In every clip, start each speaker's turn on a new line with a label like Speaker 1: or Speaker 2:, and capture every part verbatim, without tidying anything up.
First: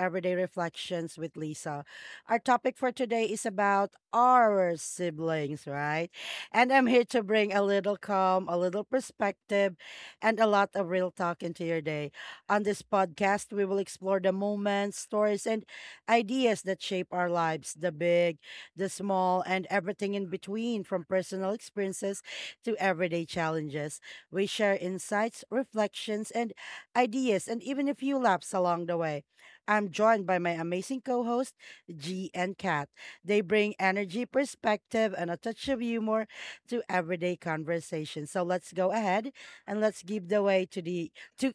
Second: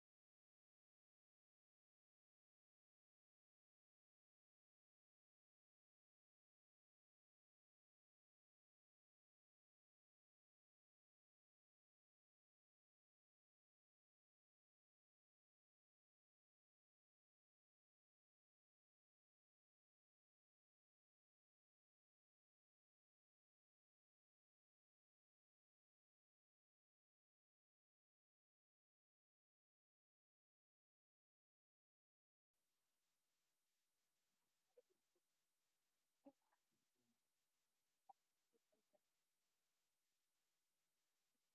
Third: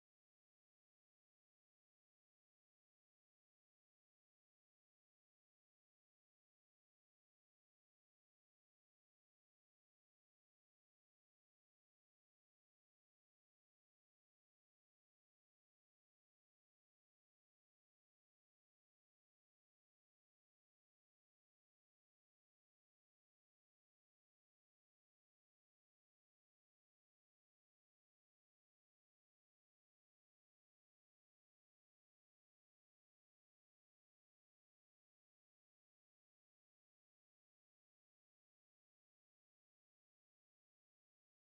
Speaker 1: Everyday Reflections with Lisa. Our topic for today is about our siblings, right? And I'm here to bring a little calm, a little perspective, and a lot of real talk into your day. On this podcast, we will explore the moments, stories, and ideas that shape our lives the big, the small, and everything in between, from personal experiences to everyday challenges. We share insights, reflections, and ideas, and even a few laughs along the way. I'm joined by my amazing co host, G and Kat. They bring energy, perspective, and a touch of humor to everyday conversation. So let's go ahead and let's give the way to the to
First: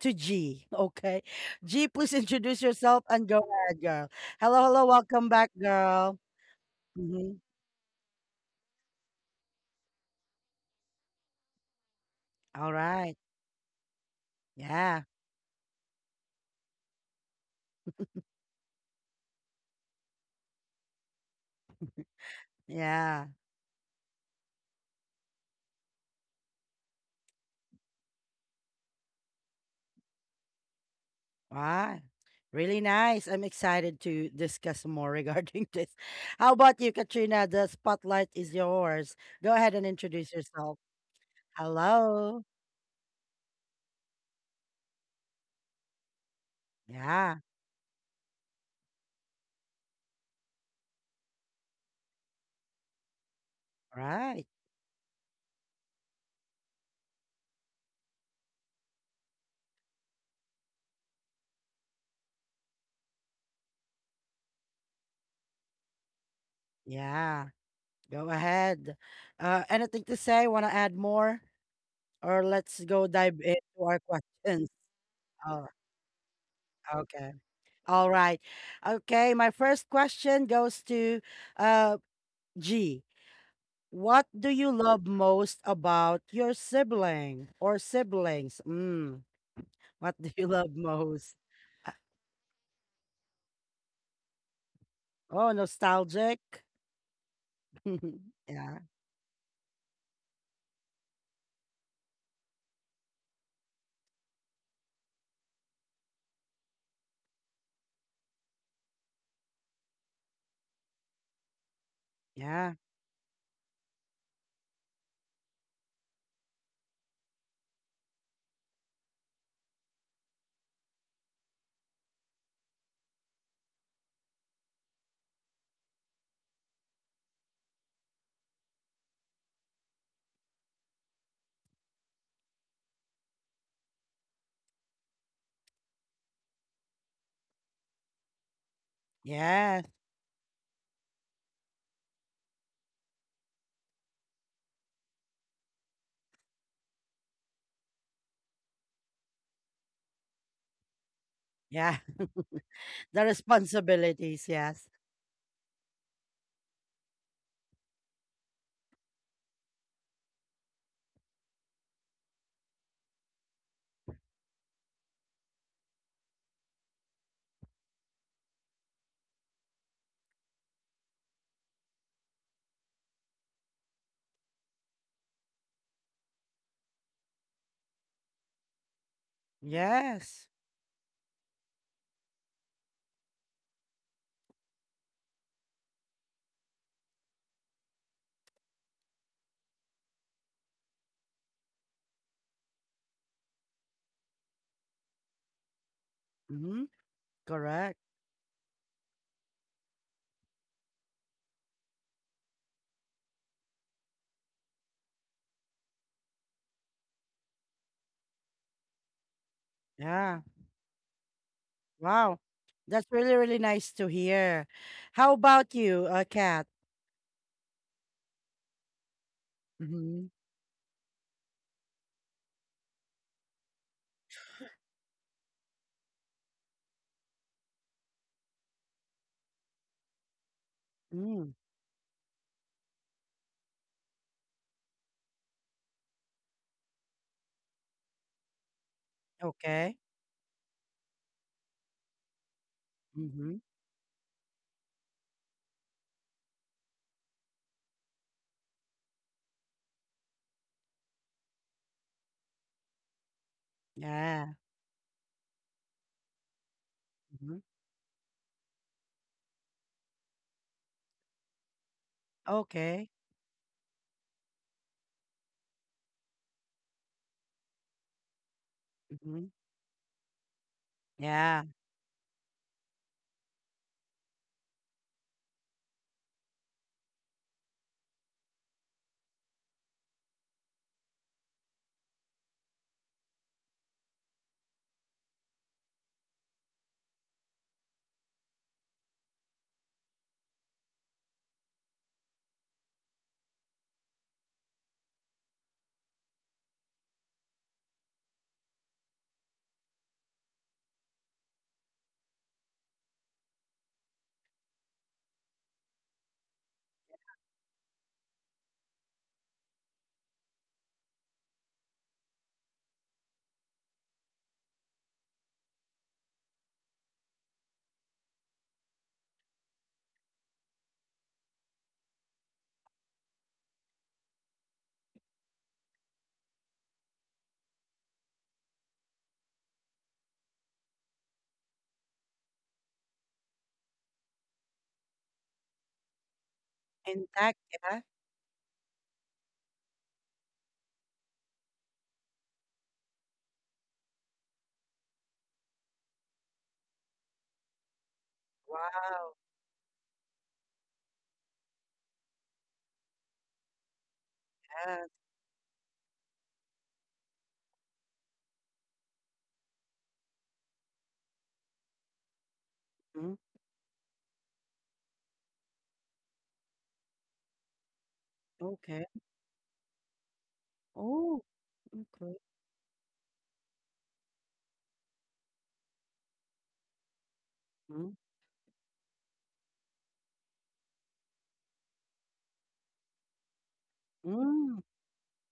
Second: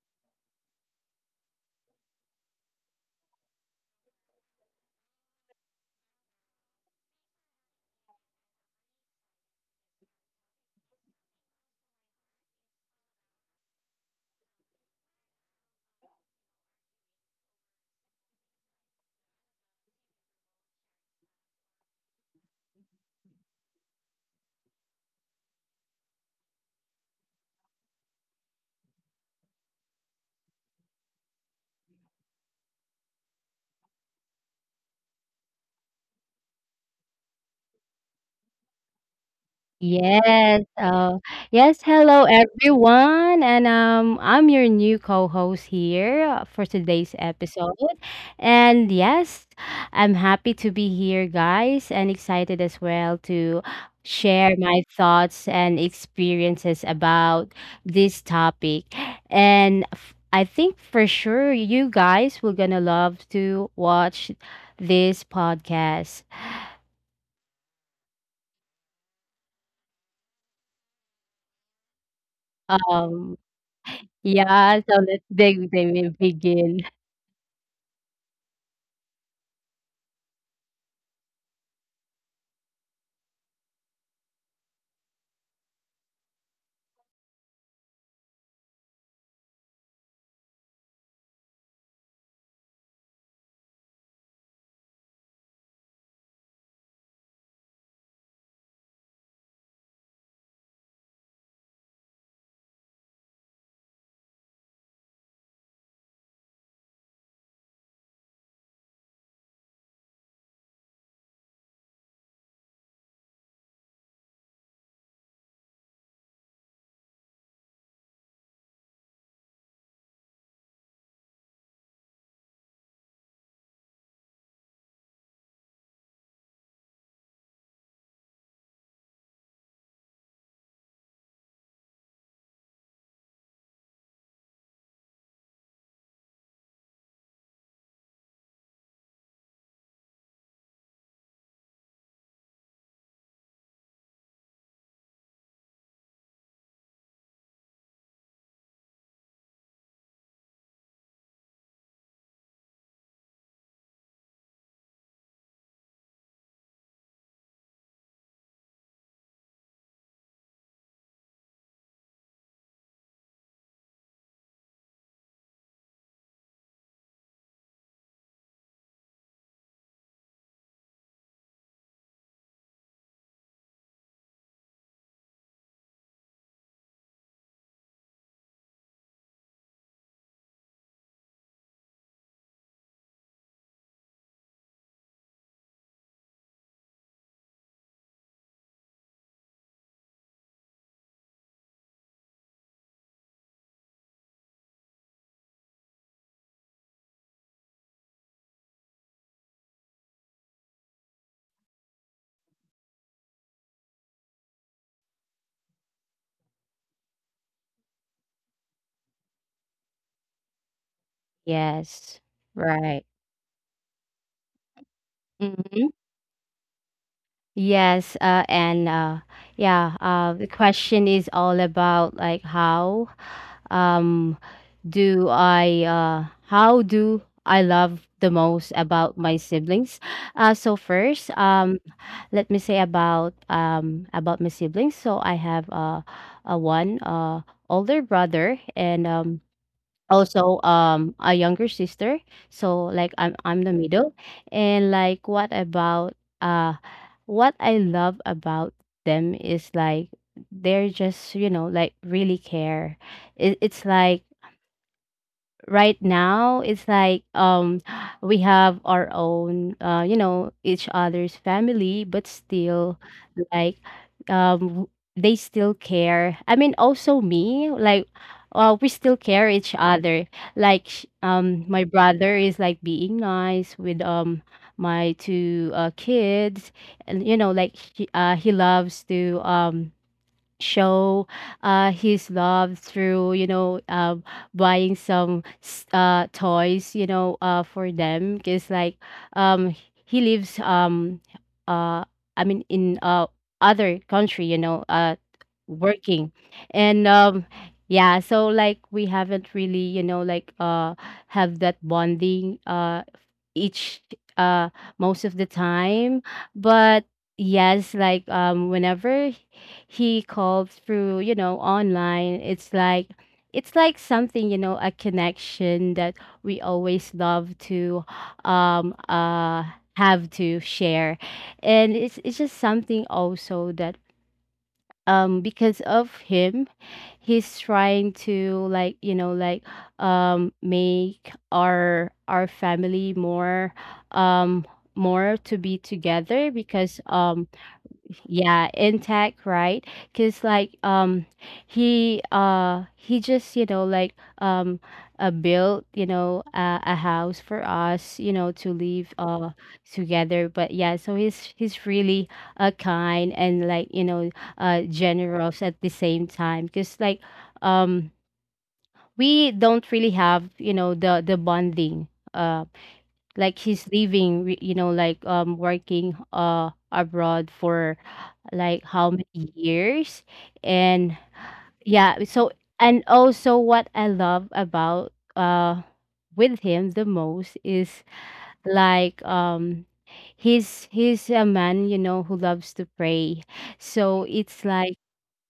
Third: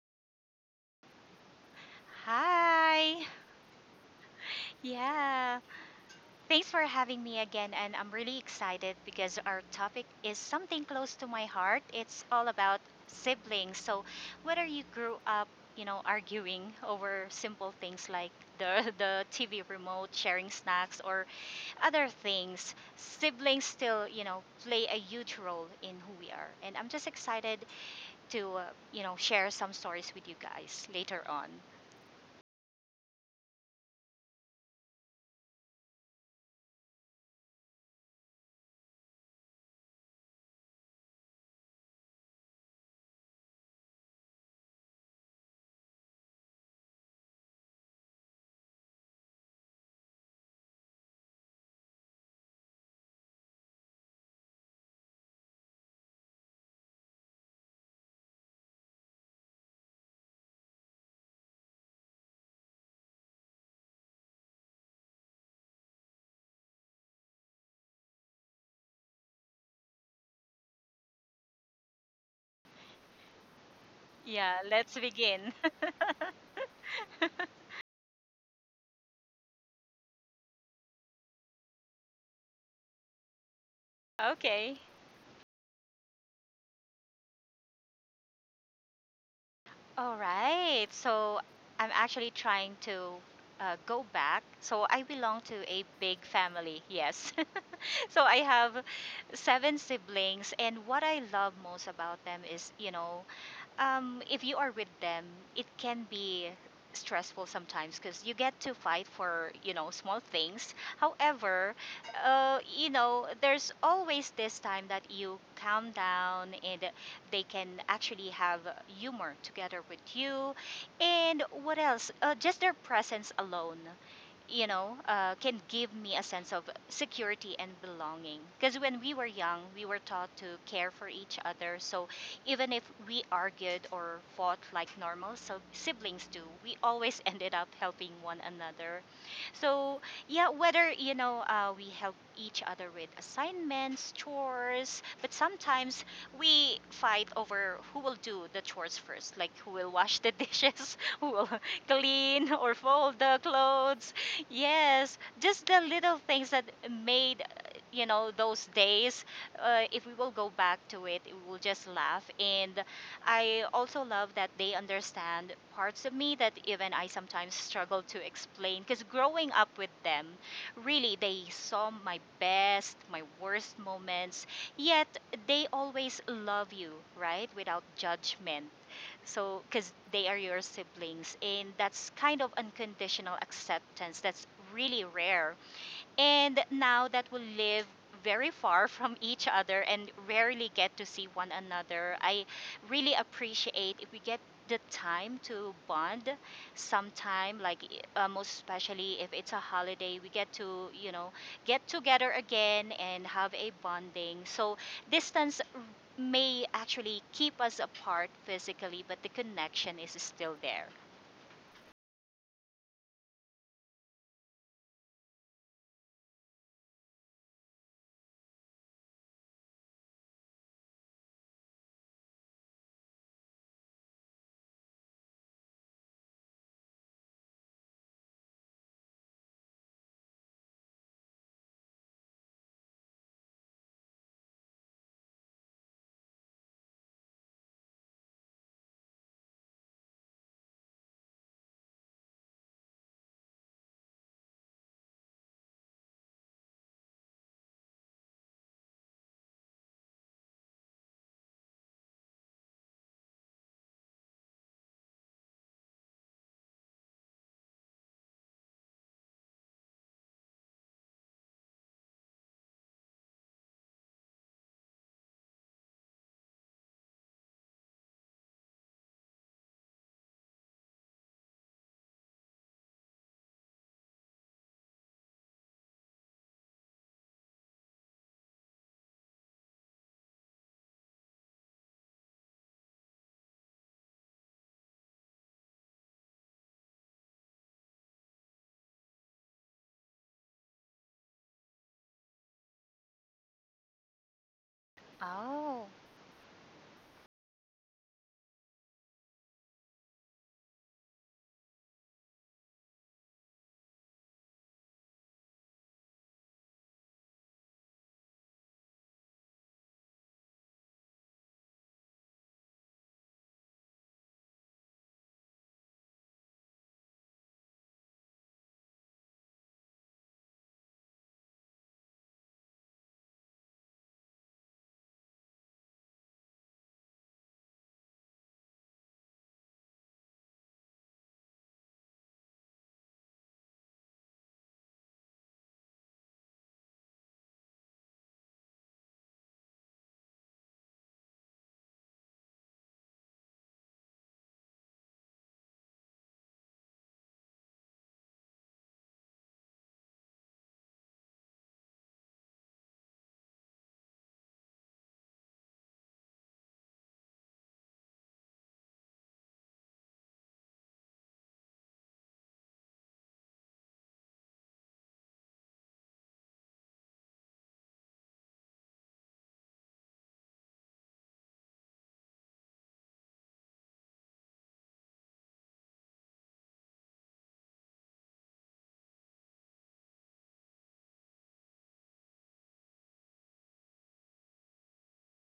Speaker 1: to G. Okay. G, please introduce yourself
Speaker 2: Hi.
Speaker 1: and go ahead, girl. Hello, hello, welcome back,
Speaker 2: Yeah.
Speaker 1: girl.
Speaker 2: Thanks for having
Speaker 1: Mhm.
Speaker 2: me again. And I'm really excited because our topic is something close to my heart. It's all
Speaker 1: All
Speaker 2: about
Speaker 1: right.
Speaker 2: siblings. So, whether you
Speaker 1: Yeah.
Speaker 2: grew up, you know, arguing over simple things like the, the T V remote, sharing snacks, or other things,
Speaker 1: Yeah.
Speaker 2: siblings still, you know, play a huge role in who we are. And I'm just excited to, uh, you know, share some stories with you guys later on.
Speaker 1: Wow, really nice. I'm excited to discuss more regarding this. How about you, Katrina? The spotlight is yours. Go ahead and introduce
Speaker 3: Yes.
Speaker 1: yourself.
Speaker 3: Uh, yes. Hello,
Speaker 1: Hello.
Speaker 3: everyone, and um, I'm your new co-host here uh, for today's
Speaker 1: Yeah,
Speaker 3: episode. And yes, I'm happy to be here, guys, and excited as well to
Speaker 1: right.
Speaker 3: share my thoughts and experiences about this topic. And f- I think for sure you guys will gonna love to watch this podcast.
Speaker 1: Yeah, go ahead. Uh, anything to say? Want to add more? Or let's go
Speaker 3: Um,
Speaker 1: dive into our
Speaker 2: Yeah,
Speaker 1: questions.
Speaker 3: Yeah,
Speaker 2: let's
Speaker 3: so let's
Speaker 2: begin.
Speaker 1: Oh,
Speaker 3: dig they will begin.
Speaker 1: okay. All right. Okay, my first question goes to uh, G. What do you
Speaker 2: Okay.
Speaker 1: love most about your sibling or siblings? Mm, what
Speaker 2: All
Speaker 1: do you love
Speaker 2: right.
Speaker 1: most?
Speaker 2: So I'm actually trying to uh, go back. So I belong
Speaker 1: Oh,
Speaker 2: to a big
Speaker 1: nostalgic.
Speaker 2: family. Yes. So I
Speaker 1: Yeah,
Speaker 2: have seven siblings, and what I love most about them is, you know, um, if you are with them, it can be stressful sometimes because you get to fight for you know small things. However, uh,
Speaker 1: yeah,
Speaker 2: you know there's always this time that you calm down and they can actually have humor together with you. And what else? Uh, just their presence alone, you know, uh, can give me a sense of security and belonging. Because when we were young, we were taught to care for each other. So even if we argued or fought like normal so siblings do, we always ended up helping one another.
Speaker 1: yeah,
Speaker 2: So, yeah, whether, you know, uh, we help each other with assignments, chores, but sometimes we fight over who will do the chores first, like who will wash the dishes, who will
Speaker 1: yeah.
Speaker 2: clean or fold
Speaker 1: The
Speaker 2: the clothes.
Speaker 1: responsibilities, yes.
Speaker 2: Yes, just the little things that made, uh, you know, those days, uh, if we will go back to it, we will just laugh. And I also love that they understand parts of me that even I sometimes struggle to explain. Because growing up with them, really, they saw my best, my worst moments. Yet they always love you, right? Without judgment. So, because they are
Speaker 1: Yes.
Speaker 2: your siblings, and that's kind of unconditional acceptance that's really rare. And now that we live very far from each other and rarely get to see one another, I really appreciate if we get the time to bond
Speaker 1: Mm-hmm.
Speaker 2: sometime, like,
Speaker 1: Correct.
Speaker 2: uh, most especially if it's a holiday, we get to, you know get together again and have a bonding. So distance r- may actually keep us apart physically, but the connection is
Speaker 1: Yeah.
Speaker 2: still there.
Speaker 3: Yes,
Speaker 1: Wow.
Speaker 3: right.
Speaker 1: That's really, really nice to hear. How about
Speaker 3: hmm
Speaker 1: you, uh, Kat?
Speaker 3: Yes, uh, and uh, yeah,
Speaker 1: Mm-hmm.
Speaker 3: uh, the question is all about like how um, do I uh, how do I love the most about my siblings? Uh, so first,
Speaker 1: Mm,
Speaker 3: um, let me say about um, about my siblings. So I have uh, a one uh, older brother, and um,
Speaker 1: okay.
Speaker 3: also um a younger sister, so like i'm
Speaker 1: Mm-hmm.
Speaker 3: i'm the middle. And like what about uh what I love about them is like they're just, you know, like really care. It, it's like
Speaker 1: Yeah.
Speaker 3: right now it's like
Speaker 1: Mm-hmm.
Speaker 3: um we have our own uh you know, each other's family, but still
Speaker 1: Okay.
Speaker 3: like um w- they still care. I mean also me, like uh, we still
Speaker 1: Mm-hmm.
Speaker 3: care each other. Like sh-
Speaker 1: Yeah.
Speaker 3: um my brother is like being nice with um my two uh, kids. And you know, like he, uh, he loves to um show uh, his love through, you know, uh, buying some s- uh, toys, you know, uh, for them, because like um, he lives um, uh, I mean in uh, other country, you know, uh,
Speaker 2: Oh.
Speaker 3: working. And um, yeah, so like we haven't really, you know, like uh, have that bonding uh, each uh most of the time. But yes, like um whenever he called through, you know, online, it's like it's like something, you know, a connection that we always love to um uh have to share. And it's it's just something also that um because of him, he's trying to like, you know, like um make our our family more um more to be together, because um
Speaker 1: Intact. Yeah.
Speaker 3: yeah, intact, right? Cause like um he uh he just, you know, like um uh, built, you know, uh, a house for us, you know, to live
Speaker 1: Wow,
Speaker 3: uh together. But yeah, so he's he's really uh kind and, like, you know, uh
Speaker 1: yes.
Speaker 3: generous at the same time. Cause like um we don't really have, you know, the the bonding. Um
Speaker 1: Mm,
Speaker 3: like he's leaving re- you know, like um working uh abroad for like
Speaker 1: okay.
Speaker 3: how many years. And
Speaker 1: Oh,
Speaker 3: yeah,
Speaker 1: okay.
Speaker 3: so and also what I love about uh with him the most is
Speaker 1: Mm,
Speaker 3: like um he's he's a man, you know, who loves to pray. So it's
Speaker 1: mm.
Speaker 3: like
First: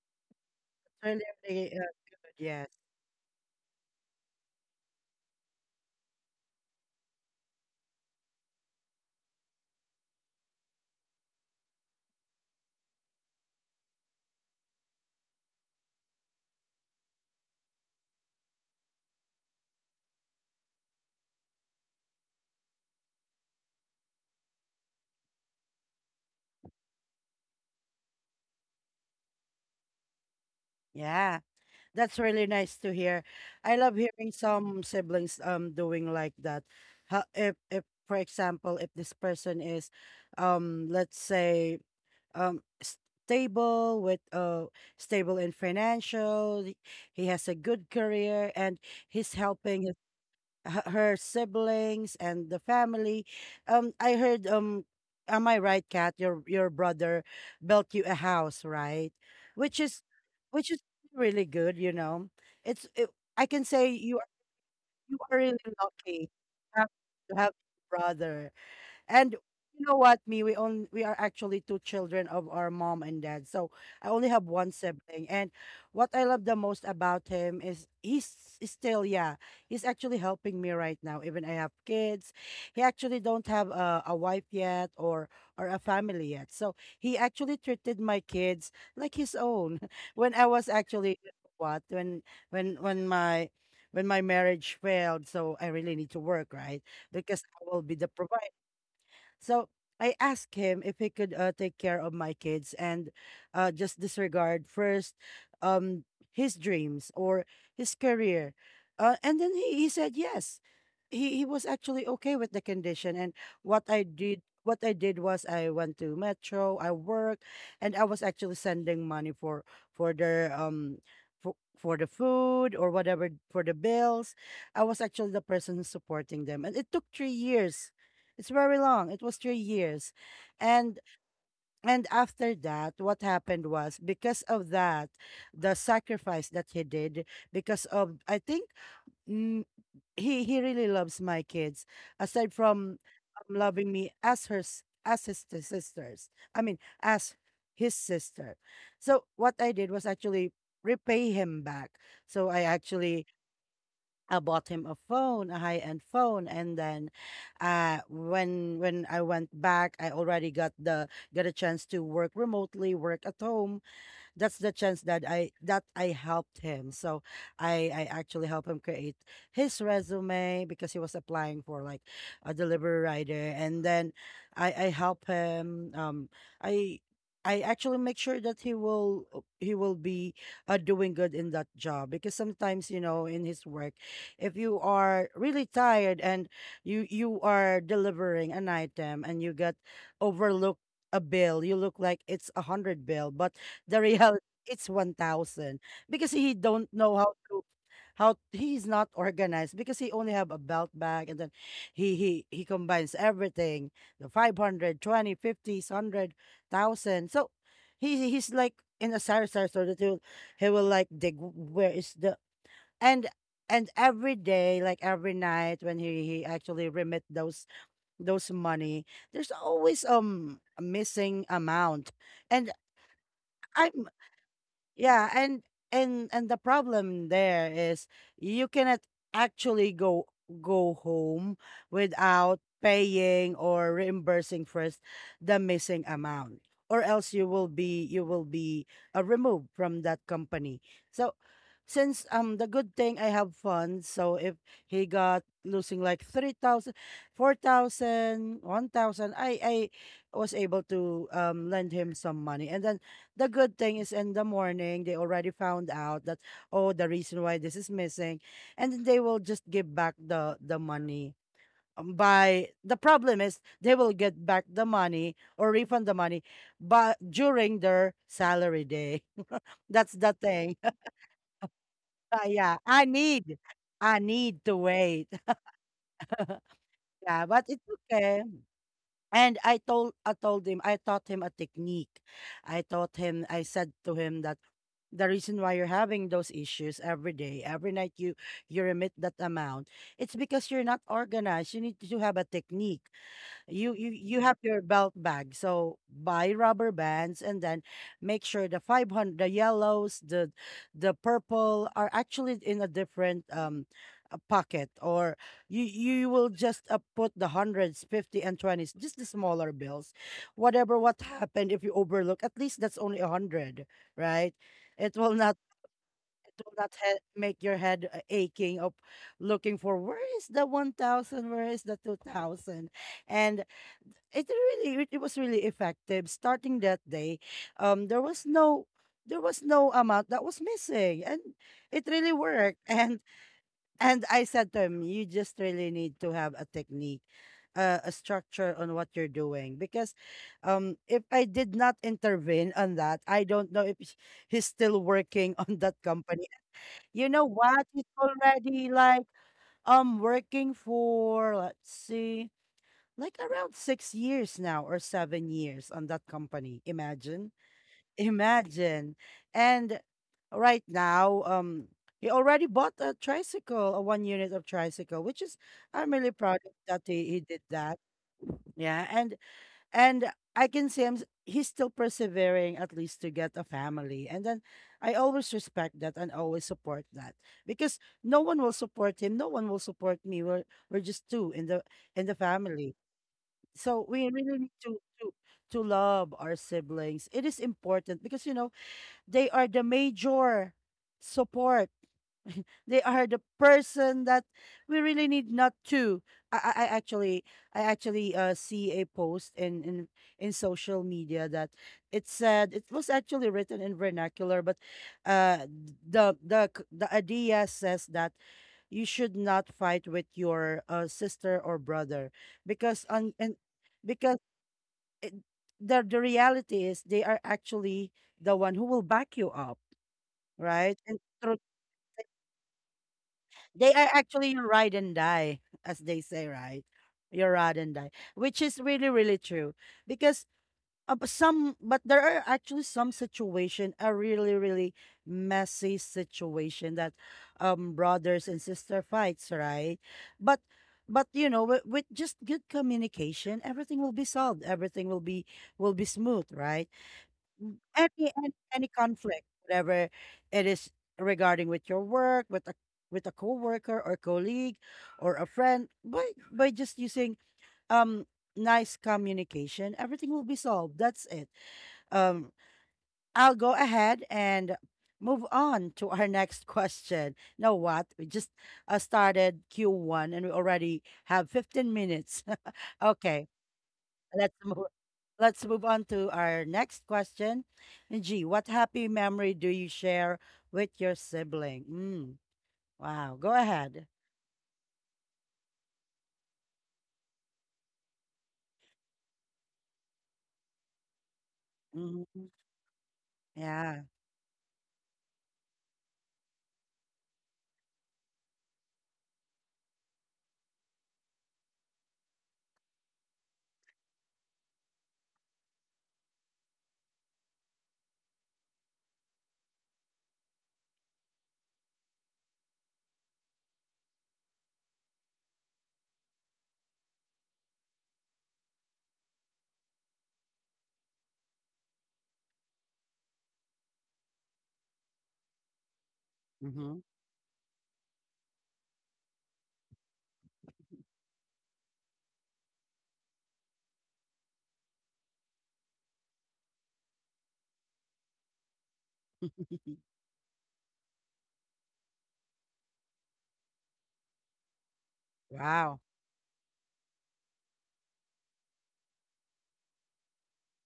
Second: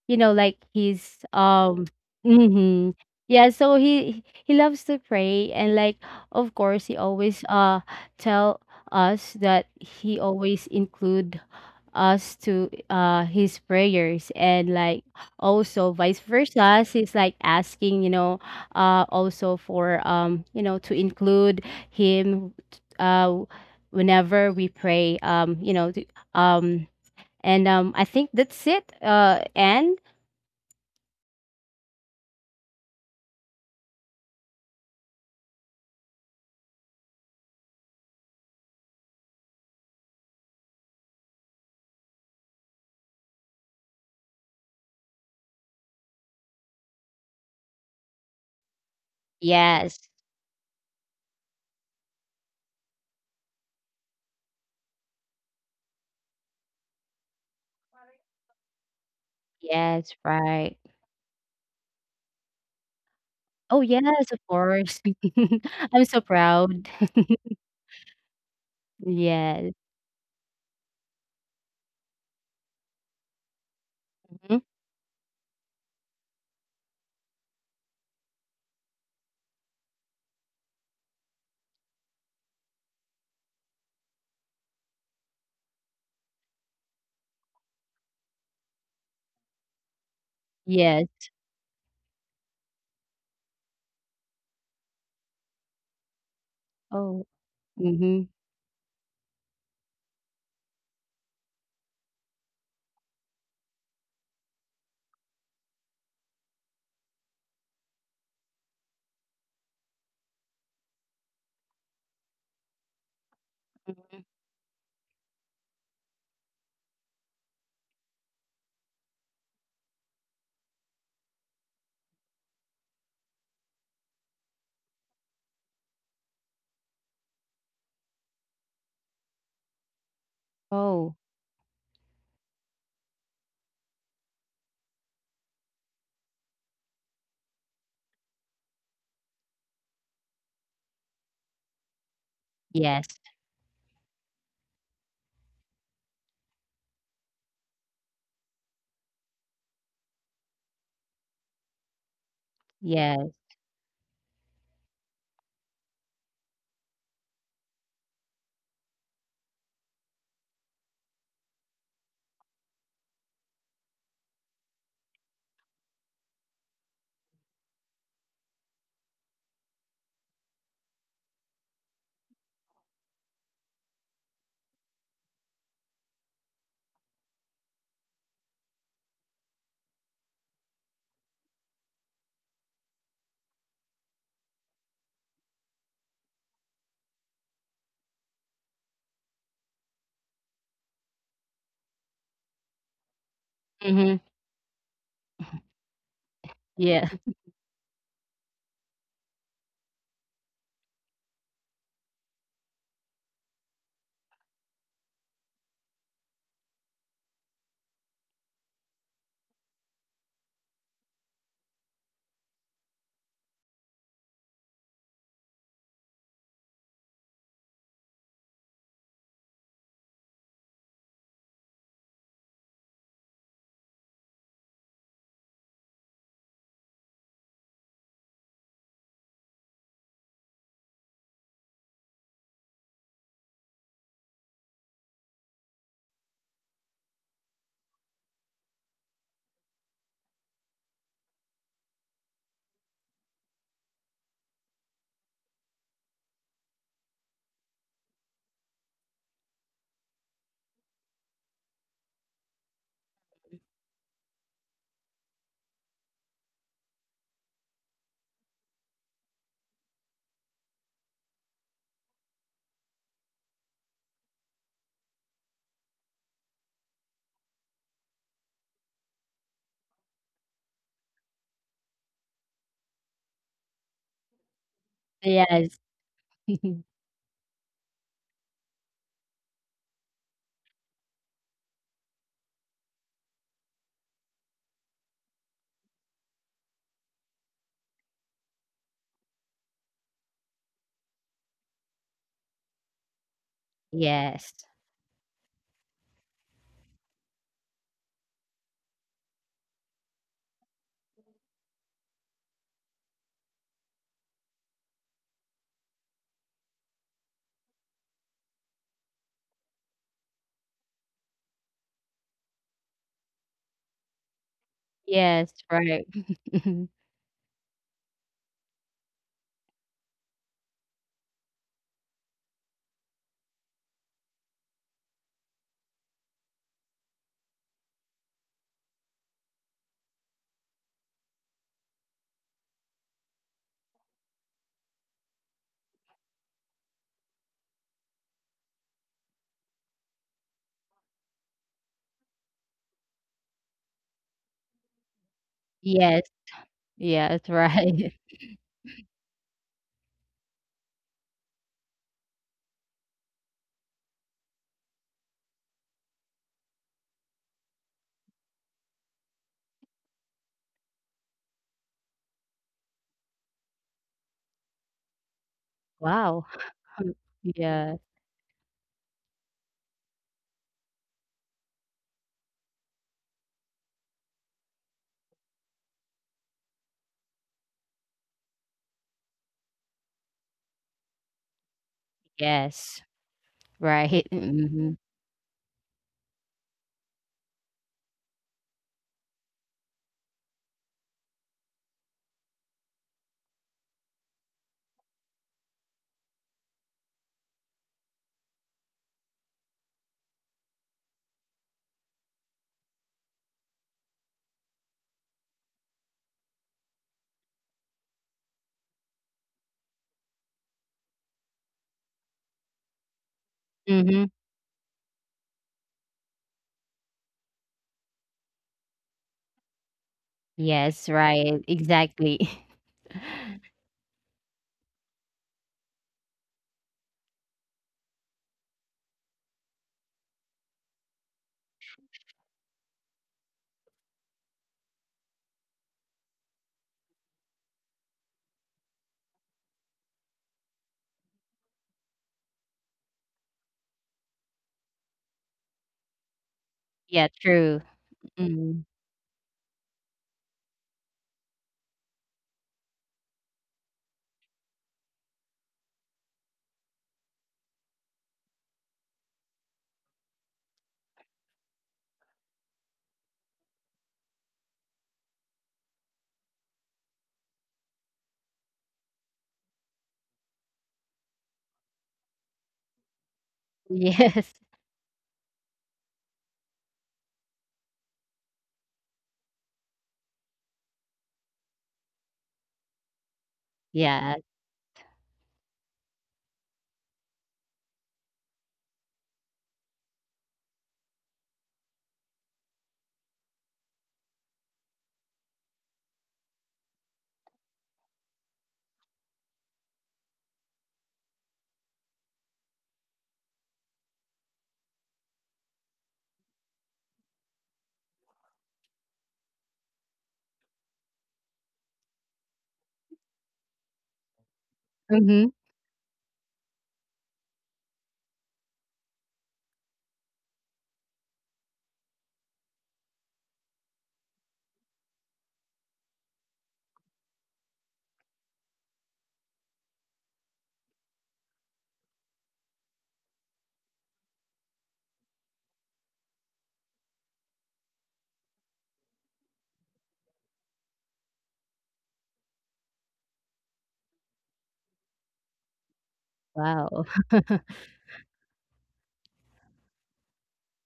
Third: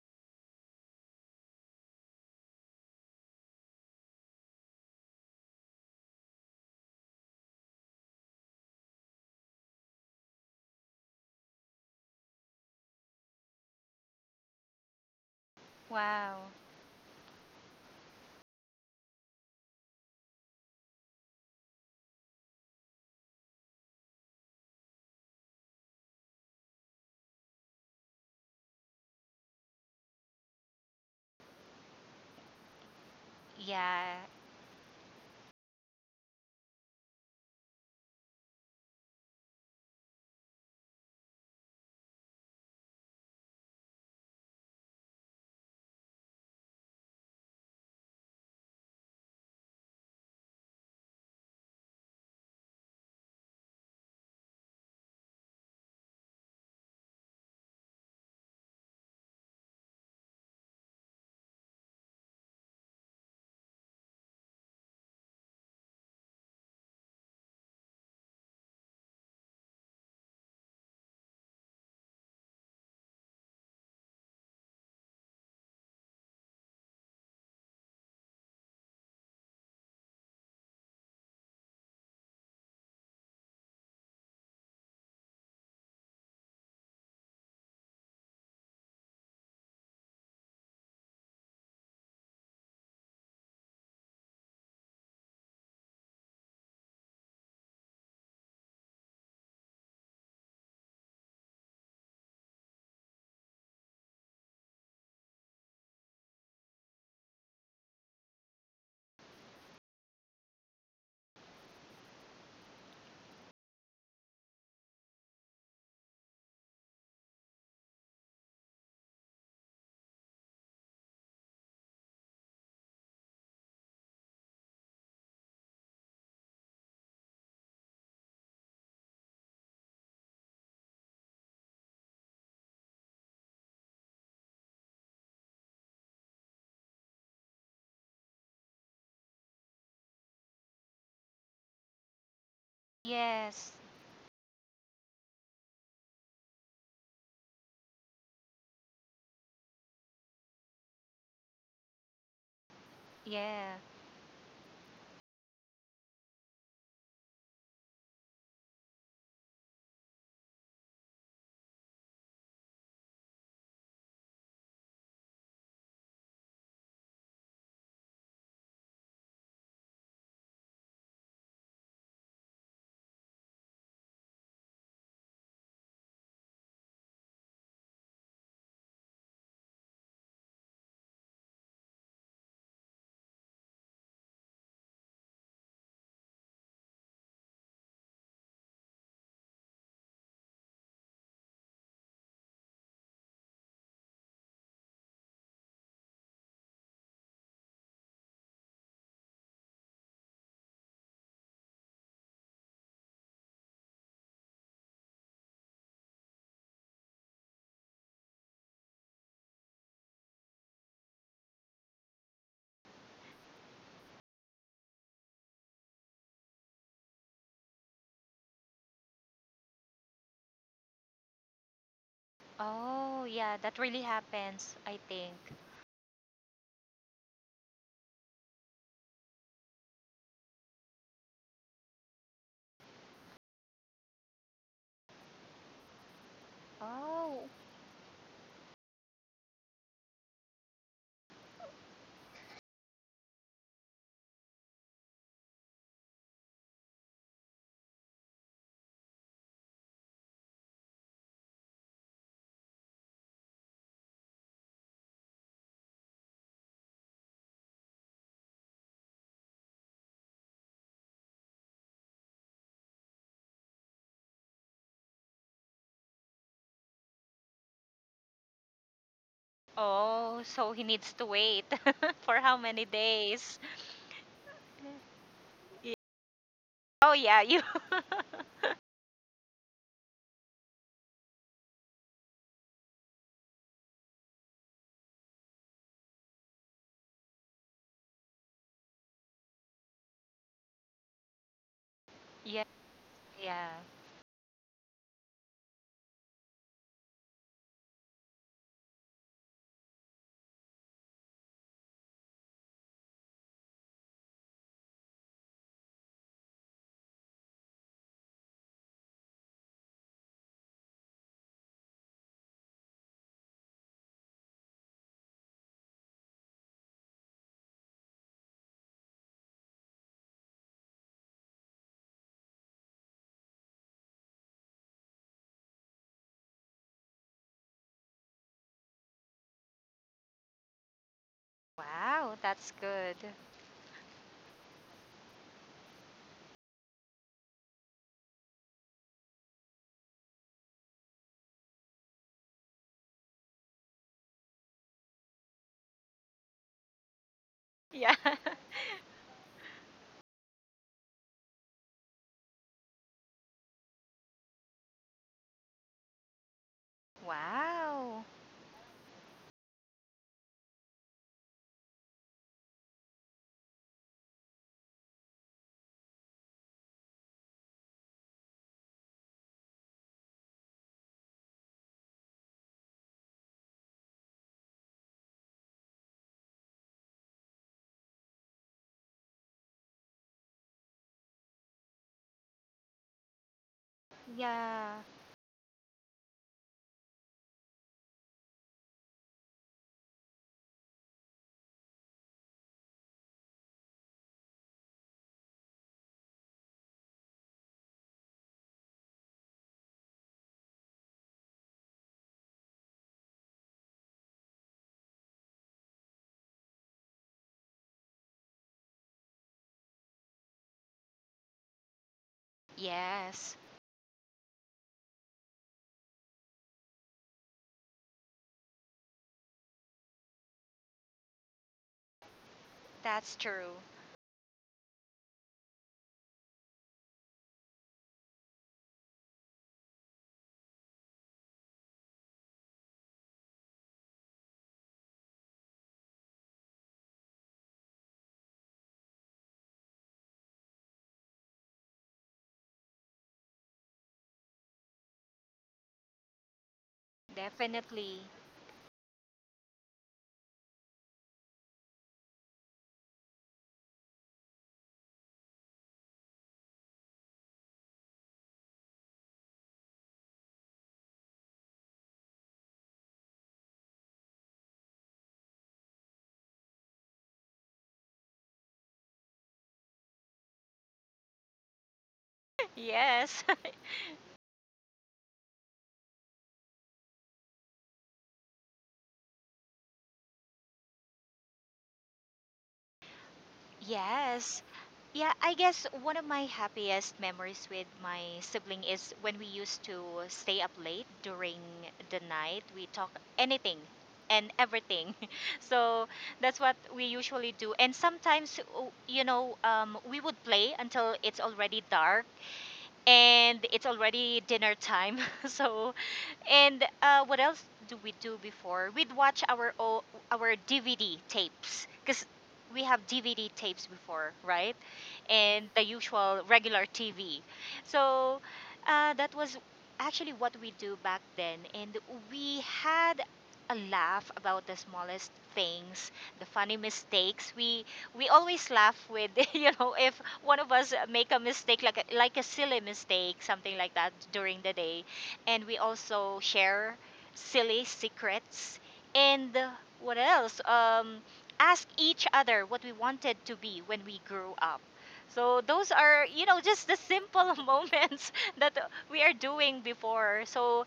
Speaker 3: you know like
Speaker 1: really,
Speaker 3: he's
Speaker 1: really, uh,
Speaker 3: um
Speaker 1: good. Yes.
Speaker 3: hmm yeah, so he he loves to pray. And like of course he always uh tell us that he always include us to uh his prayers. And like also vice
Speaker 2: Wow.
Speaker 3: versa, he's like asking, you know, uh also for um you know, to include him uh whenever we pray um you know, to, um and um I think that's it uh and
Speaker 1: Yeah. That's really nice to hear. I love
Speaker 2: Yeah.
Speaker 1: hearing some siblings um doing like that. How, if if for example, if this person is um let's say um stable with uh stable in financial, he has a good career and he's helping his
Speaker 3: Yes.
Speaker 1: h- her siblings and the family. Um, I heard um, am I right, Kat? Your your brother built you a house, right? Which is,
Speaker 3: Yes,
Speaker 1: which
Speaker 3: right.
Speaker 1: is really good. You know, it's it, I can
Speaker 3: Oh,
Speaker 1: say you are
Speaker 3: yes, of course.
Speaker 1: you are really
Speaker 3: I'm so
Speaker 1: lucky to
Speaker 3: proud.
Speaker 1: have, to have a brother. And
Speaker 3: Yes.
Speaker 1: you know what, me, we only we are actually two children of our mom and dad. So I only have
Speaker 3: Mhm.
Speaker 1: one sibling. And what I love the most about him is he's s- still, yeah, he's actually helping me right now. Even I have kids. He actually don't have a, a wife yet or or a family yet. So he actually treated my kids like his own. When I was
Speaker 3: Yes.
Speaker 1: actually you know what when when when my when my marriage failed, so I really need to work, right?
Speaker 3: Oh.
Speaker 1: Because I will be the
Speaker 3: Mhm.
Speaker 1: provider. So I asked him if he could uh, take care of my kids and uh, just disregard first um, his dreams or his career. Uh, and then he, he said yes. He, he was actually okay with the condition. And what I
Speaker 3: Mhm.
Speaker 1: did what I did was I went to Metro, I worked, and I was actually sending money for for their um for, for the food or whatever for the bills. I was actually the person who's supporting them. And it took three years it's very long. It was three years. And
Speaker 3: Oh,
Speaker 1: and after that, what happened was because of that, the sacrifice that he did, because of I think mm, he he really loves my kids aside from
Speaker 3: yes.
Speaker 1: um,
Speaker 2: Yes.
Speaker 1: loving me as her s- as his t- sisters I mean as his sister. So what I did was actually repay him back, so I actually
Speaker 3: Yes.
Speaker 2: Yeah.
Speaker 1: I bought him a phone, a high-end phone, and then uh when when I went back, I already got the got a chance to work remotely, work at home, that's the chance that I that I helped him. So I I actually helped him create his resume because he was applying for like a delivery rider, and then I I help him. Um, I. I actually make sure that he will uh, he will be uh, doing good in that job because sometimes you know in his work if you are really tired and you you are delivering an item and you get overlooked a bill. You look like it's a hundred bill but the
Speaker 3: Mhm.
Speaker 1: reality, it's one thousand because he don't
Speaker 3: Yeah.
Speaker 1: know how to how he's not organized because he only have a belt bag, and then he he he combines everything the 500 20 fifties, hundred, thousand. So he he's like in a sar sar sort of thing. He will like dig where is the and and every day like every night when he he actually remit those those money there's always um a missing amount. And
Speaker 2: Oh, yeah, that really
Speaker 1: I'm
Speaker 2: happens, I
Speaker 1: yeah,
Speaker 2: think.
Speaker 1: and and and the problem there is you cannot actually go go home without paying or reimbursing first the missing amount, or else you
Speaker 2: Oh.
Speaker 1: will be you will be uh, removed from that company. So since um the good thing I have funds, so if he got losing like three thousand, four thousand, one thousand, I I was able to um lend him some money, and then the good thing is in the morning they already found out that oh the reason why this is missing, and then they will just give back the the money. Um, by the problem is they will get back the money or refund the money but during their salary day. That's the
Speaker 2: Oh, so
Speaker 1: thing.
Speaker 2: he needs to wait for how
Speaker 1: Yeah,
Speaker 2: many
Speaker 1: i
Speaker 2: days?
Speaker 1: need I need to wait.
Speaker 3: Yes.
Speaker 2: Y- Oh, yeah,
Speaker 1: Yeah,
Speaker 2: you.
Speaker 1: but it's okay. And I told I told him I taught him a technique. I taught him I said to him that the reason why you're having those issues every day, every night you you remit that amount, it's because you're not organized. You need to have a
Speaker 2: Yeah,
Speaker 1: technique.
Speaker 2: yeah.
Speaker 1: You you you
Speaker 3: Yes.
Speaker 1: have your belt bag, so buy rubber bands and then make sure the five hundred the yellows the the purple are actually in a different um uh, pocket, or you you will just uh, put the hundreds fifty and twenties, just the smaller bills. Whatever what happened if you overlook, at least that's only a one hundred, right? It will
Speaker 3: Yes,
Speaker 1: not
Speaker 3: right.
Speaker 1: do not he- make your head uh, aching of looking for where is the one thousand, where is the two thousand. And it really it, it was really effective. Starting that day um there was no there was no amount that was missing. And it really
Speaker 2: Wow, that's
Speaker 1: worked.
Speaker 2: good.
Speaker 1: And and I said to him you just really need to have a technique, uh, a structure on what you're doing, because um if I did not intervene on that, I don't know if he's still working on that.
Speaker 3: Yes.
Speaker 1: You
Speaker 3: Yes,
Speaker 1: know what? It's
Speaker 2: Yeah.
Speaker 3: right.
Speaker 1: already like um working for let's see, like around six years now or seven years on that company. Imagine,
Speaker 2: Wow.
Speaker 1: imagine. And right now, um, he already bought a tricycle, a one unit of tricycle, which is I'm really
Speaker 3: Wow.
Speaker 1: proud of that he, he did
Speaker 3: Yeah.
Speaker 1: that. Yeah, and and I can see him. s- He's still persevering at least to get a family, and then I always respect that and always support that because no one will support him. No one will support me. We're we're just two in the in the family,
Speaker 3: Yes.
Speaker 1: so
Speaker 3: Right.
Speaker 1: we really need
Speaker 3: Mhm.
Speaker 2: Yeah.
Speaker 1: to to to love our siblings. It is important because you know they are the major support, they are the person that we really need not to. I, I I actually I actually uh, see a post in, in in social media that it said it was actually written in vernacular, but uh the the c- the idea says that you should not fight with your uh, sister or brother because on
Speaker 2: Yes,
Speaker 1: and
Speaker 3: Mhm.
Speaker 1: because it, the the reality is they are actually the one who will back you up, right?
Speaker 3: Yes,
Speaker 1: And through
Speaker 3: right. Exactly.
Speaker 2: that's true.
Speaker 1: They are actually your ride and die, as they say, right? Your ride and die, which is really, really true. Because uh, but some, but there are actually some situation, a really, really messy situation that um brothers and sister fights, right? But but you know, with, with just good communication, everything will be solved. Everything will be will be smooth, right?
Speaker 3: Yeah,
Speaker 1: Mm,
Speaker 3: true.
Speaker 2: Definitely.
Speaker 1: any, any
Speaker 3: Mm.
Speaker 1: any conflict, whatever it is regarding with your work, with a with a coworker or colleague or a friend, by by just using um nice communication, everything will be solved. That's it. Um, I'll go ahead and move on to our next question. Know what? We just uh, started Q one and we already have fifteen minutes.
Speaker 2: Yes.
Speaker 1: Okay.
Speaker 3: Yes.
Speaker 1: Let's move. Let's move on to our next question. G, what happy memory do you share with your sibling? Mm, wow. Go ahead.
Speaker 3: Yes.
Speaker 2: Yes. Yeah, I guess one of my happiest memories with my sibling is when we used to stay up late during the
Speaker 1: Hmm.
Speaker 2: night. We talk anything
Speaker 1: Yeah.
Speaker 2: and everything. So that's what we usually do. And sometimes, uh, you know, um, we would play until it's already dark and it's already dinner time. So, and uh, what else do we do before? We'd watch our o- our D V D tapes, because we have D V D tapes before, right?
Speaker 3: Mhm.
Speaker 2: And the usual regular T V. So uh, that was actually what we do back then, and we had a laugh about the smallest things, the funny
Speaker 1: Hmm.
Speaker 2: mistakes we we always laugh with, you know if one of us make a mistake, like a, like a silly mistake, something like that during the day. And we also share silly secrets, and uh, what else um ask each other what we wanted to be when we grew up. So those
Speaker 1: Wow.
Speaker 2: are, you know just the
Speaker 3: Wow.
Speaker 2: simple moments that, uh, we are doing before. So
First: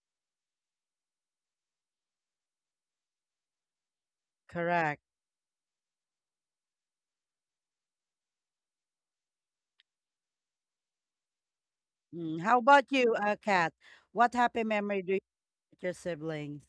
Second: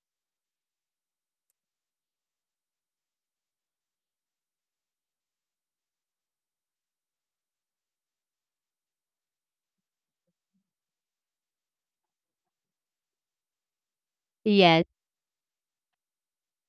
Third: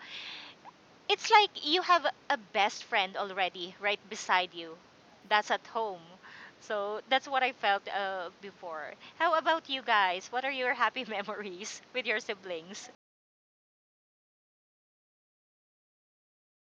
Speaker 2: it's like you have a best friend already right beside you,
Speaker 1: Correct.
Speaker 2: that's at home. So that's what I felt, uh, before. How about you guys, what are your happy memories with your
Speaker 1: Mm, how about
Speaker 2: siblings?
Speaker 1: you, uh, Kat? What happy
Speaker 3: Yes.
Speaker 1: memory do you have with your siblings?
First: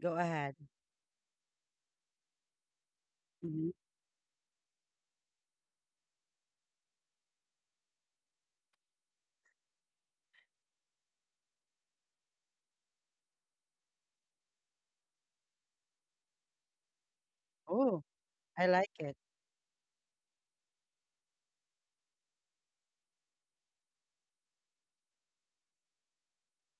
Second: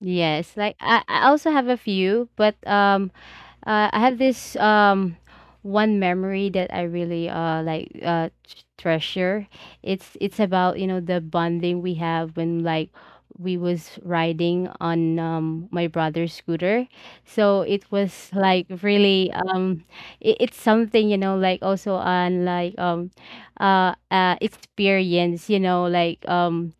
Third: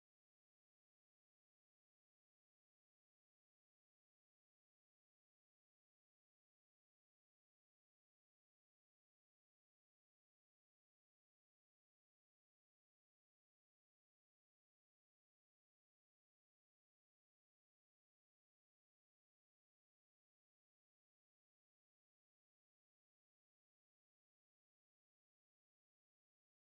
Speaker 1: Go ahead.
Speaker 3: Yes. Like I, I also have a few, but um
Speaker 1: Hmm.
Speaker 3: Uh, I have this um one memory that I really uh like uh t- treasure. It's it's about, you know, the bonding we have when like we was riding on um my brother's scooter. So it
Speaker 1: Oh,
Speaker 3: was
Speaker 1: I
Speaker 3: like
Speaker 1: like it.
Speaker 3: really um it, it's something, you know, like also on like um uh, uh experience, you know, like um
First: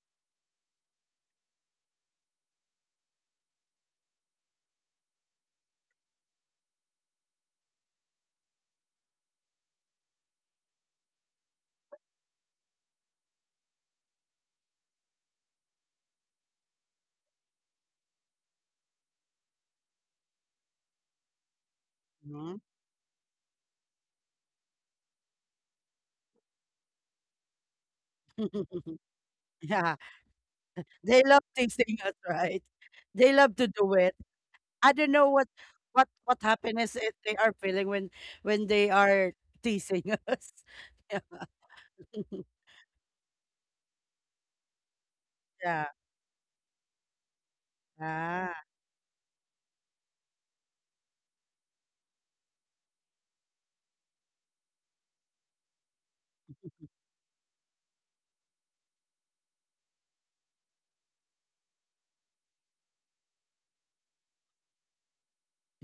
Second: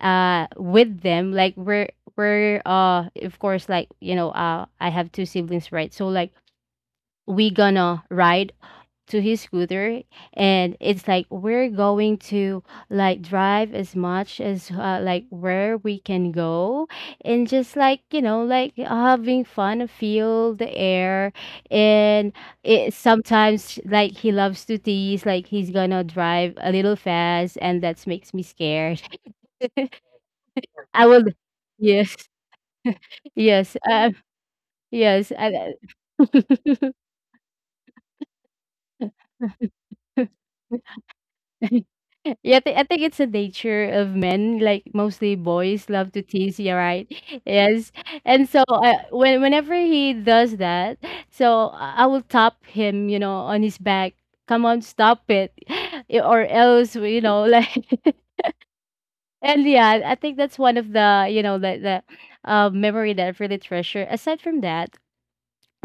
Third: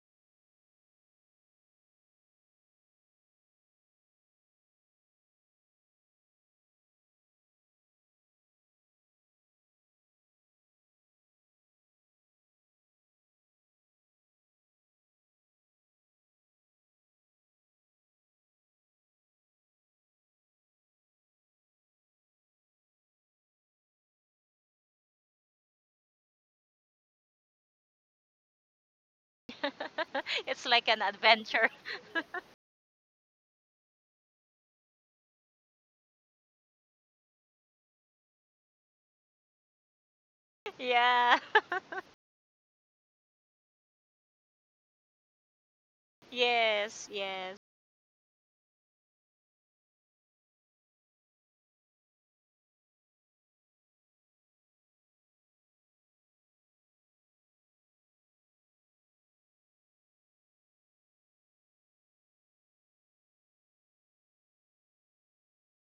Speaker 3: uh with them. Like we're we're uh of course, like, you know, uh I have two siblings, right? So like we gonna ride to his scooter, and it's like we're going to like drive as much as uh, like where we can go, and just like, you know, like having fun, feel the air. And
Speaker 1: Mhm.
Speaker 3: it sometimes like he loves to tease, like he's gonna drive a little fast, and that makes me scared.
Speaker 1: Yeah,
Speaker 2: It's like an
Speaker 3: I
Speaker 1: they
Speaker 3: will
Speaker 1: love to
Speaker 2: adventure.
Speaker 1: sing
Speaker 3: yes
Speaker 1: right? They love to
Speaker 3: yes
Speaker 1: do
Speaker 3: uh,
Speaker 1: it. I don't know
Speaker 3: yes
Speaker 1: what
Speaker 3: I,
Speaker 1: what what happiness it, they are feeling when when they are teasing us.
Speaker 2: Yeah.
Speaker 1: Yeah.
Speaker 3: Yeah, I I think it's the nature of men, like mostly boys
Speaker 1: Yeah.
Speaker 3: love to tease, yeah, right?
Speaker 2: Yes, yes.
Speaker 3: Yes. And so
Speaker 1: Ah.
Speaker 3: uh, when whenever he does that, so I I will tap him, you know, on his back. Come on, stop it. y- Or else, you know, like and yeah, I think that's one of the, you know, the the uh, memory that I really treasure. Aside from that,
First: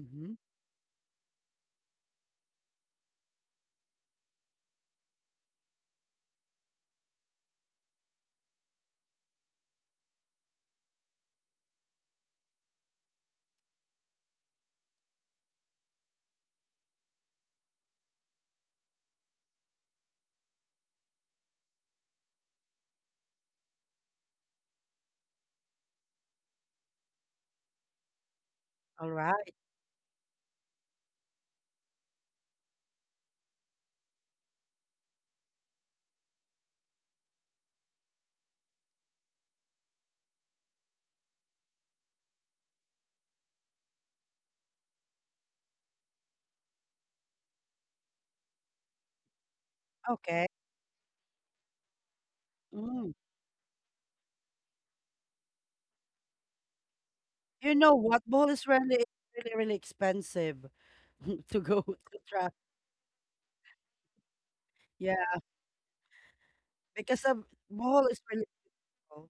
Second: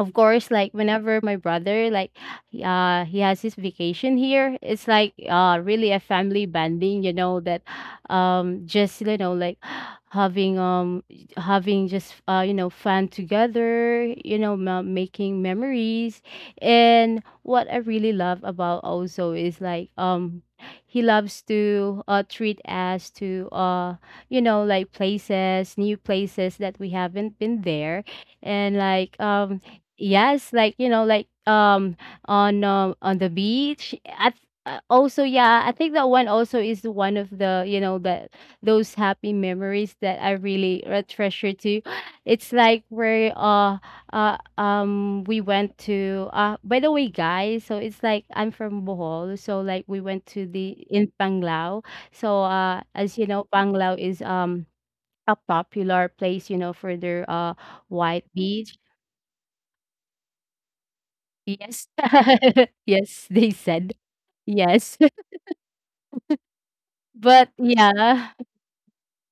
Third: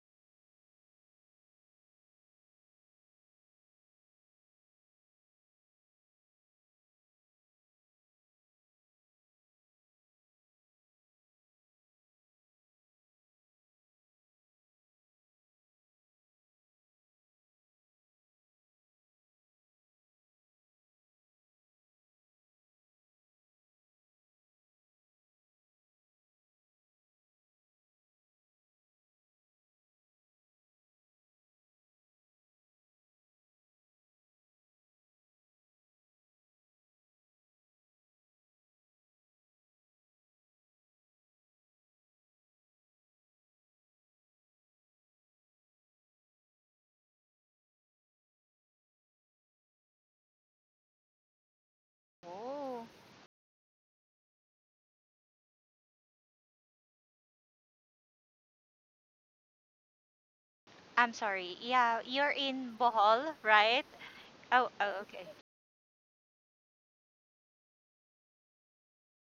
Speaker 3: of course, like whenever my brother like he- uh he has his vacation here, it's like uh really a family bonding, you know, that um just, you know, like having um having just uh you know, fun together, you know, ma- making memories. And what I really love about also is like um he loves to uh treat us to uh you know, like places, new places that we haven't been there. And
Speaker 1: All
Speaker 3: like
Speaker 1: right.
Speaker 3: um Yes, like, you know, like um on um on the beach. At uh, also yeah, I think that one also is one of the, you know, that those happy memories that I really uh, treasure too. It's like where uh uh um we went to uh by the way, guys, so it's like I'm from Bohol, so like we went to
Speaker 1: Okay.
Speaker 3: the in Panglao. So uh
Speaker 2: Oh,
Speaker 1: Mm.
Speaker 3: as you know, Panglao is um a popular place, you know, for their uh
Speaker 1: You know
Speaker 3: white
Speaker 1: what? Bohol is
Speaker 3: beach.
Speaker 1: really really really expensive
Speaker 2: I'm sorry.
Speaker 1: to go
Speaker 3: Yes.
Speaker 2: Yeah,
Speaker 1: to
Speaker 2: you're
Speaker 1: travel.
Speaker 2: in
Speaker 3: Yes,
Speaker 2: Bohol,
Speaker 3: they
Speaker 2: right?
Speaker 3: said.
Speaker 2: Oh,
Speaker 3: Yes.
Speaker 2: oh,
Speaker 1: Yeah,
Speaker 2: okay.
Speaker 1: because of
Speaker 3: But
Speaker 1: Bohol is
Speaker 3: yeah.
Speaker 1: really cool.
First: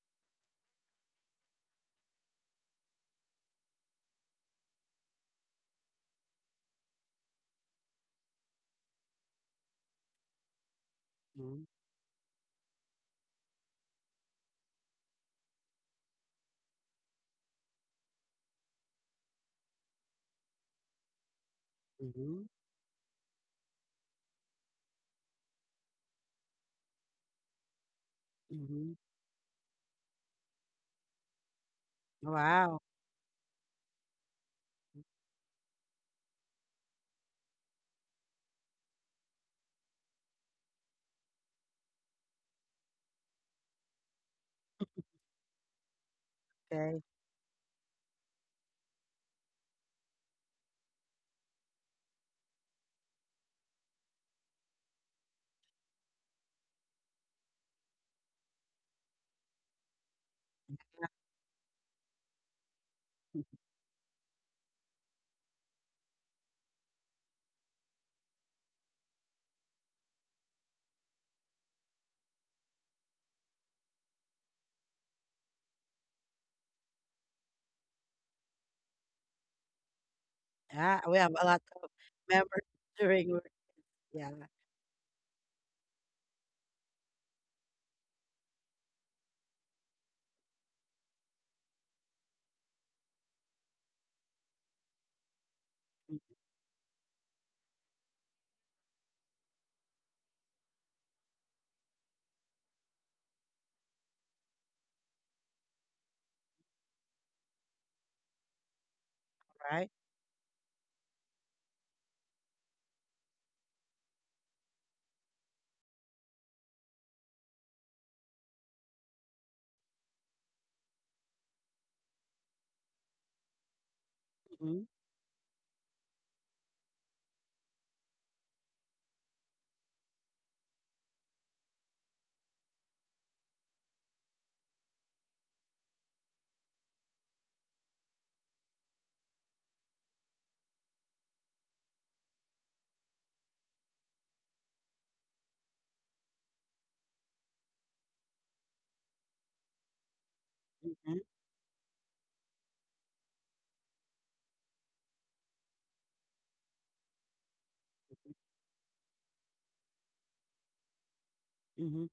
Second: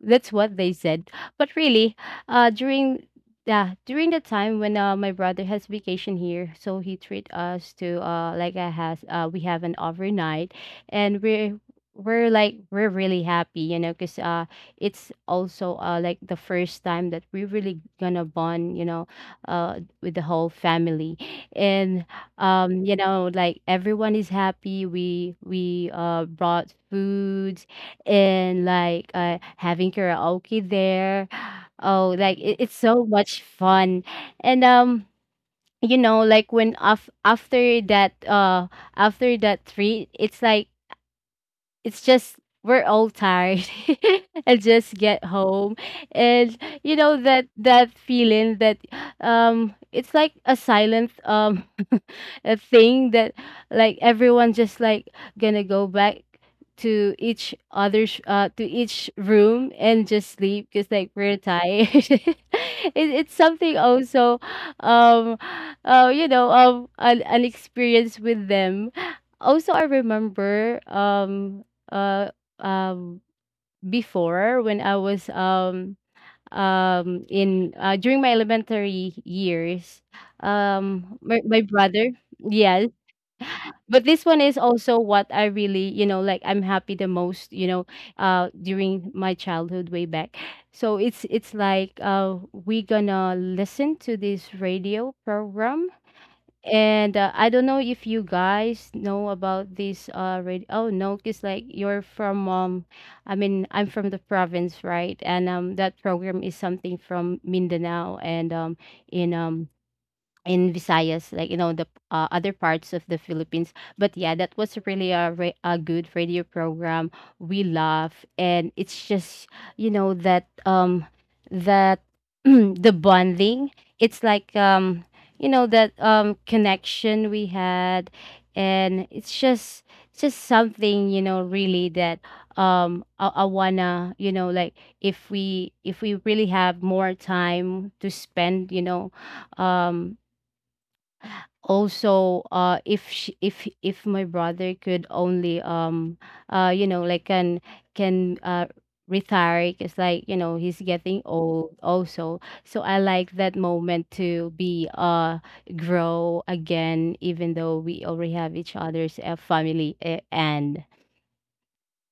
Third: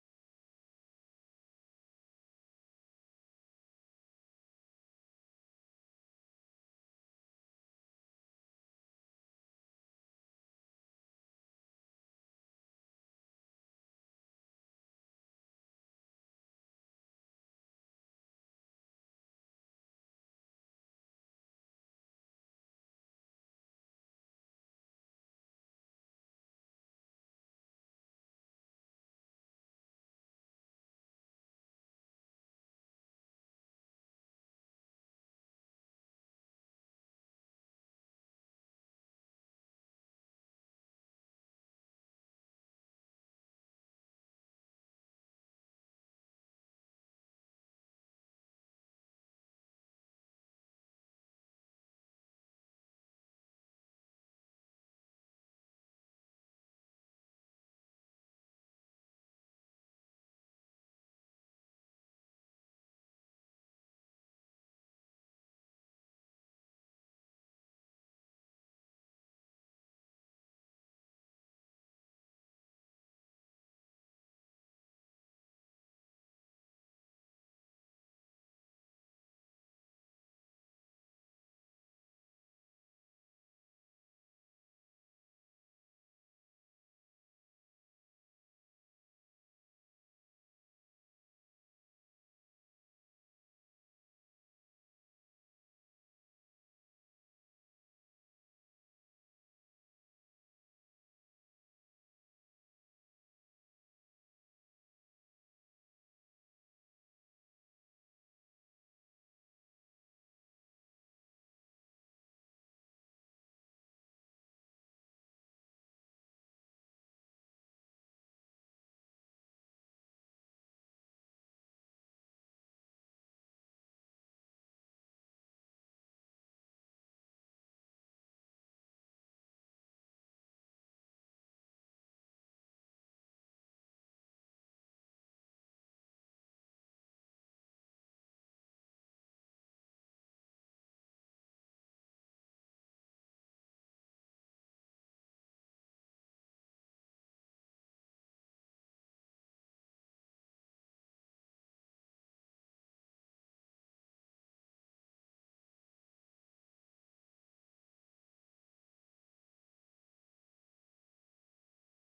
Speaker 3: That's what they said. But really, uh, during yeah, during the time when uh, my brother has vacation here, so he treat us to uh like a has uh we have an overnight, and we're
Speaker 1: Mm.
Speaker 3: we're like we're really happy, you know, cause uh it's also uh like the first time that we really gonna bond, you know, uh with the whole family. And
Speaker 1: Mm-hmm.
Speaker 3: um you know, like everyone is happy. We we uh brought food, and
Speaker 1: Mm-hmm.
Speaker 3: like uh, having karaoke there. Oh, like it, it's
Speaker 1: Wow.
Speaker 3: so much fun. And um, you know, like when af- after that uh after that treat, it's like it's just we're all tired and just get home. And you
Speaker 1: Okay.
Speaker 3: know that that feeling that um it's like a silent um a thing that like everyone just like gonna go back to each other's uh to each room and just sleep because like we're tired. it, it's something also um uh you know, um an, an experience with them. Also I remember um uh, um, before when I was um, um, in uh, during my elementary years.
Speaker 1: Yeah,
Speaker 3: Um,
Speaker 1: we have
Speaker 3: my,
Speaker 1: a
Speaker 3: my
Speaker 1: lot of
Speaker 3: brother,
Speaker 1: members
Speaker 3: yes.
Speaker 1: during work.
Speaker 3: But this
Speaker 1: Yeah.
Speaker 3: one is also what I really, you know, like I'm happy the most, you know, uh, during my childhood way back. So it's it's like uh, we gonna listen to this radio program. And uh, I don't know if you guys know about this uh radio. Oh no, it's like you're from um, I mean, I'm from the province, right? And um that program is something from Mindanao and um in um
Speaker 1: Right.
Speaker 3: in Visayas, like, you know, the uh, other parts of the Philippines. But yeah, that was really a ra- a good radio program. We laugh, and it's just you know that um that the bonding. It's like
Speaker 1: Mm-hmm.
Speaker 3: um you know that um connection we had, and it's just it's just something you know really that um I, I wanna, you know, like if we if we really have more time to spend, you know, um also uh if she, if if my brother could only um uh you know, like can can uh retire, it's like you know he's
Speaker 1: Mhm,
Speaker 3: getting old also. So I like that moment to be uh grow again, even though we already have each other's uh, family uh, and
Speaker 1: mhm.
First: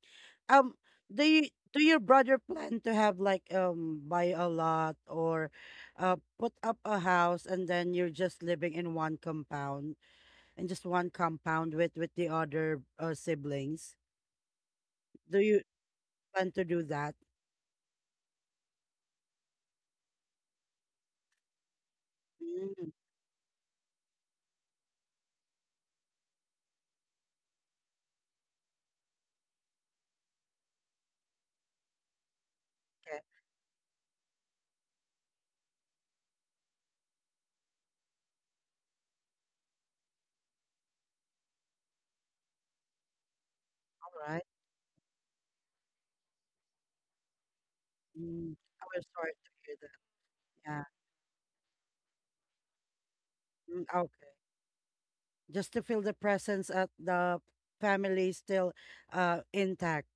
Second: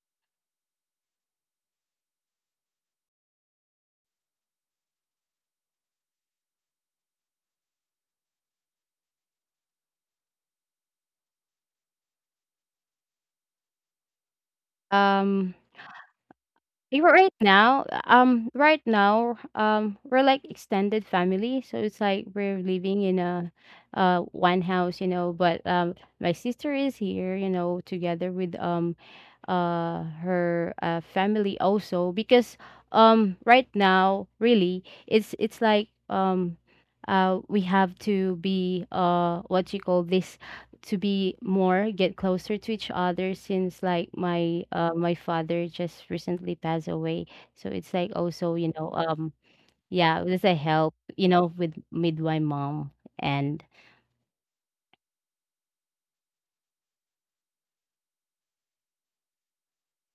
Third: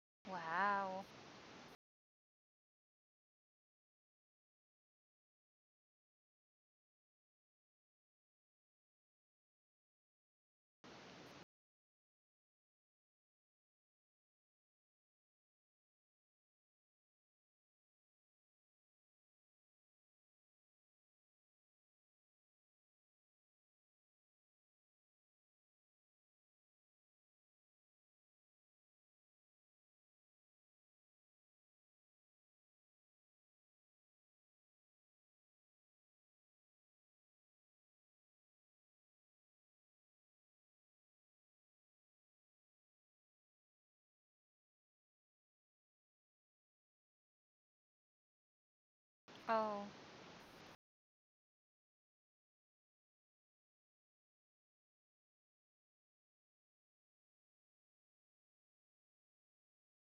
Speaker 1: Um,
Speaker 2: Wow.
Speaker 1: do you do your brother plan to have, like, um buy a lot, or uh put up a house, and then you're just living in one compound, and just one compound with with the other uh, siblings? Do
Speaker 3: um
Speaker 1: you plan to do
Speaker 3: Eh,
Speaker 1: that?
Speaker 3: right now, um, right now, um, we're like extended family, so it's like we're
Speaker 1: Mm,
Speaker 3: living in a, uh, one house, you know. But um, my sister is here, you know, together with um, uh, her uh, family also, because
Speaker 1: okay,
Speaker 3: um, right now, really, it's it's like um, uh, we have to be uh, what you call this, to be more, get closer to each other, since like
Speaker 1: all right.
Speaker 3: my uh my father just recently passed away. So it's like also
Speaker 1: Mm,
Speaker 3: you know
Speaker 1: I'm sorry
Speaker 3: um
Speaker 1: to hear
Speaker 2: Oh,
Speaker 1: that.
Speaker 3: yeah, there's a
Speaker 1: Yeah.
Speaker 3: help, you know, with with my mom. And
Speaker 1: Mm, okay. Just to feel the presence at the family still uh intact,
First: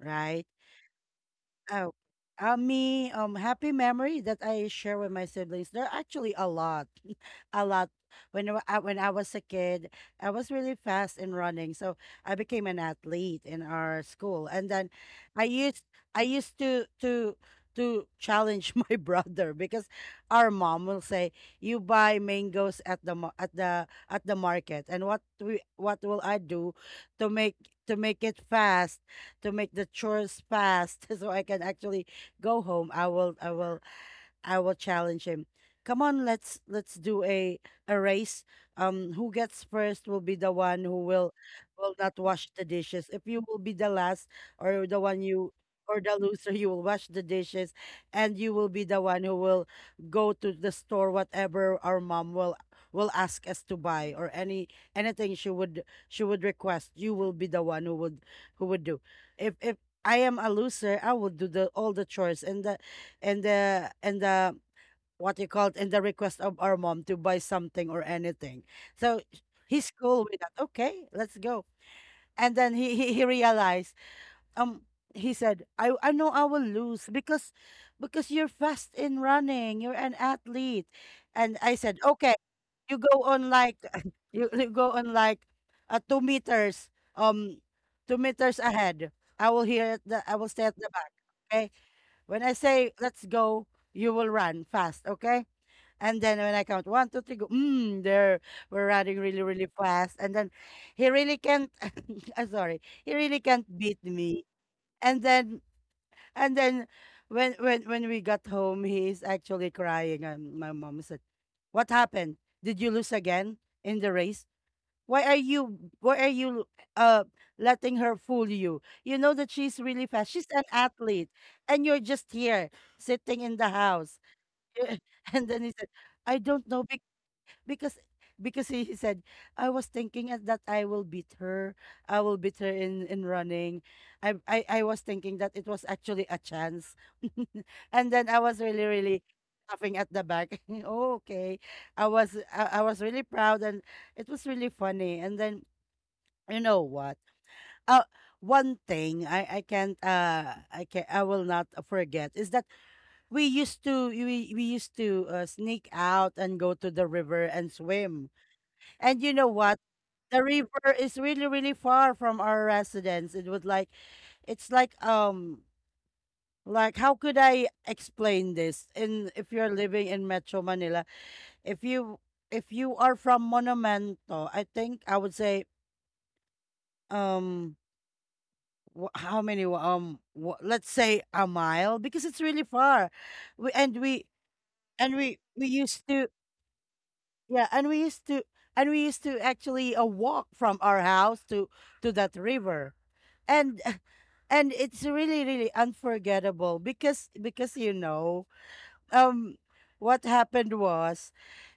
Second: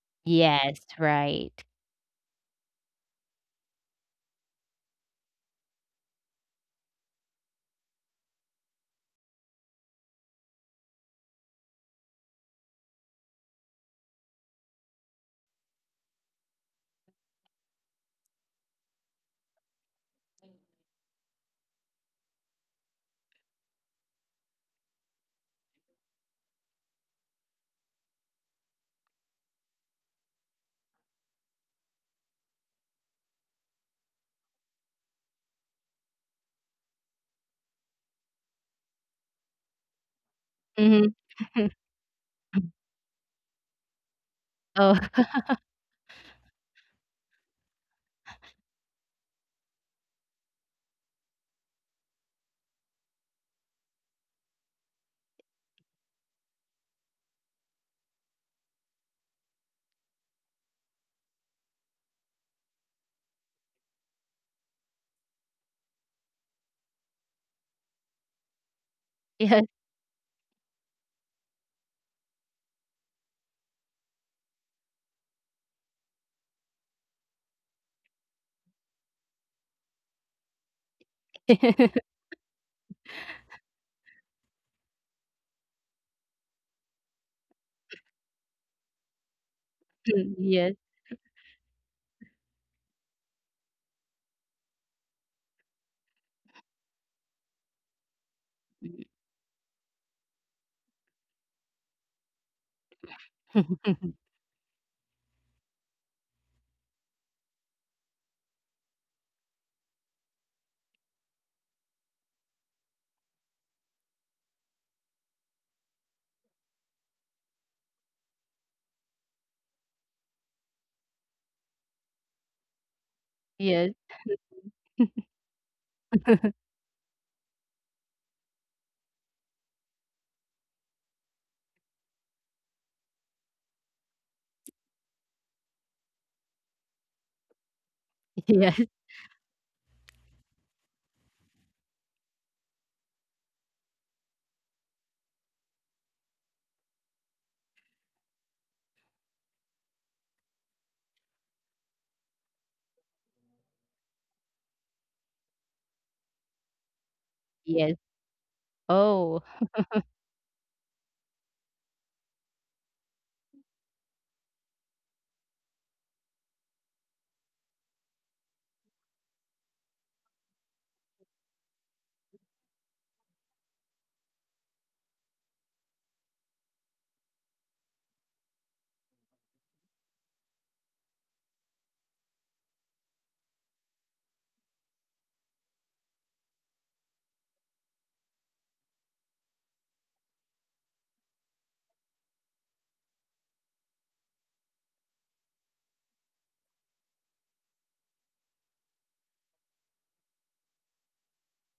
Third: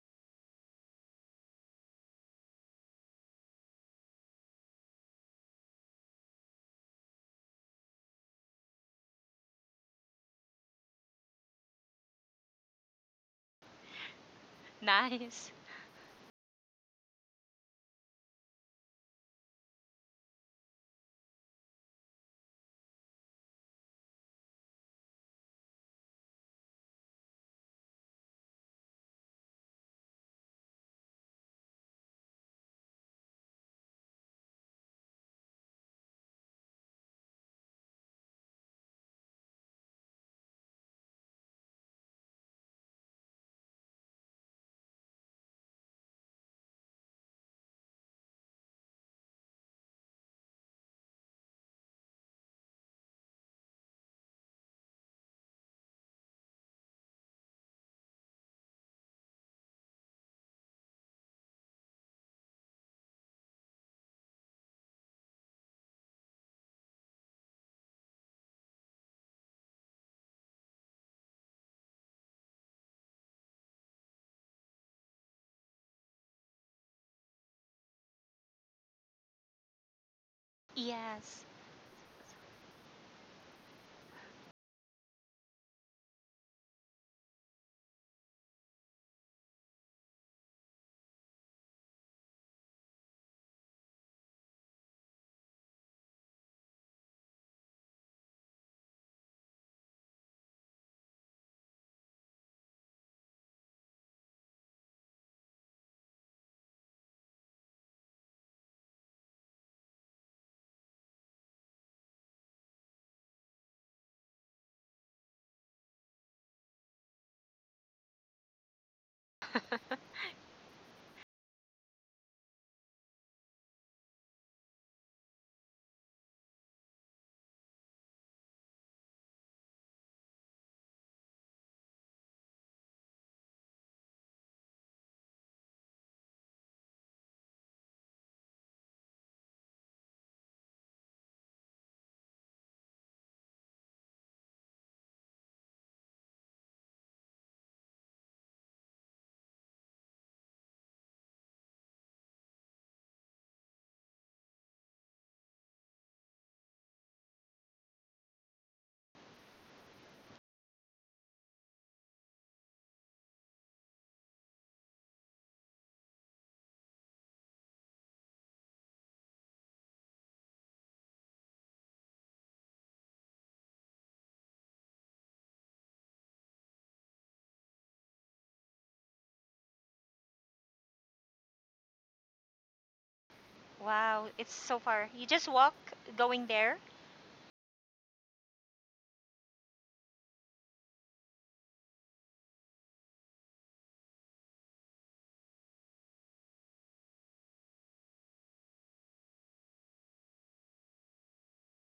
Speaker 1: right?
Speaker 3: yes, right.
Speaker 1: Oh, uh, me, um, happy memory that I share with my siblings. There are actually a lot, a lot. When I, wa- uh, when I was a kid, I was really fast in running, so I became an athlete in our school. And then I
Speaker 2: nice.
Speaker 1: used I used to to to challenge my brother, because our mom will say, "You buy mangoes at the ma- at the at the market." And what we what will I do to make to make it fast? To make the chores fast so I can actually go home, I will I will I will challenge him. Come on, let's let's do a a race. Um, who gets first will be the one who
Speaker 3: hmm
Speaker 1: will will not wash the dishes. If you will be the last or the one
Speaker 3: oh
Speaker 1: you or the loser, you will wash the dishes, and you will be the one who will go to the store whatever our mom will will ask us to buy, or any anything she would she would request. You will be the one who would who would do, if if I am a loser, I will do the all the chores, and the and the and the what you call it, and the request of our mom to buy something or anything. So
Speaker 3: yes
Speaker 1: he's cool with that. Okay, let's go. And then he he, he realized. Um, he said, I I know I will lose, because because you're fast in running. You're an athlete.
Speaker 2: Yes.
Speaker 1: And I said, okay, you, go on like you, you go on like uh, two meters, um two meters ahead. I will hear at the i will stay
Speaker 3: yes
Speaker 1: at the back. Okay, when I say let's go, you will run fast. Okay, and then when I count one, two, three, go, mm, there we're running really really fast, and then he really can't. I'm sorry, he really can't beat me. And then and then when when when we got home, he's actually crying, and my mom said, what happened? Did you lose again in the race? Why are you why are you uh letting her fool you? You know that she's really fast. She's an athlete, and you're just here sitting in the
Speaker 3: yes yes
Speaker 1: house. And then he said, I don't know, because because he he said, I was thinking at that I will beat her. I will beat her in in running. I I I was thinking that it was actually a chance. And then I was really really laughing at the back. Oh, okay. I was I, I was really proud, and it was really funny. And then you know what? Uh one thing I I can't uh I can I will not forget is that we used to we we used to uh, sneak out and go to the river and
Speaker 3: yes
Speaker 1: swim. And you
Speaker 3: oh
Speaker 1: know what? The river is really, really far from our residence. It would like it's like um like, how could I explain this? In If you're living in Metro Manila, if you if you are from Monumento, I think I would say, um wh- how many, um wh- let's say a mile, because it's really far. We and
Speaker 2: Wow,
Speaker 1: we
Speaker 2: it's so far.
Speaker 1: and
Speaker 2: You
Speaker 1: we
Speaker 2: just
Speaker 1: we
Speaker 2: walk
Speaker 1: used to
Speaker 2: going there?
Speaker 1: Yeah, and we used to and we used to actually uh, walk from our house to to that river. And and it's really really unforgettable, because because you know, um what happened was,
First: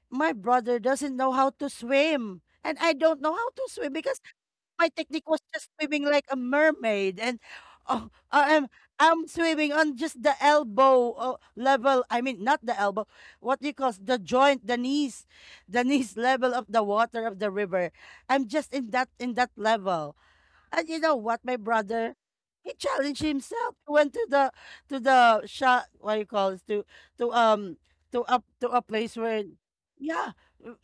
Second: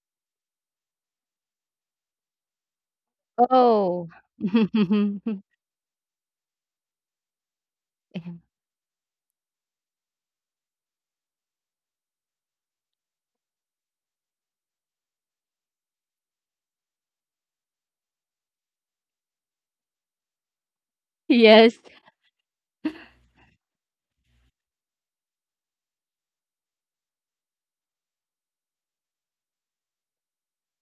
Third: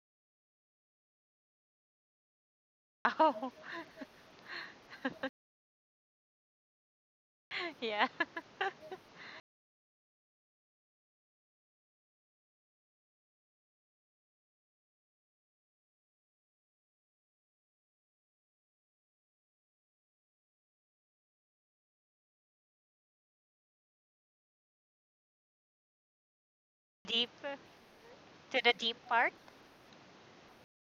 Speaker 1: my brother doesn't know how to swim, and I don't know how
Speaker 2: Oh.
Speaker 1: to swim,
Speaker 3: oh
Speaker 1: because my technique was just swimming like a mermaid. And
Speaker 2: Yeah.
Speaker 1: oh, I- am I'm swimming on just the elbow uh, level. I mean, not the elbow. What do you call, s- the joint, the knees, the knees level of the water of the river. I'm just in that in that level. And you know what, my
Speaker 3: yes
Speaker 1: brother, he challenged himself. He went to the to the shot. What do you call it? To to
Speaker 2: Deep.
Speaker 1: um to up
Speaker 2: To
Speaker 1: to
Speaker 2: the
Speaker 1: a
Speaker 2: deep
Speaker 1: place
Speaker 2: part?
Speaker 1: where, yeah,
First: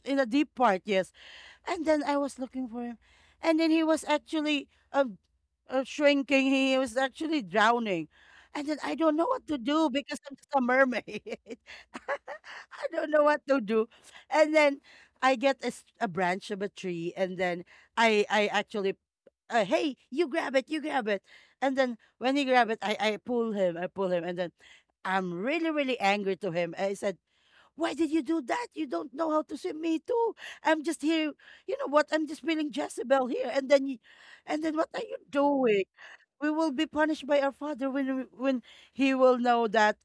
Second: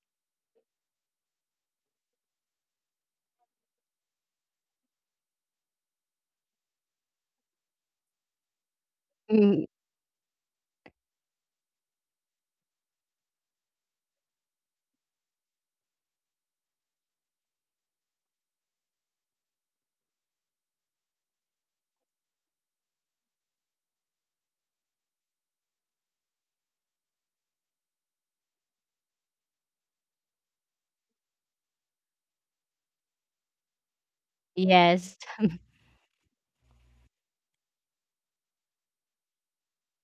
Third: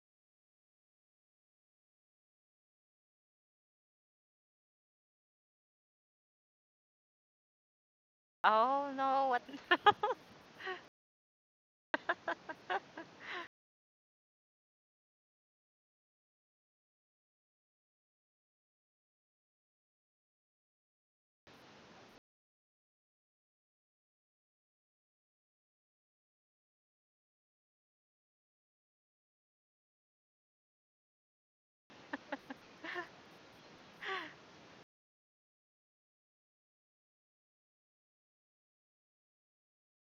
Speaker 1: in a deep part. Yes, and then I was looking for him. And then he was actually uh, uh, shrinking. He was actually drowning. And then
Speaker 2: Oh,
Speaker 1: I don't know
Speaker 2: no.
Speaker 1: what to
Speaker 3: Mm,
Speaker 1: do,
Speaker 2: What?
Speaker 1: because I'm just a mermaid. I don't know what to do. And then I get a, s- a branch of a tree. And then I, I actually, uh, hey, you grab it, you grab it. And then when he grab it, I, I pull him, I pull him. And then I'm really, really angry to him. I said, why did you do that? You don't know how to swim. Me too. I'm just here. You know what? I'm just feeling Jezebel here. And then, y- and then, what are you
Speaker 3: yes
Speaker 1: doing? We will be punished by our father when we- when he will know that,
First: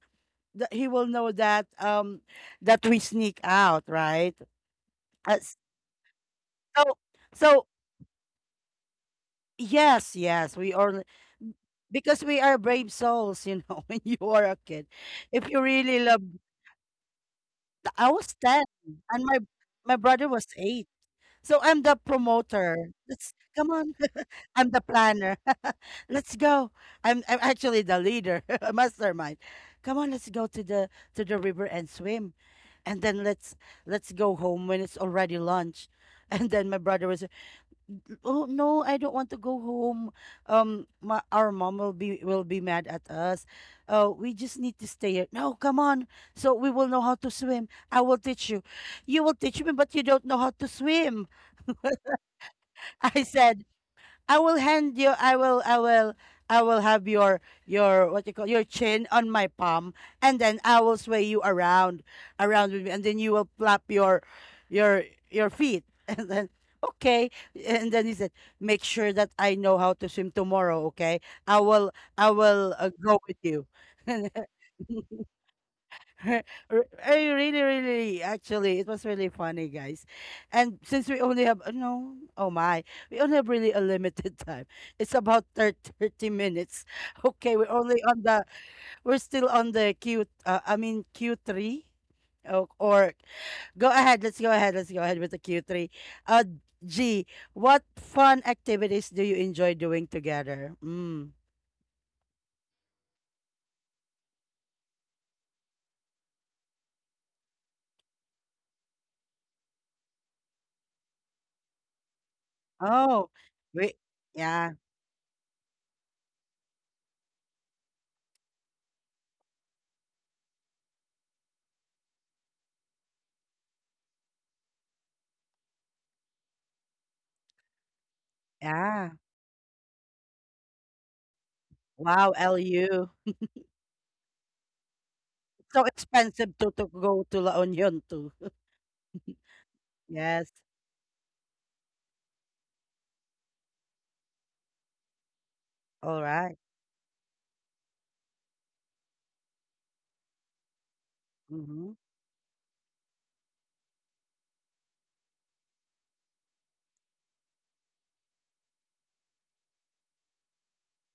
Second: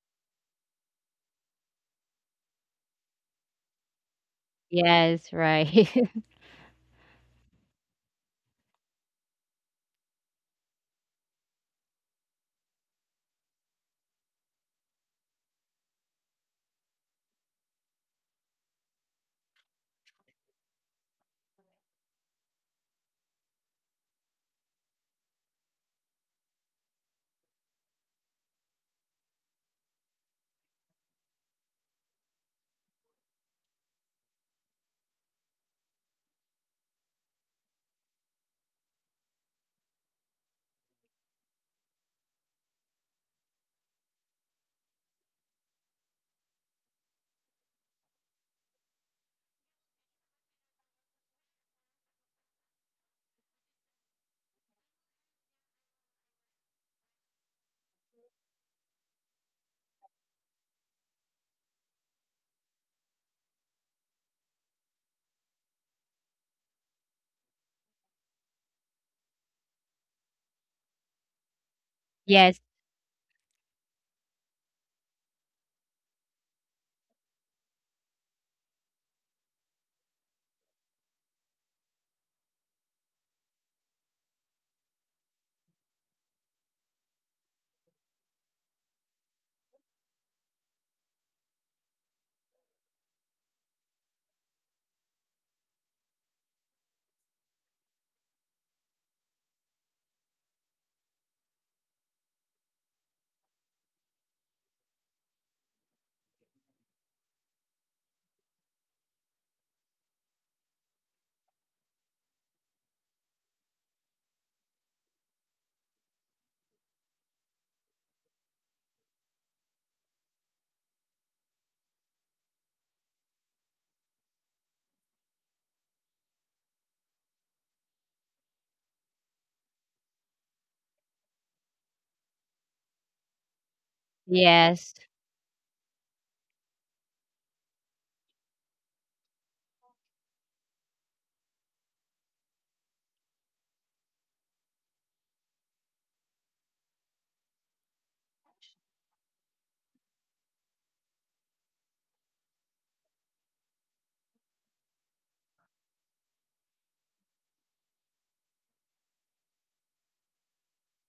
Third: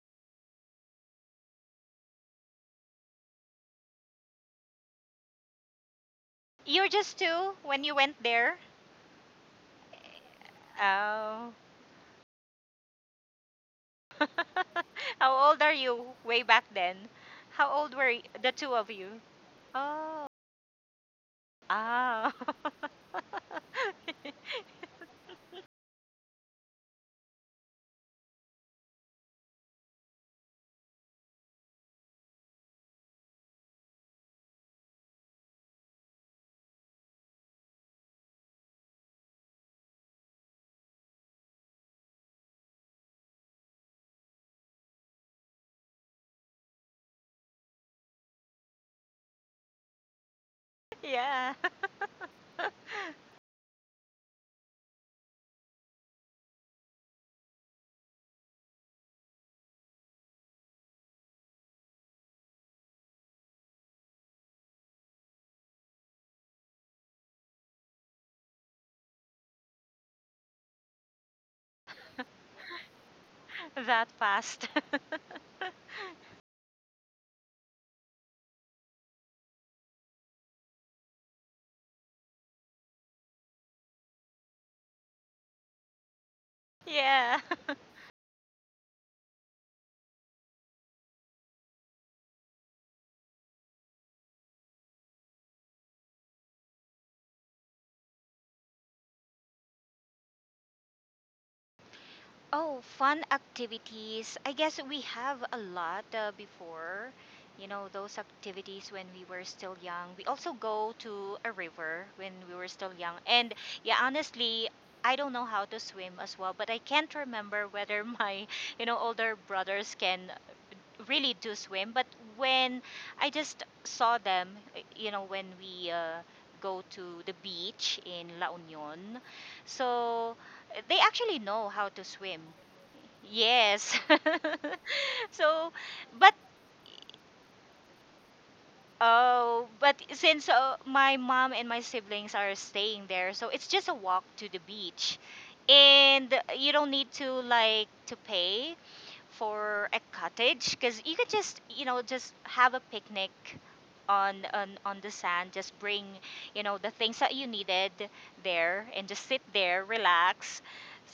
Speaker 1: that he will know that um that we sneak out, right?
Speaker 3: yes
Speaker 1: Uh, s-
Speaker 3: right
Speaker 1: so
Speaker 2: You're just two
Speaker 1: so
Speaker 2: when you went there?
Speaker 1: yes, yes, we are n-
Speaker 2: Oh.
Speaker 1: because we are brave souls, you know, when you are a kid.
Speaker 2: How
Speaker 1: If
Speaker 2: old
Speaker 1: you
Speaker 2: are
Speaker 1: really
Speaker 2: you
Speaker 1: love,
Speaker 2: way back then? How old
Speaker 1: I
Speaker 2: were y-
Speaker 1: was
Speaker 2: the
Speaker 1: ten,
Speaker 2: two of you?
Speaker 1: and my my
Speaker 2: Oh.
Speaker 1: brother was eight. So I'm the
Speaker 2: Ah.
Speaker 1: promoter. Let's come on. I'm the planner. Let's go. I'm I'm actually the leader, a mastermind. Come on, let's go to the to the river and swim, and then let's let's go home when it's already lunch. And then my brother was, oh no, I don't want to go home. Um, my, our mom will be will be mad at us. Uh, we just need to stay here. No, come on. So we will know how to swim. I will teach you. You will teach me, but you don't know how to swim.
Speaker 2: Yeah.
Speaker 1: I said, I will hand you. I will. I will. I will have your your what you call your chin on my palm, and then I will sway you around, around with me, and then you will flap your your your feet, and then, okay, and then he said, make sure that I know how to swim tomorrow. Okay, I will. I
Speaker 3: yes
Speaker 1: will uh, go with you.
Speaker 2: That fast.
Speaker 1: Re- I really, really, actually, it was really funny, guys. And since we only have, uh, no, oh my, we only have really a limited time. It's about thir- thirty minutes.
Speaker 2: Yeah.
Speaker 1: Okay, we're only on the, we're still on the Q, uh, I mean, Q three. Or, or go ahead, let's go ahead, let's go ahead with the Q three. Uh, G, what fun activities do you enjoy doing together? Mm.
Speaker 2: Oh, fun activities. I guess we have a lot, uh, before. You know, those activities when we were still young. We also go to a river when we were still young.
Speaker 1: Oh,
Speaker 2: And
Speaker 1: we,
Speaker 2: yeah, honestly,
Speaker 1: yeah,
Speaker 2: I don't know how to swim as well, but I can't remember whether my, you know, older brothers can really do swim. But when I just saw them, uh, you know, when we, uh, go to the beach in La
Speaker 1: yeah.
Speaker 2: Union, so eh, they actually know how to
Speaker 1: Wow,
Speaker 2: swim.
Speaker 1: L U.
Speaker 2: Yes.
Speaker 3: yes
Speaker 2: So,
Speaker 1: So
Speaker 2: but
Speaker 1: expensive to to go to La Union too.
Speaker 2: oh, but since
Speaker 1: Yes.
Speaker 2: uh, my mom and my siblings are staying there, so it's just a walk to the beach.
Speaker 1: All
Speaker 2: And
Speaker 1: right.
Speaker 2: you don't need to like to pay for a cottage, because you could just, you
Speaker 1: Mm-hmm.
Speaker 2: know just have a picnic on, on on the sand, just bring, you know the things that you needed there, and just sit there, relax.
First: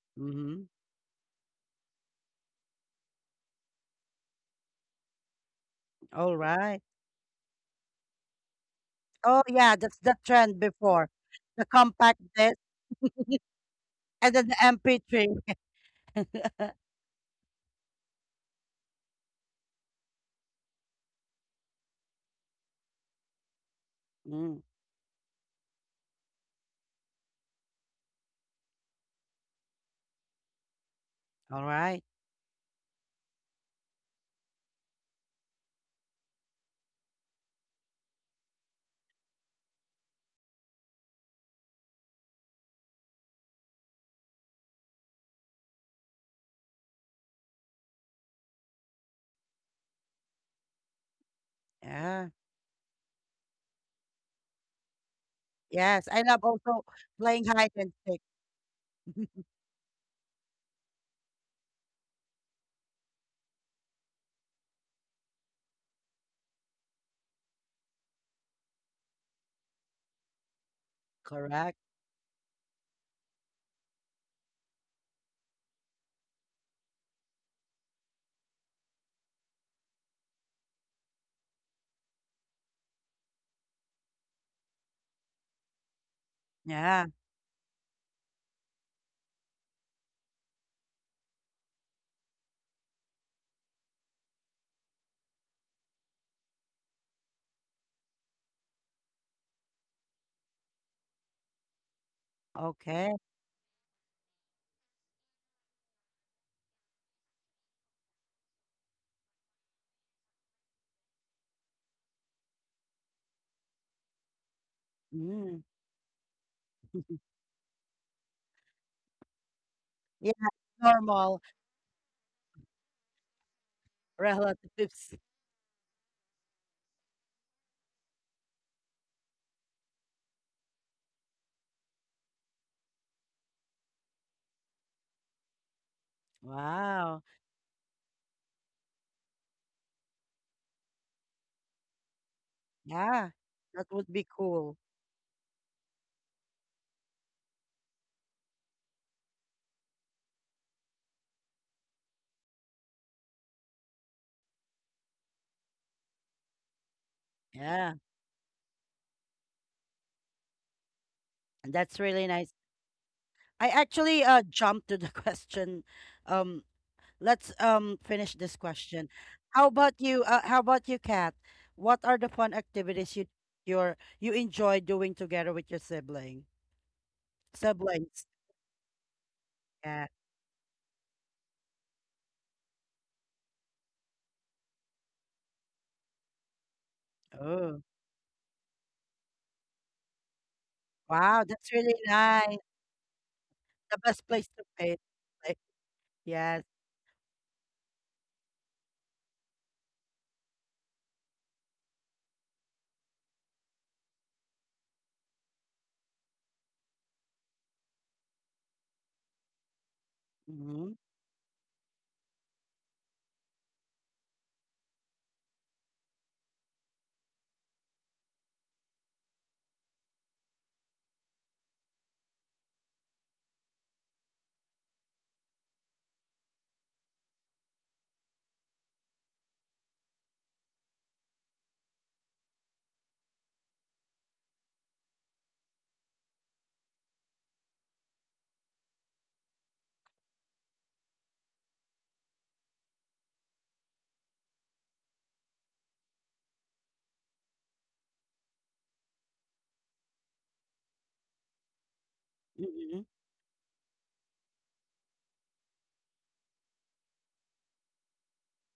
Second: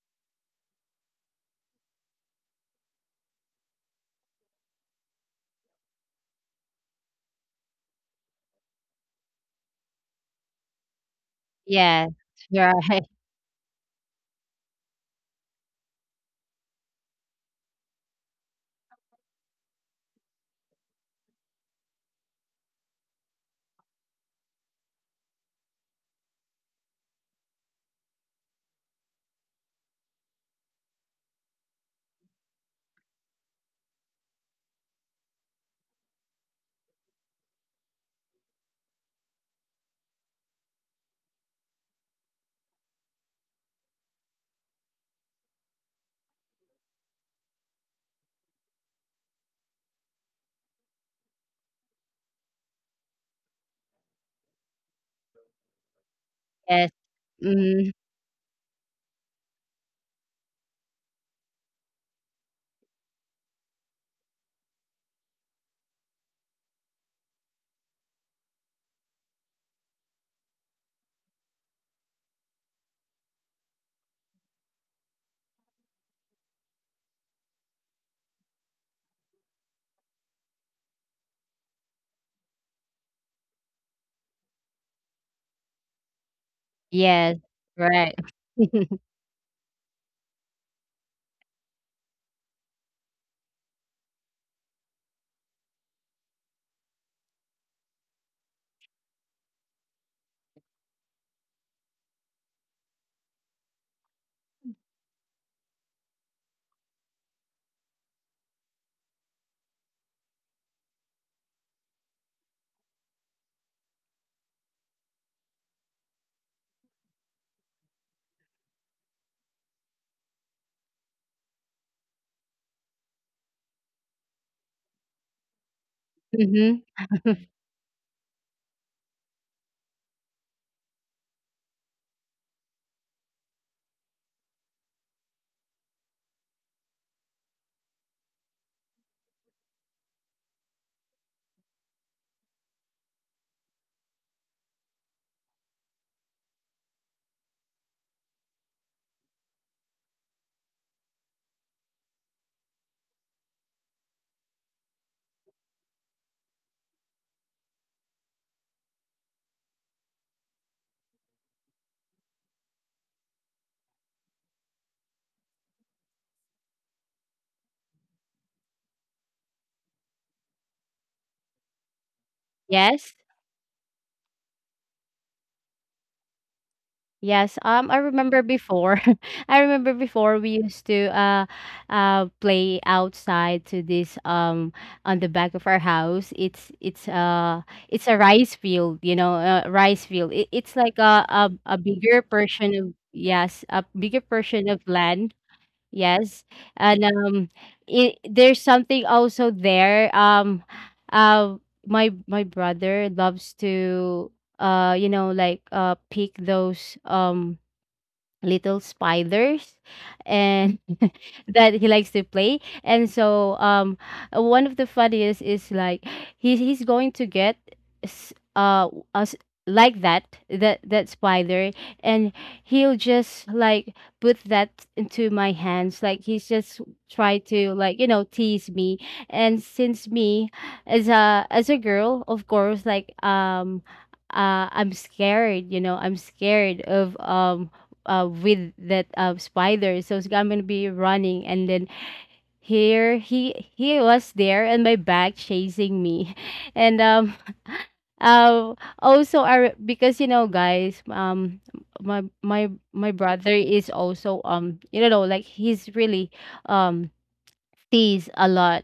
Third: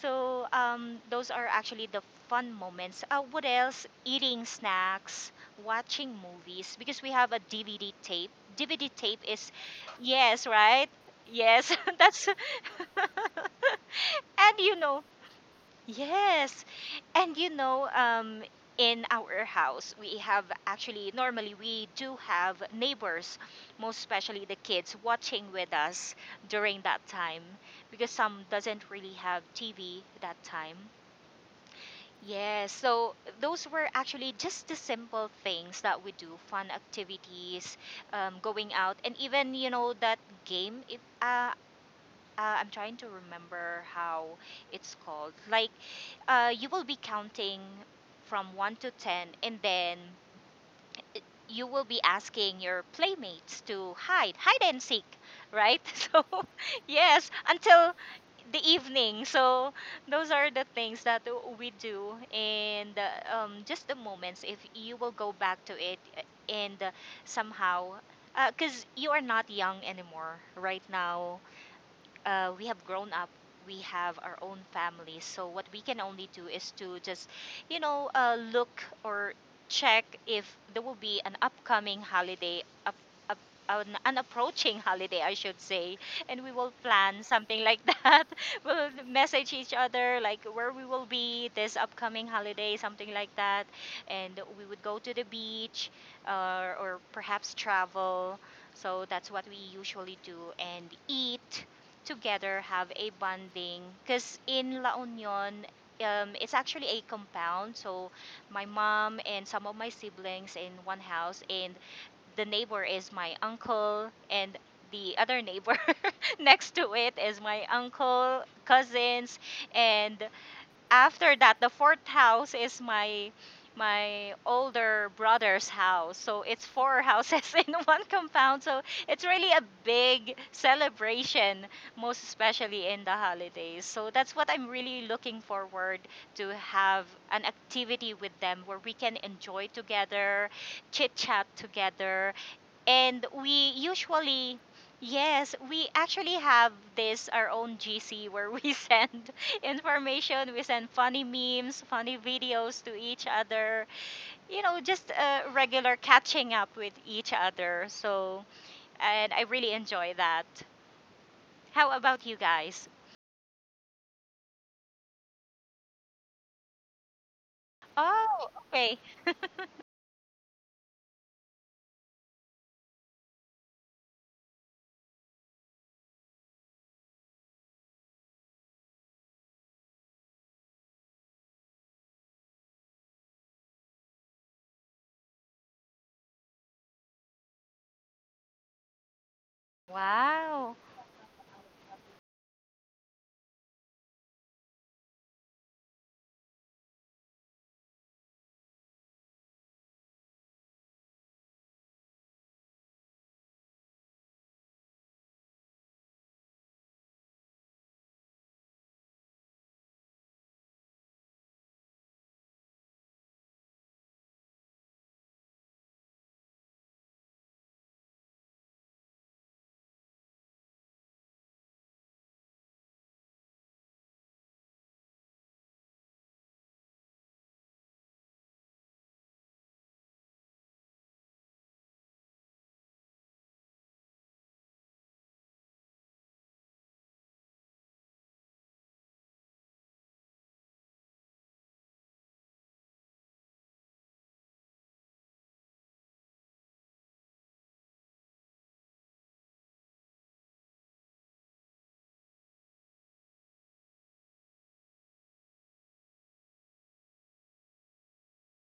Speaker 2: So
Speaker 1: Mm-hmm.
Speaker 2: um, those are actually the fun moments, uh, what else eating snacks, watching
Speaker 1: All
Speaker 2: movies
Speaker 1: right.
Speaker 2: because we have a DVD tape. DVD tape
Speaker 1: Oh
Speaker 2: is,
Speaker 1: yeah, that's the
Speaker 2: yes,
Speaker 1: trend
Speaker 2: right.
Speaker 1: before. The
Speaker 2: Yes.
Speaker 3: Yes,
Speaker 1: compact
Speaker 2: That's and
Speaker 1: disc,
Speaker 3: right,
Speaker 1: and then the
Speaker 2: you know
Speaker 1: M P three.
Speaker 2: yes. And you know, um, in our house, we have actually, normally we do have neighbors, most especially the
Speaker 1: Mm.
Speaker 2: kids, watching with us during that time, because some doesn't really have T V that time.
Speaker 1: All right.
Speaker 2: Yes, so those were actually just the simple things that we do, fun activities, um, going out, and even you know that game. If uh, uh, I'm trying to remember how it's called. Like, uh, you will be counting from one to ten, and then you will be
Speaker 1: Yeah.
Speaker 2: asking your playmates to hide, hide and seek, right?
Speaker 1: Yes. I
Speaker 2: So,
Speaker 1: love also
Speaker 3: yes.
Speaker 2: yes,
Speaker 1: playing hide
Speaker 3: Mhm,
Speaker 2: until
Speaker 1: and seek.
Speaker 2: the evening. So, those are the things that we do, and uh, um, just the moments, if you will go back to it, uh, and uh, somehow. Because you are not young anymore right now,
Speaker 1: Correct.
Speaker 2: uh, we have grown up, we have our own families, so what we can only do is to just, you know uh, look or check if there will be an upcoming holiday, up, up, an, an approaching holiday I should say, and we will
Speaker 1: Yeah.
Speaker 2: plan
Speaker 3: yes,
Speaker 2: something like
Speaker 3: right.
Speaker 2: that. We'll message each other like where we will be this upcoming holiday, something like that, and we would go to the beach, uh, or perhaps travel. So that's what we usually do, and eat together, have a
Speaker 1: Okay.
Speaker 2: bonding, because in La Union, um, it's actually a compound. So my mom and some of my siblings in one house, and the neighbor is my uncle, and the other
Speaker 1: Mm.
Speaker 2: neighbor, next to it is my uncle cousins, and
Speaker 1: Yeah.
Speaker 2: after
Speaker 1: Normal
Speaker 2: that the fourth house is my, my older
Speaker 1: relatives.
Speaker 2: brother's house. So it's
Speaker 3: Mhm.
Speaker 2: four houses in one compound. So it's really a big celebration, most especially in the holidays. So that's what I'm really looking forward, to have
Speaker 1: Wow.
Speaker 2: an activity with them where we can enjoy together, chit chat together. And
Speaker 1: Yeah.
Speaker 2: we
Speaker 1: That would be
Speaker 2: usually,
Speaker 1: cool.
Speaker 2: yes, we actually have this our own G C where we send information, we send funny memes, funny videos to each other, you know just, uh, regular catching up with each other.
Speaker 1: Yeah.
Speaker 2: So, and I really enjoy that. How
Speaker 1: That's
Speaker 2: about
Speaker 1: really
Speaker 2: you
Speaker 1: nice.
Speaker 2: guys?
Speaker 1: I actually uh jumped to the question. Um, let's um finish
Speaker 2: Oh,
Speaker 1: this
Speaker 2: okay.
Speaker 1: question. How about you? Uh, how about you, Kat? What are the fun
Speaker 3: Yes,
Speaker 1: activities you your you enjoy doing together with your sibling
Speaker 3: yes, um, I
Speaker 1: siblings?
Speaker 3: remember before I remember
Speaker 1: Kat.
Speaker 3: before we used to, uh, uh, play outside to this, um on the back of our house. It's it's uh
Speaker 1: Oh,
Speaker 3: it's a rice field, you know, a rice field. It it's
Speaker 2: Wow.
Speaker 3: like a
Speaker 1: wow,
Speaker 3: a
Speaker 1: that's
Speaker 3: a
Speaker 1: really
Speaker 3: bigger
Speaker 1: nice.
Speaker 3: portion of, yes, a
Speaker 1: The
Speaker 3: bigger
Speaker 1: best place
Speaker 3: portion
Speaker 1: to
Speaker 3: of
Speaker 1: play.
Speaker 3: land.
Speaker 1: Like,
Speaker 3: Yes.
Speaker 1: yes.
Speaker 3: And um it, there's something also there. Um uh my my brother loves to uh you know, like, uh pick those um little spiders, and
Speaker 1: Mm-hmm.
Speaker 3: that he likes to play. And so um one of the funniest is, like, he, he's going to get s- uh us, like, that that that spider, and he'll just, like, put that into my hands, like he's just try to, like, you know, tease me. And since me, as a as a girl, of course, like, um uh, I'm scared, you know, I'm scared of um uh, with that uh, spider. So it's- I'm gonna be running, and then here he he was there and my back chasing me, and um uh, also, our, because, you know, guys, um my my
Speaker 1: Mm-hmm.
Speaker 3: my brother is also, um you know, like, he's really um sees a lot.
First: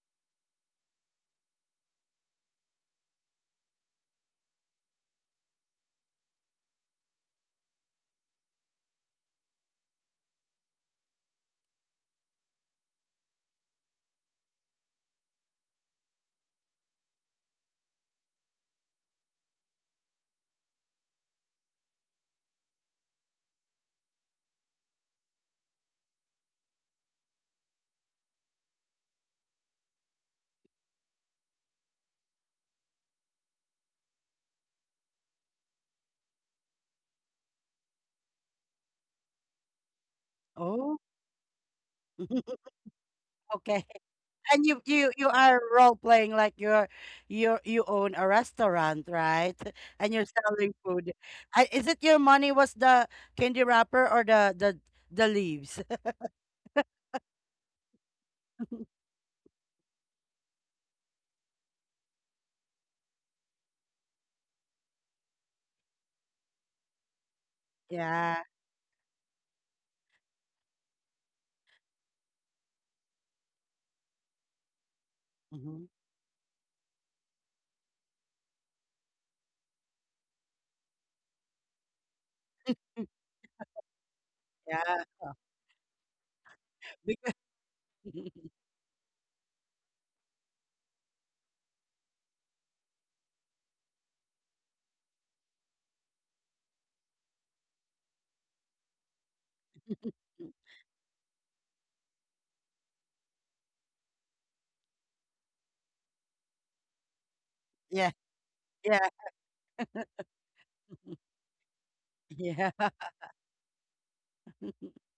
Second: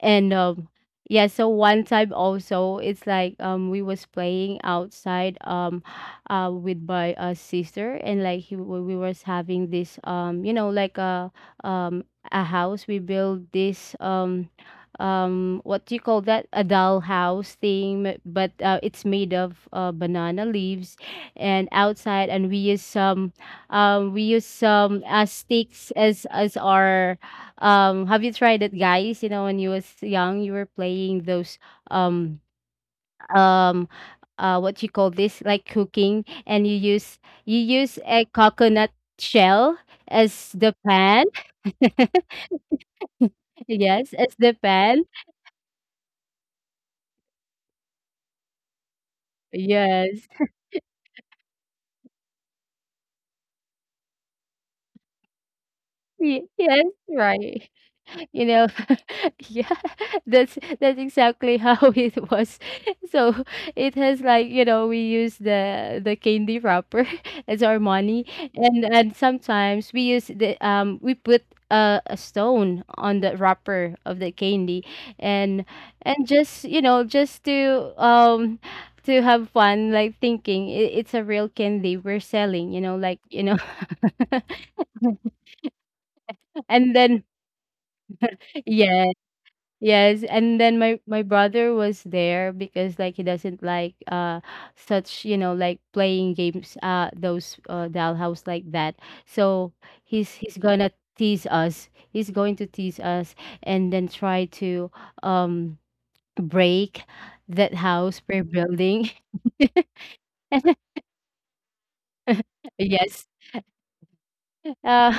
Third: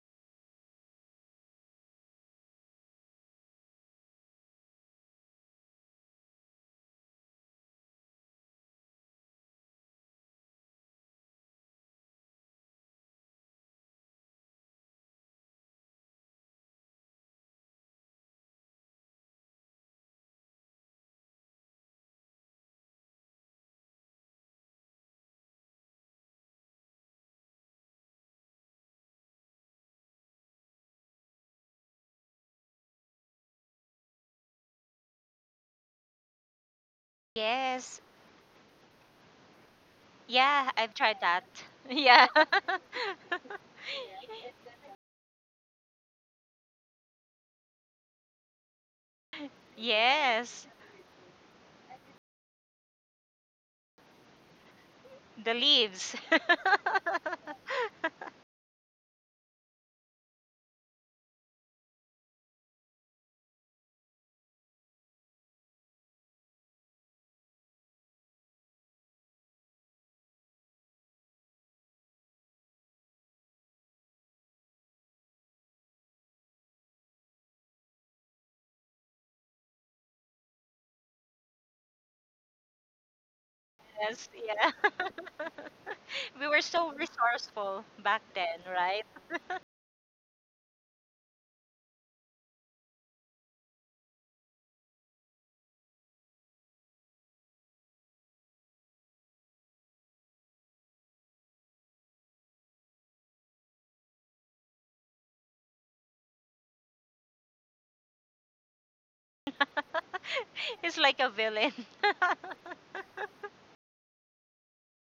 Speaker 3: And um yeah, so one time also, it's like, um we was playing outside, um uh with my uh, sister, and, like, he, we we was having this, um you know, like, a um a house. We build this um um what do you call that, a doll house thing, but uh, it's made of uh, banana leaves and outside. And we use some um we use some uh, sticks as as our um, have you tried it, guys? You know, when you was young, you were playing those um um uh what you call this, like, cooking, and you use you use
Speaker 2: Yes.
Speaker 3: a coconut shell as
Speaker 2: Yeah,
Speaker 3: the
Speaker 2: I've
Speaker 1: Oh,
Speaker 2: tried
Speaker 3: pan.
Speaker 2: that. Yeah.
Speaker 1: okay.
Speaker 3: Yes, as the
Speaker 1: And you
Speaker 3: pan.
Speaker 1: you you are role playing like you're you you own a restaurant, right? And you're
Speaker 3: Yes.
Speaker 2: Yes.
Speaker 1: selling food. I, is it your money was the candy wrapper or the the the
Speaker 2: The
Speaker 1: leaves?
Speaker 2: leaves.
Speaker 3: Ye- Yes, right. You know, yeah, that's that's exactly how it was. So it has, like, you know, we use the the candy wrapper as our money.
Speaker 1: Yeah.
Speaker 3: And and sometimes we use the um we put a, a stone on the wrapper of the candy, and
Speaker 1: Hmm.
Speaker 3: and just, you know, just to um to have fun, like, thinking, it, it's a real candy we're selling, you know, like, you know.
Speaker 2: Yes, yeah.
Speaker 1: Yeah.
Speaker 2: We were so
Speaker 3: And then,
Speaker 1: Because,
Speaker 2: resourceful back then, right?
Speaker 3: yes. Yes, and then my my brother was there, because, like, he doesn't like uh such, you know, like, playing games, uh those uh dollhouse, like that. So he's he's gonna tease us. He's going to tease us, and then try to um break that
Speaker 1: yeah.
Speaker 3: house we're
Speaker 1: Yeah.
Speaker 3: building.
Speaker 2: It's like a villain.
Speaker 1: Yeah.
Speaker 3: Yes. Uh,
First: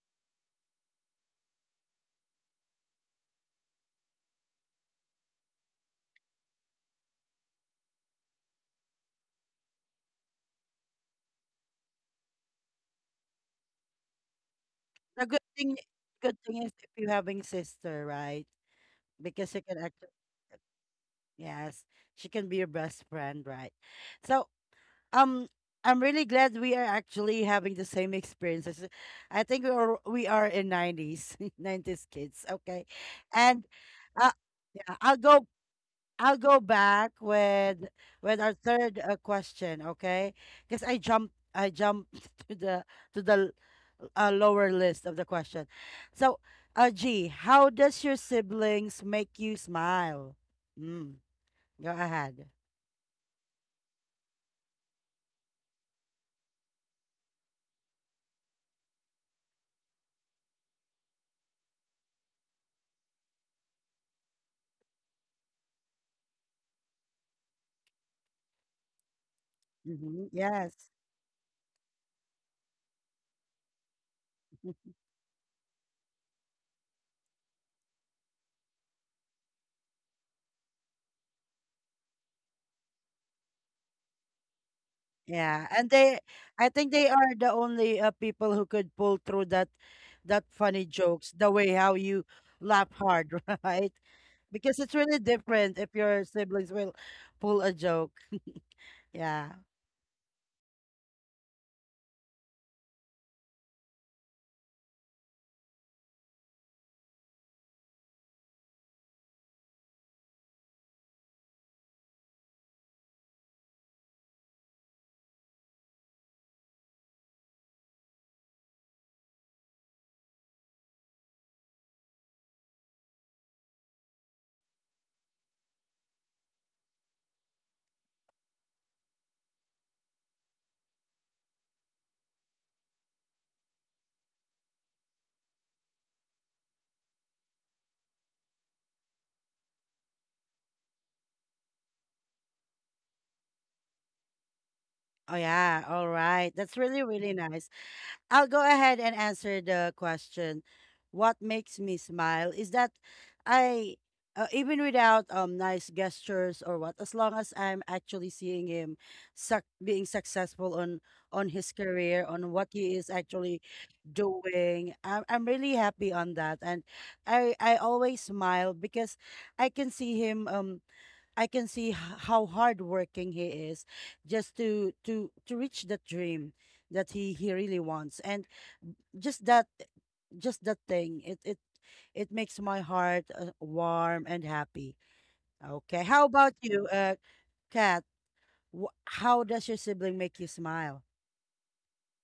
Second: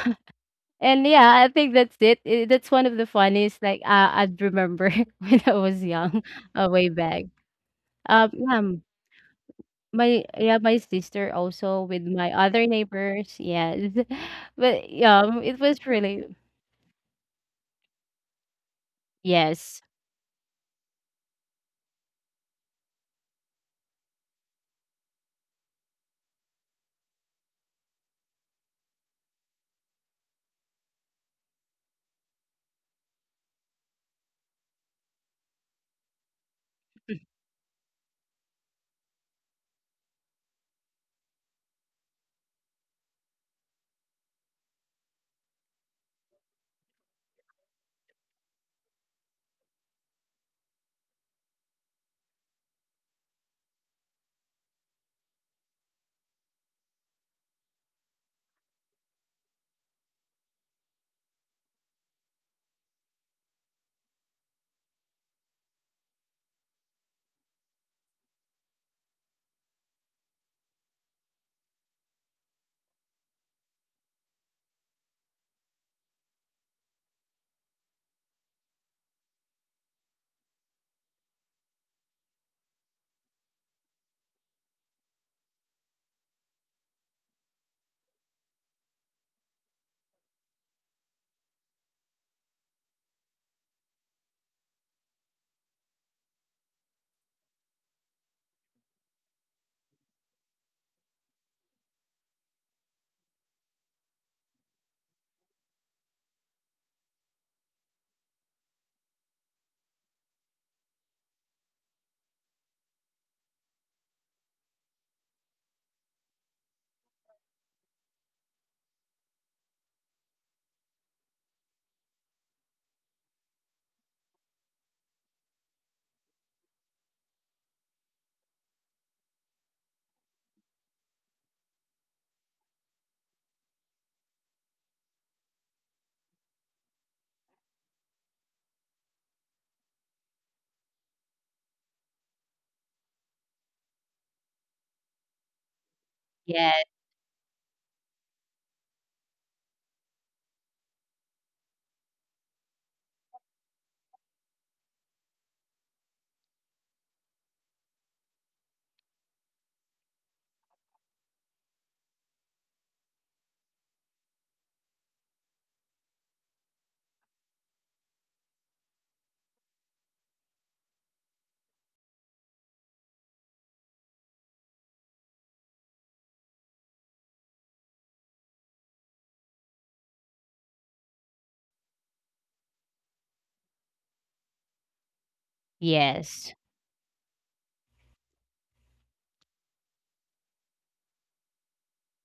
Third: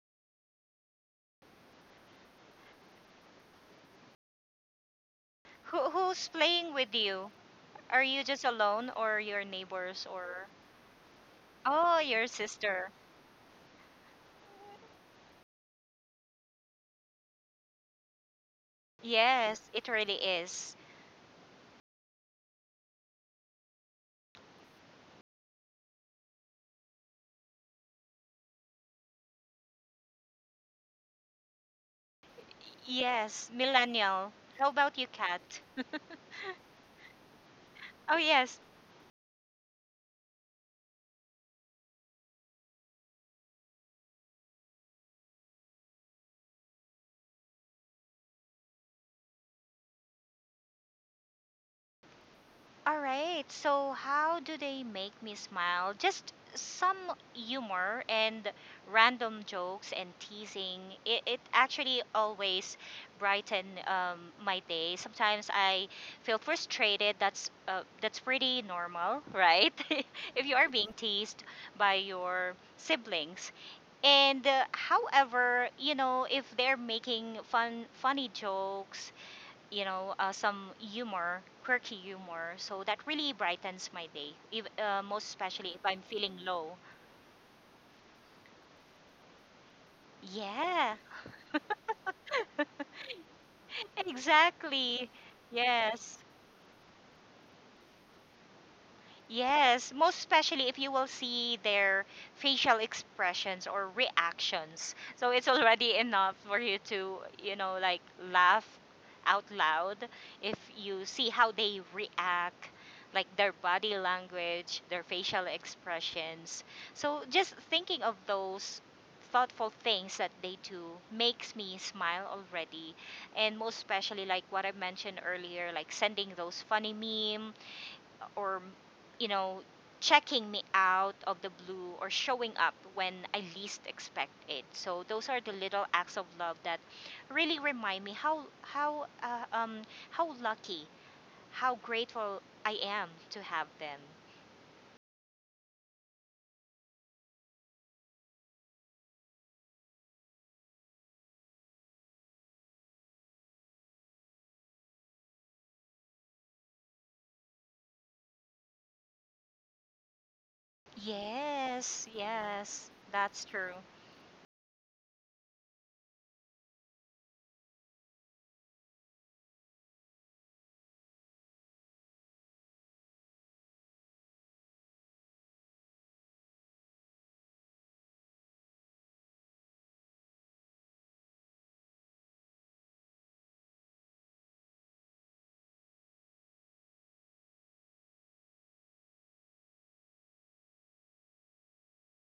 Speaker 3: and yeah, I think that's it. it. That's one of the funniest, like, uh, I'd remember when I was
Speaker 2: Who,
Speaker 3: young,
Speaker 2: who's
Speaker 3: uh,
Speaker 2: playing
Speaker 3: way
Speaker 2: with
Speaker 3: back.
Speaker 2: you? Are you
Speaker 3: Um,
Speaker 2: just
Speaker 3: yeah.
Speaker 2: alone or your neighbors
Speaker 3: My
Speaker 2: or…
Speaker 3: Yeah, my sister also,
Speaker 2: Oh,
Speaker 3: with
Speaker 2: your
Speaker 3: my other
Speaker 2: sister.
Speaker 3: neighbors. Yes. But
Speaker 1: The good
Speaker 3: yeah, it
Speaker 1: thing
Speaker 3: was
Speaker 1: good
Speaker 3: really
Speaker 1: thing is, if you're having sister, right? Because
Speaker 2: Yes,
Speaker 1: she can
Speaker 2: it
Speaker 3: yes,
Speaker 1: actually,
Speaker 2: really is.
Speaker 1: yes, she can be your best friend, right? So um I'm really glad we are actually having the same experiences. I think we are we are in nineties, nineties kids, okay?
Speaker 2: Yes,
Speaker 1: And
Speaker 2: millennial.
Speaker 1: uh,
Speaker 2: How
Speaker 1: yeah,
Speaker 2: about you,
Speaker 1: I'll
Speaker 2: Kat?
Speaker 1: go I'll go back with
Speaker 2: Oh,
Speaker 1: with our
Speaker 2: yes.
Speaker 1: third uh, question, okay? Because I jumped I jumped to the to the uh, lower list of the question. So, uh, G, how does your siblings make you smile? Mm, go ahead.
Speaker 2: All right. So, how do they make me smile? Just some humor and random jokes and teasing. It, it actually always brighten um, my day. Sometimes I feel frustrated. That's uh, that's pretty normal, right?
Speaker 1: Mm-hmm.
Speaker 2: If you are
Speaker 1: Yes.
Speaker 2: being teased by your siblings. And uh, however, you know, if they're making fun funny jokes, you know, uh, some humor, quirky humor. So that really brightens my day, if, uh, most
Speaker 1: Yeah,
Speaker 2: especially if
Speaker 1: and
Speaker 2: I'm
Speaker 1: they,
Speaker 2: feeling
Speaker 1: I
Speaker 2: low.
Speaker 1: think they are the only uh, people who could pull through that, that funny
Speaker 2: Yeah,
Speaker 1: jokes. The way how you laugh hard, right? Because it's
Speaker 2: exactly.
Speaker 1: really different if
Speaker 2: Yes.
Speaker 1: your siblings will pull a joke. Yeah.
Speaker 2: Yes, most especially if you will see their facial expressions or reactions. So it's already enough for you to, you know, like laugh out loud if you see how they react, like their body language, their facial expressions. So just thinking of those thoughtful things that they do makes me smile already, and most especially like what I mentioned earlier, like sending those funny memes or, you know checking me out of the blue or showing up when I least expect it. So those are the little acts of love that really remind me how how uh, um how lucky, how grateful I am to have them.
Speaker 1: Oh yeah. All right. That's
Speaker 3: yes,
Speaker 1: really really nice. I'll go ahead and answer the question. What makes me smile is that I, uh, even without um nice gestures or what, as long as I'm actually seeing him suc being successful on on his
Speaker 2: Yes,
Speaker 1: career, on what
Speaker 2: yes,
Speaker 1: he is
Speaker 2: that's
Speaker 1: actually
Speaker 2: true.
Speaker 1: doing. I'm I'm really happy on that, and I I always smile because I can see him um. I can see h- how hardworking he is just to to to reach the dream that he he really wants. And just that just that thing it it it makes my heart uh, warm and happy. Okay, how
Speaker 3: yes.
Speaker 1: about you, uh kat wh- how does your sibling make you smile?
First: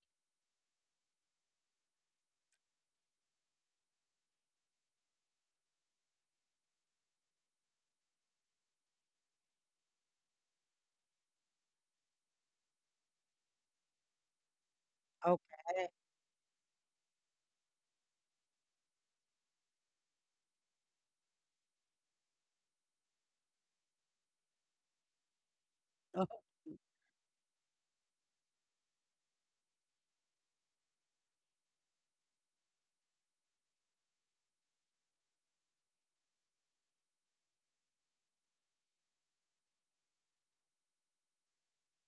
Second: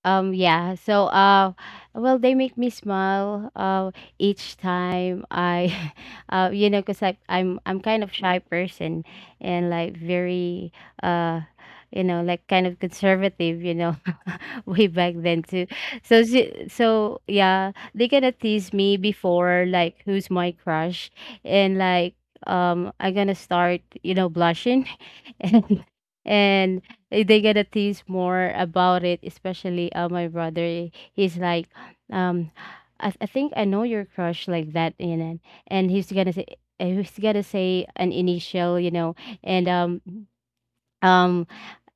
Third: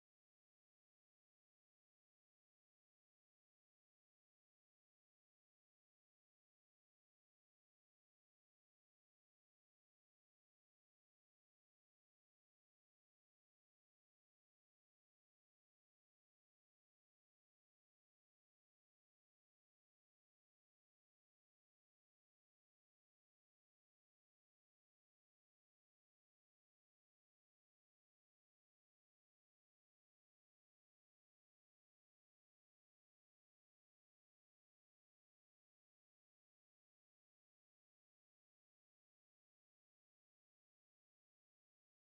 Speaker 3: Um, yeah. So uh, well, they make me smile uh each time I, uh, you know, cause I I'm I'm kind of shy person, and, like, very uh, you know, like, kind of conservative, you know. Way back then too.
Speaker 1: Okay.
Speaker 3: So she, so yeah, they gonna tease me before, like, who's my crush. And, like, um I'm gonna start, you know, blushing, and
Speaker 1: Oh,
Speaker 3: and they gonna tease more about it, especially uh my brother. He's like, um I, I think I know your crush, like that. And and he's gonna say, he's gonna say an initial, you know. And um um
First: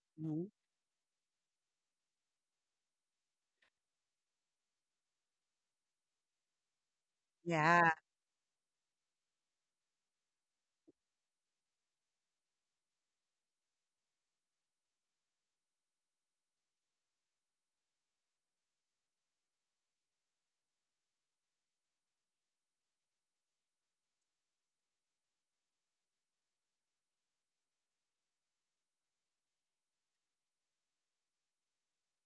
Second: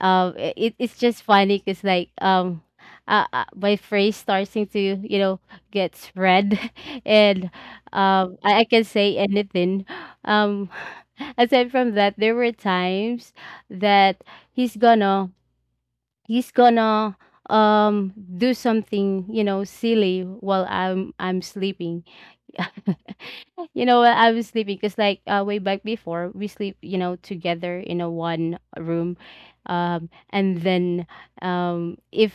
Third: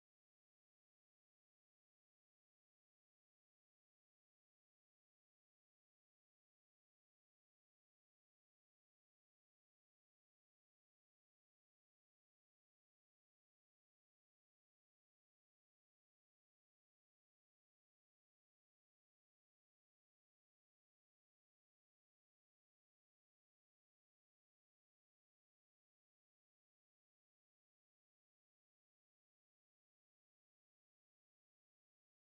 Speaker 3: uh,
Speaker 1: mhm.
Speaker 3: it, it's just funny, because, like, um uh, uh, my phrase starting to, you know, get spread, and
Speaker 1: Yeah.
Speaker 3: um I, I can say anything. um Aside from that, there were times that he's gonna he's gonna um do something, you know, silly while i'm i'm sleeping. You know what? I was sleeping, because, like, uh, way back, before we sleep, you know, together in a one room, um, and then, um, if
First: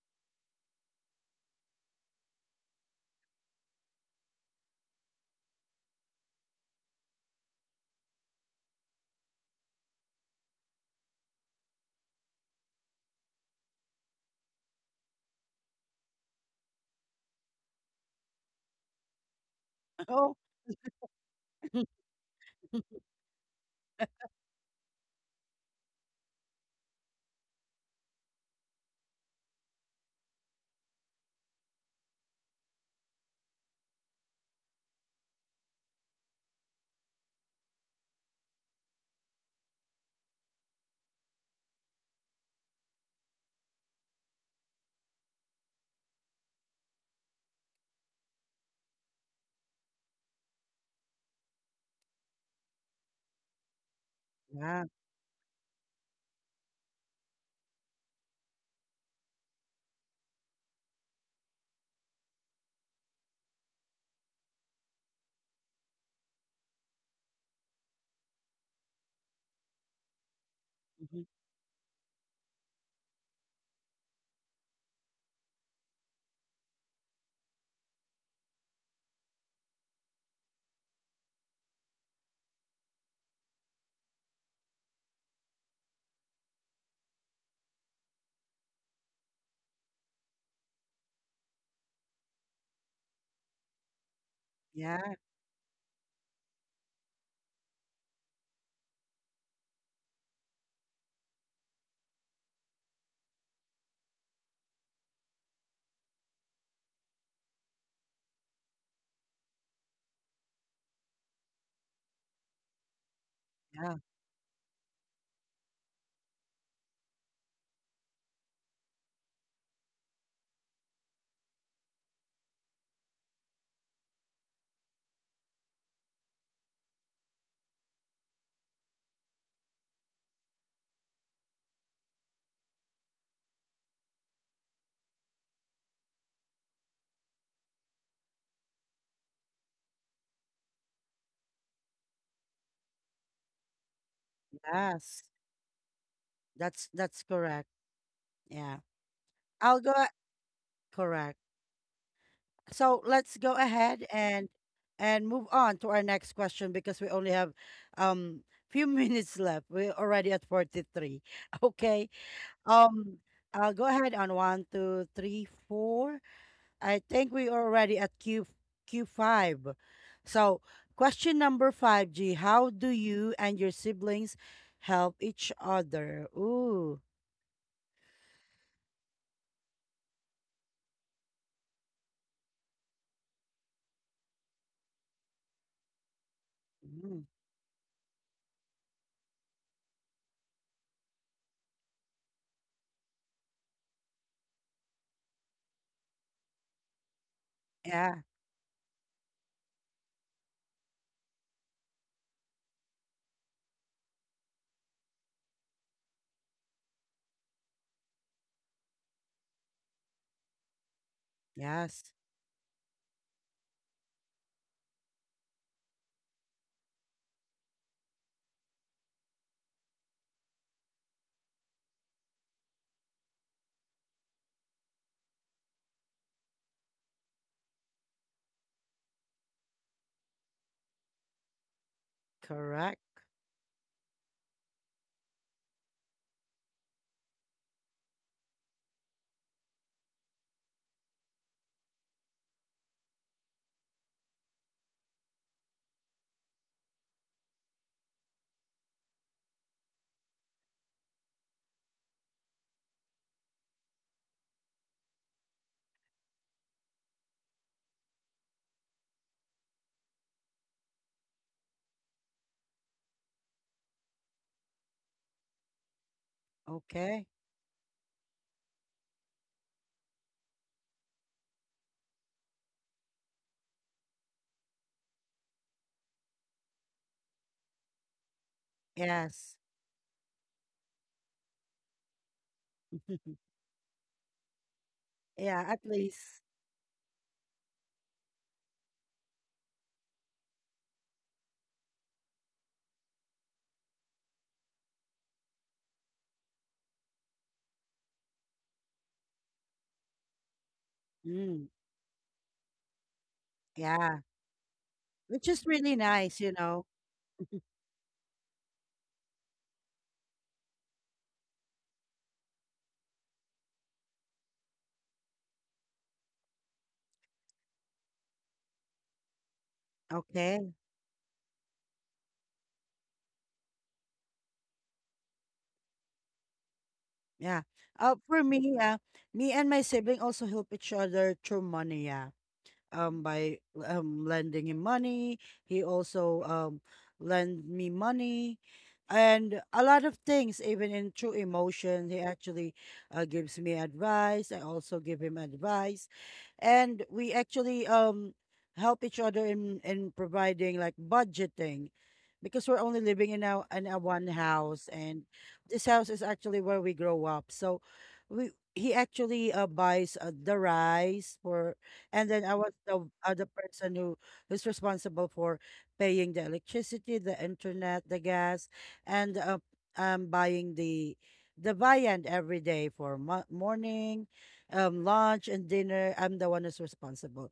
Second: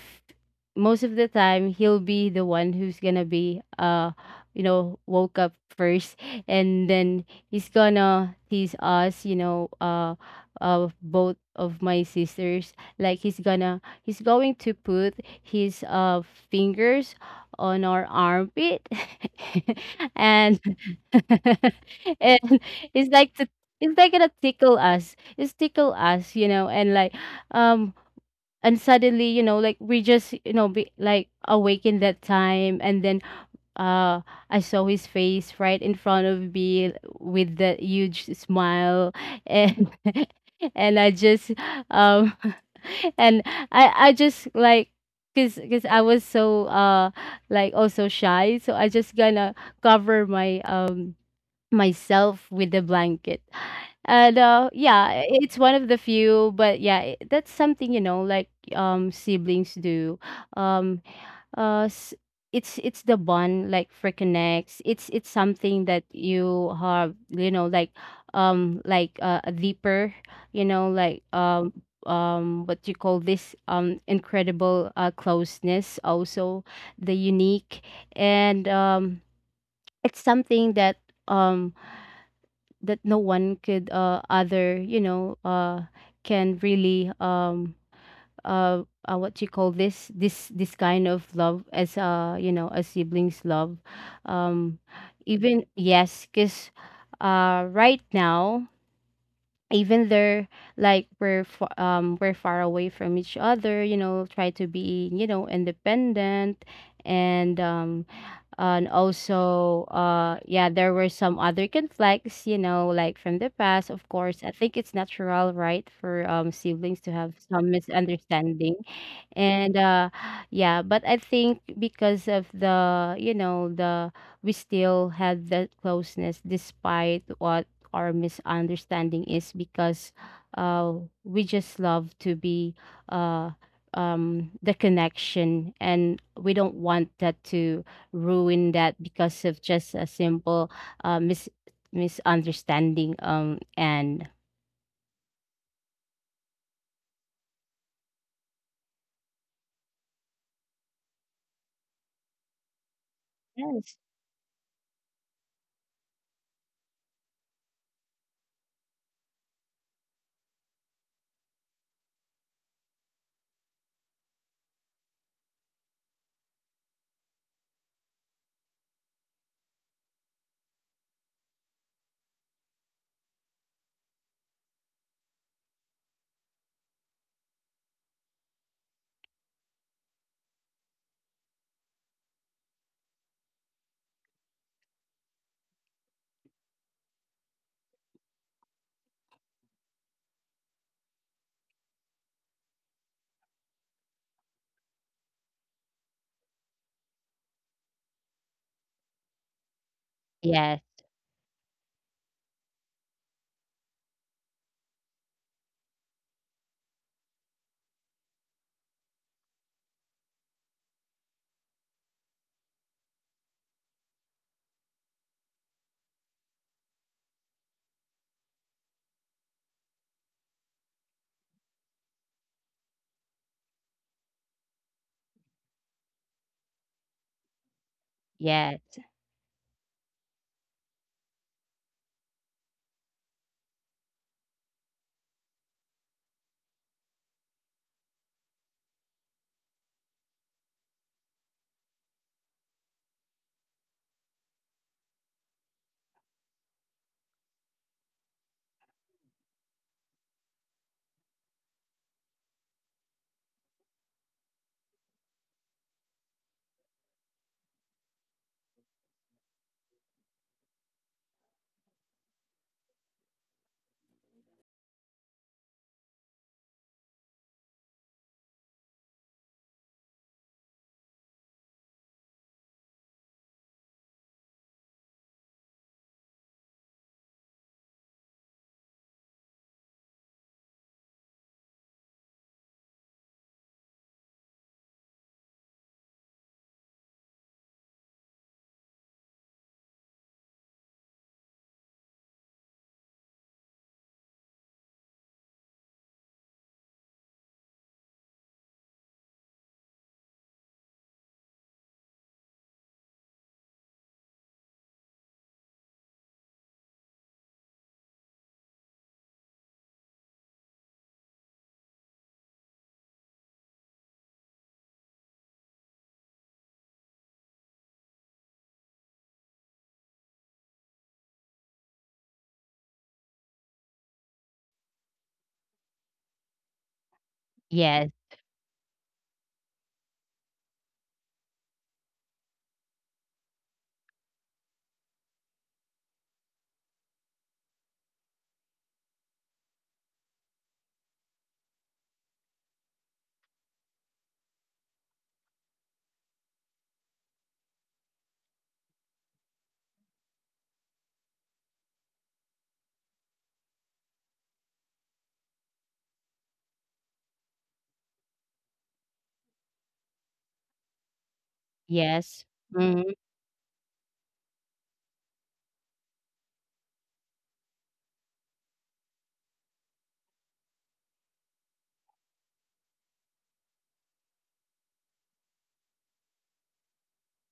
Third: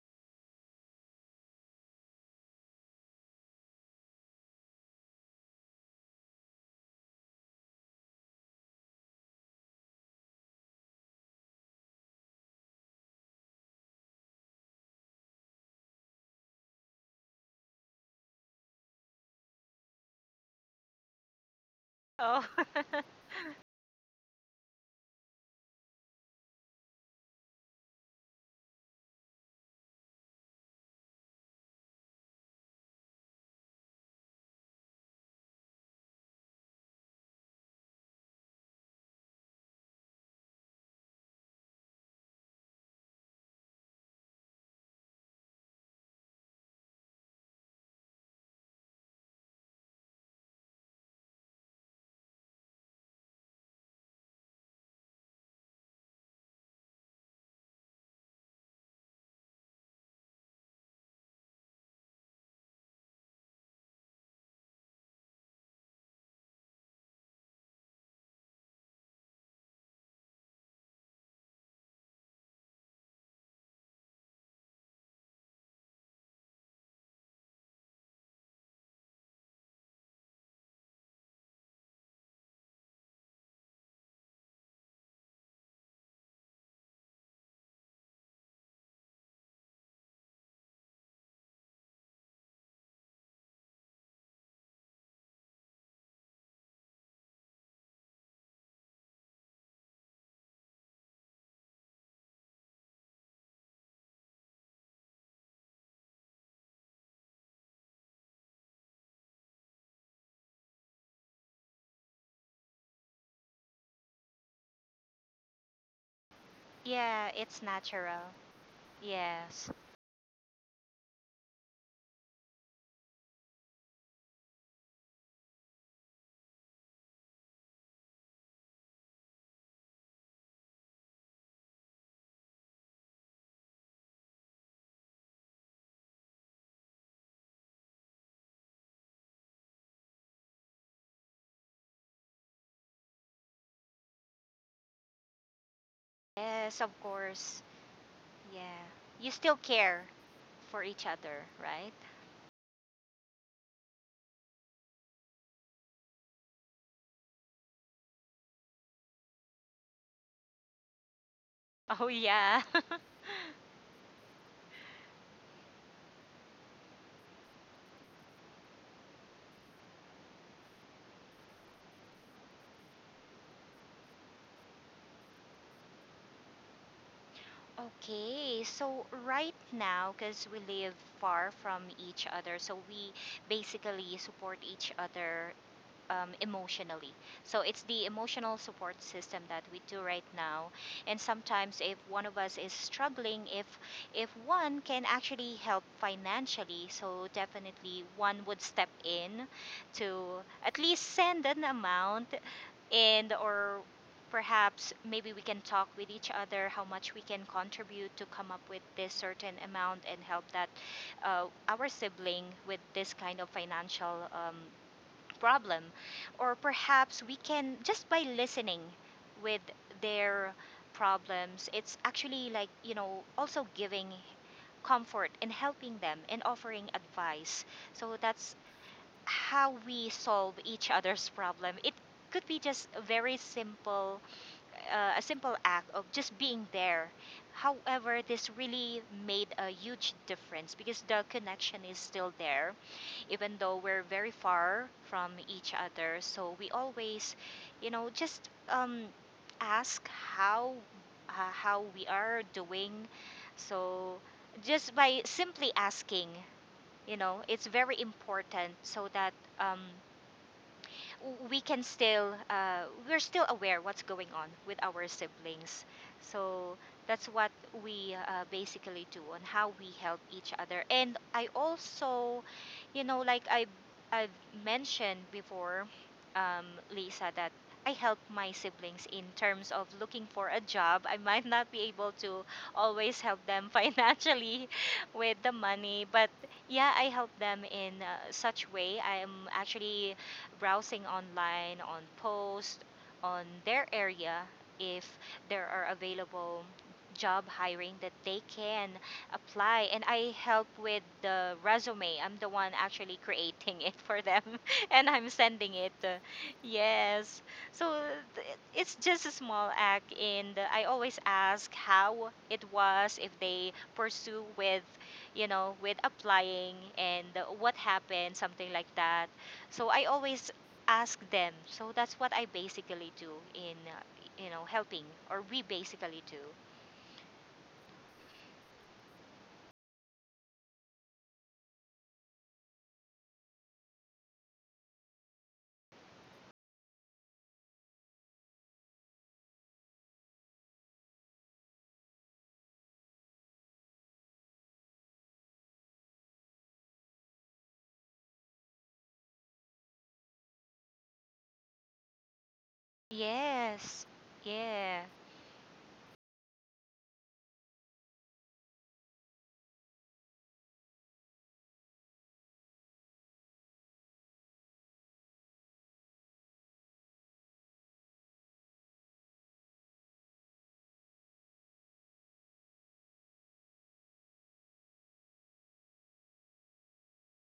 Speaker 3: most of the time, he'll be the one who's gonna be, uh, you know, woke up first. And then he's gonna tease us, you know, uh, uh, both of my sisters. Like, he's gonna, he's going to put his uh fingers on our armpit.
Speaker 1: Oh
Speaker 3: And and
Speaker 2: Oh.
Speaker 3: it's like to, it's, like, gonna tickle us. It's tickle us, you know, and, like, um and suddenly, you know, like, we just, you know, be, like, awaken that time, and then uh I saw his face right in front of me with that huge smile, and and I just um and I I just, like, cause, cause I was so uh like, also, shy, so I just gonna cover my um myself with the blanket. And uh,
Speaker 1: yeah.
Speaker 3: yeah, it's one of the few, but yeah, i- that's something, you know, like, um siblings do. Um, uh, s- it's it's the bond, like, for connects. It's it's something that you have, you know, like, um like, uh, a deeper, you know, like,
Speaker 1: Mhm.
Speaker 3: um um what you call this, um incredible uh closeness also, the unique. And um it's something that, um that no one could uh other, you know, uh can really um uh, uh what you call this this this kind of love, as, uh you know, a siblings love. um
Speaker 1: Yeah,
Speaker 3: Even, yes, because uh right now, even though, like, we're fa- um we're far away from each other, you know, try to be, you know, independent. And um and also, uh yeah, there were some other conflicts, you know, like, from the past.
Speaker 1: yeah.
Speaker 3: Of course, I think it's natural, right, for um siblings to
Speaker 2: Yeah,
Speaker 3: have
Speaker 2: it's
Speaker 3: some
Speaker 2: natural.
Speaker 3: misunderstanding.
Speaker 2: Yes.
Speaker 3: And uh yeah, but I think, because of the, you know, the we still had that closeness despite what our misunderstanding is, because uh we just love to be, uh um the connection, and we don't want that to ruin that, because of just a simple uh mis misunderstanding. Um and
Speaker 1: Yes,
Speaker 2: Yes,
Speaker 1: that's
Speaker 2: of
Speaker 1: that's
Speaker 2: course.
Speaker 1: correct. Yeah.
Speaker 2: Yeah. You still
Speaker 1: i'll go
Speaker 2: care
Speaker 1: a-
Speaker 2: for each
Speaker 1: Correct.
Speaker 2: other, right?
Speaker 1: So let's go
Speaker 3: Yes,
Speaker 1: ahead and and move on to our next question because we only have um few minutes left. We're already at forty-three. Okay.
Speaker 2: Oh yeah.
Speaker 1: Um I'll go ahead on one, two, three, four. I think we are already at Q Q five. So question number five, G, how do you and your siblings help each other? Ooh.
Speaker 2: Okay, so right now, because we live far from each other, so we basically support each other um, emotionally.
Speaker 1: Mm.
Speaker 2: So it's the emotional support system that we do right now. And sometimes, if one of us is struggling, if if one can actually help financially, so definitely
Speaker 1: Yeah.
Speaker 2: one would step in to
Speaker 3: yes,
Speaker 2: at least send an amount and or perhaps maybe we can talk with each other how much we can contribute to come up with this certain amount and help that uh, our
Speaker 1: Yes.
Speaker 2: sibling with this kind of financial um, problem, or perhaps we can just by listening with their problems. It's actually, like, you know, also giving comfort and helping them and offering advice. So that's
Speaker 3: yes,
Speaker 2: how we solve each other's problem. It could be just a
Speaker 1: Correct.
Speaker 2: very simple, uh, a simple act of just being there. However, this really made a huge difference because the connection is still there, even though we're very far from each other. So we always, you know, just um, ask how uh, how we are doing. So just by simply asking, you know, it's very important so that um, we can still uh, we're still aware what's going on with our siblings. So
Speaker 1: Okay.
Speaker 2: that's what we uh, basically do on how we help each other. And I also, you know, like, i i've mentioned before, um, Lisa, that I help my siblings in
Speaker 1: Yes.
Speaker 2: terms of looking for a job. I might not be able to always help them financially with the
Speaker 1: Yeah, at
Speaker 2: money, but
Speaker 1: least.
Speaker 2: yeah, I help them in uh, such way. I am actually browsing online, on posts, on their area if there are available job hiring that they can apply, and I help with the
Speaker 1: Mm,
Speaker 2: resume. I'm the one actually creating it
Speaker 1: yeah,
Speaker 2: for them and I'm
Speaker 1: which is
Speaker 2: sending it.
Speaker 1: really
Speaker 2: Uh,
Speaker 1: nice, you know.
Speaker 2: Yes. So th- it's just a small act, and I always ask how it was if they pursue with, you know, with applying and what happened, something like that. So I always
Speaker 1: Okay,
Speaker 2: ask them. So that's what I basically do in, uh, you know, helping, or we basically do.
Speaker 1: yeah.
Speaker 3: yes,
Speaker 1: Uh, for me, uh, me and my sibling also help each other through money. Yeah. Um by um lending him money. He also um lend me money and a lot of things. Even in true emotion he actually uh, gives me advice, I also give him advice, and we actually um help each other in in providing like budgeting, because we're only living in our in a
Speaker 2: Yes,
Speaker 1: one house,
Speaker 2: yeah,
Speaker 1: and this house is actually where we grow up. So we, he actually uh, buys uh, the rice, for and then I was the
Speaker 3: yes.
Speaker 1: other person who who's responsible for paying the electricity, the internet, the gas, and uh, um buying the the viand every day for mo morning, um lunch and dinner. I'm the one who's responsible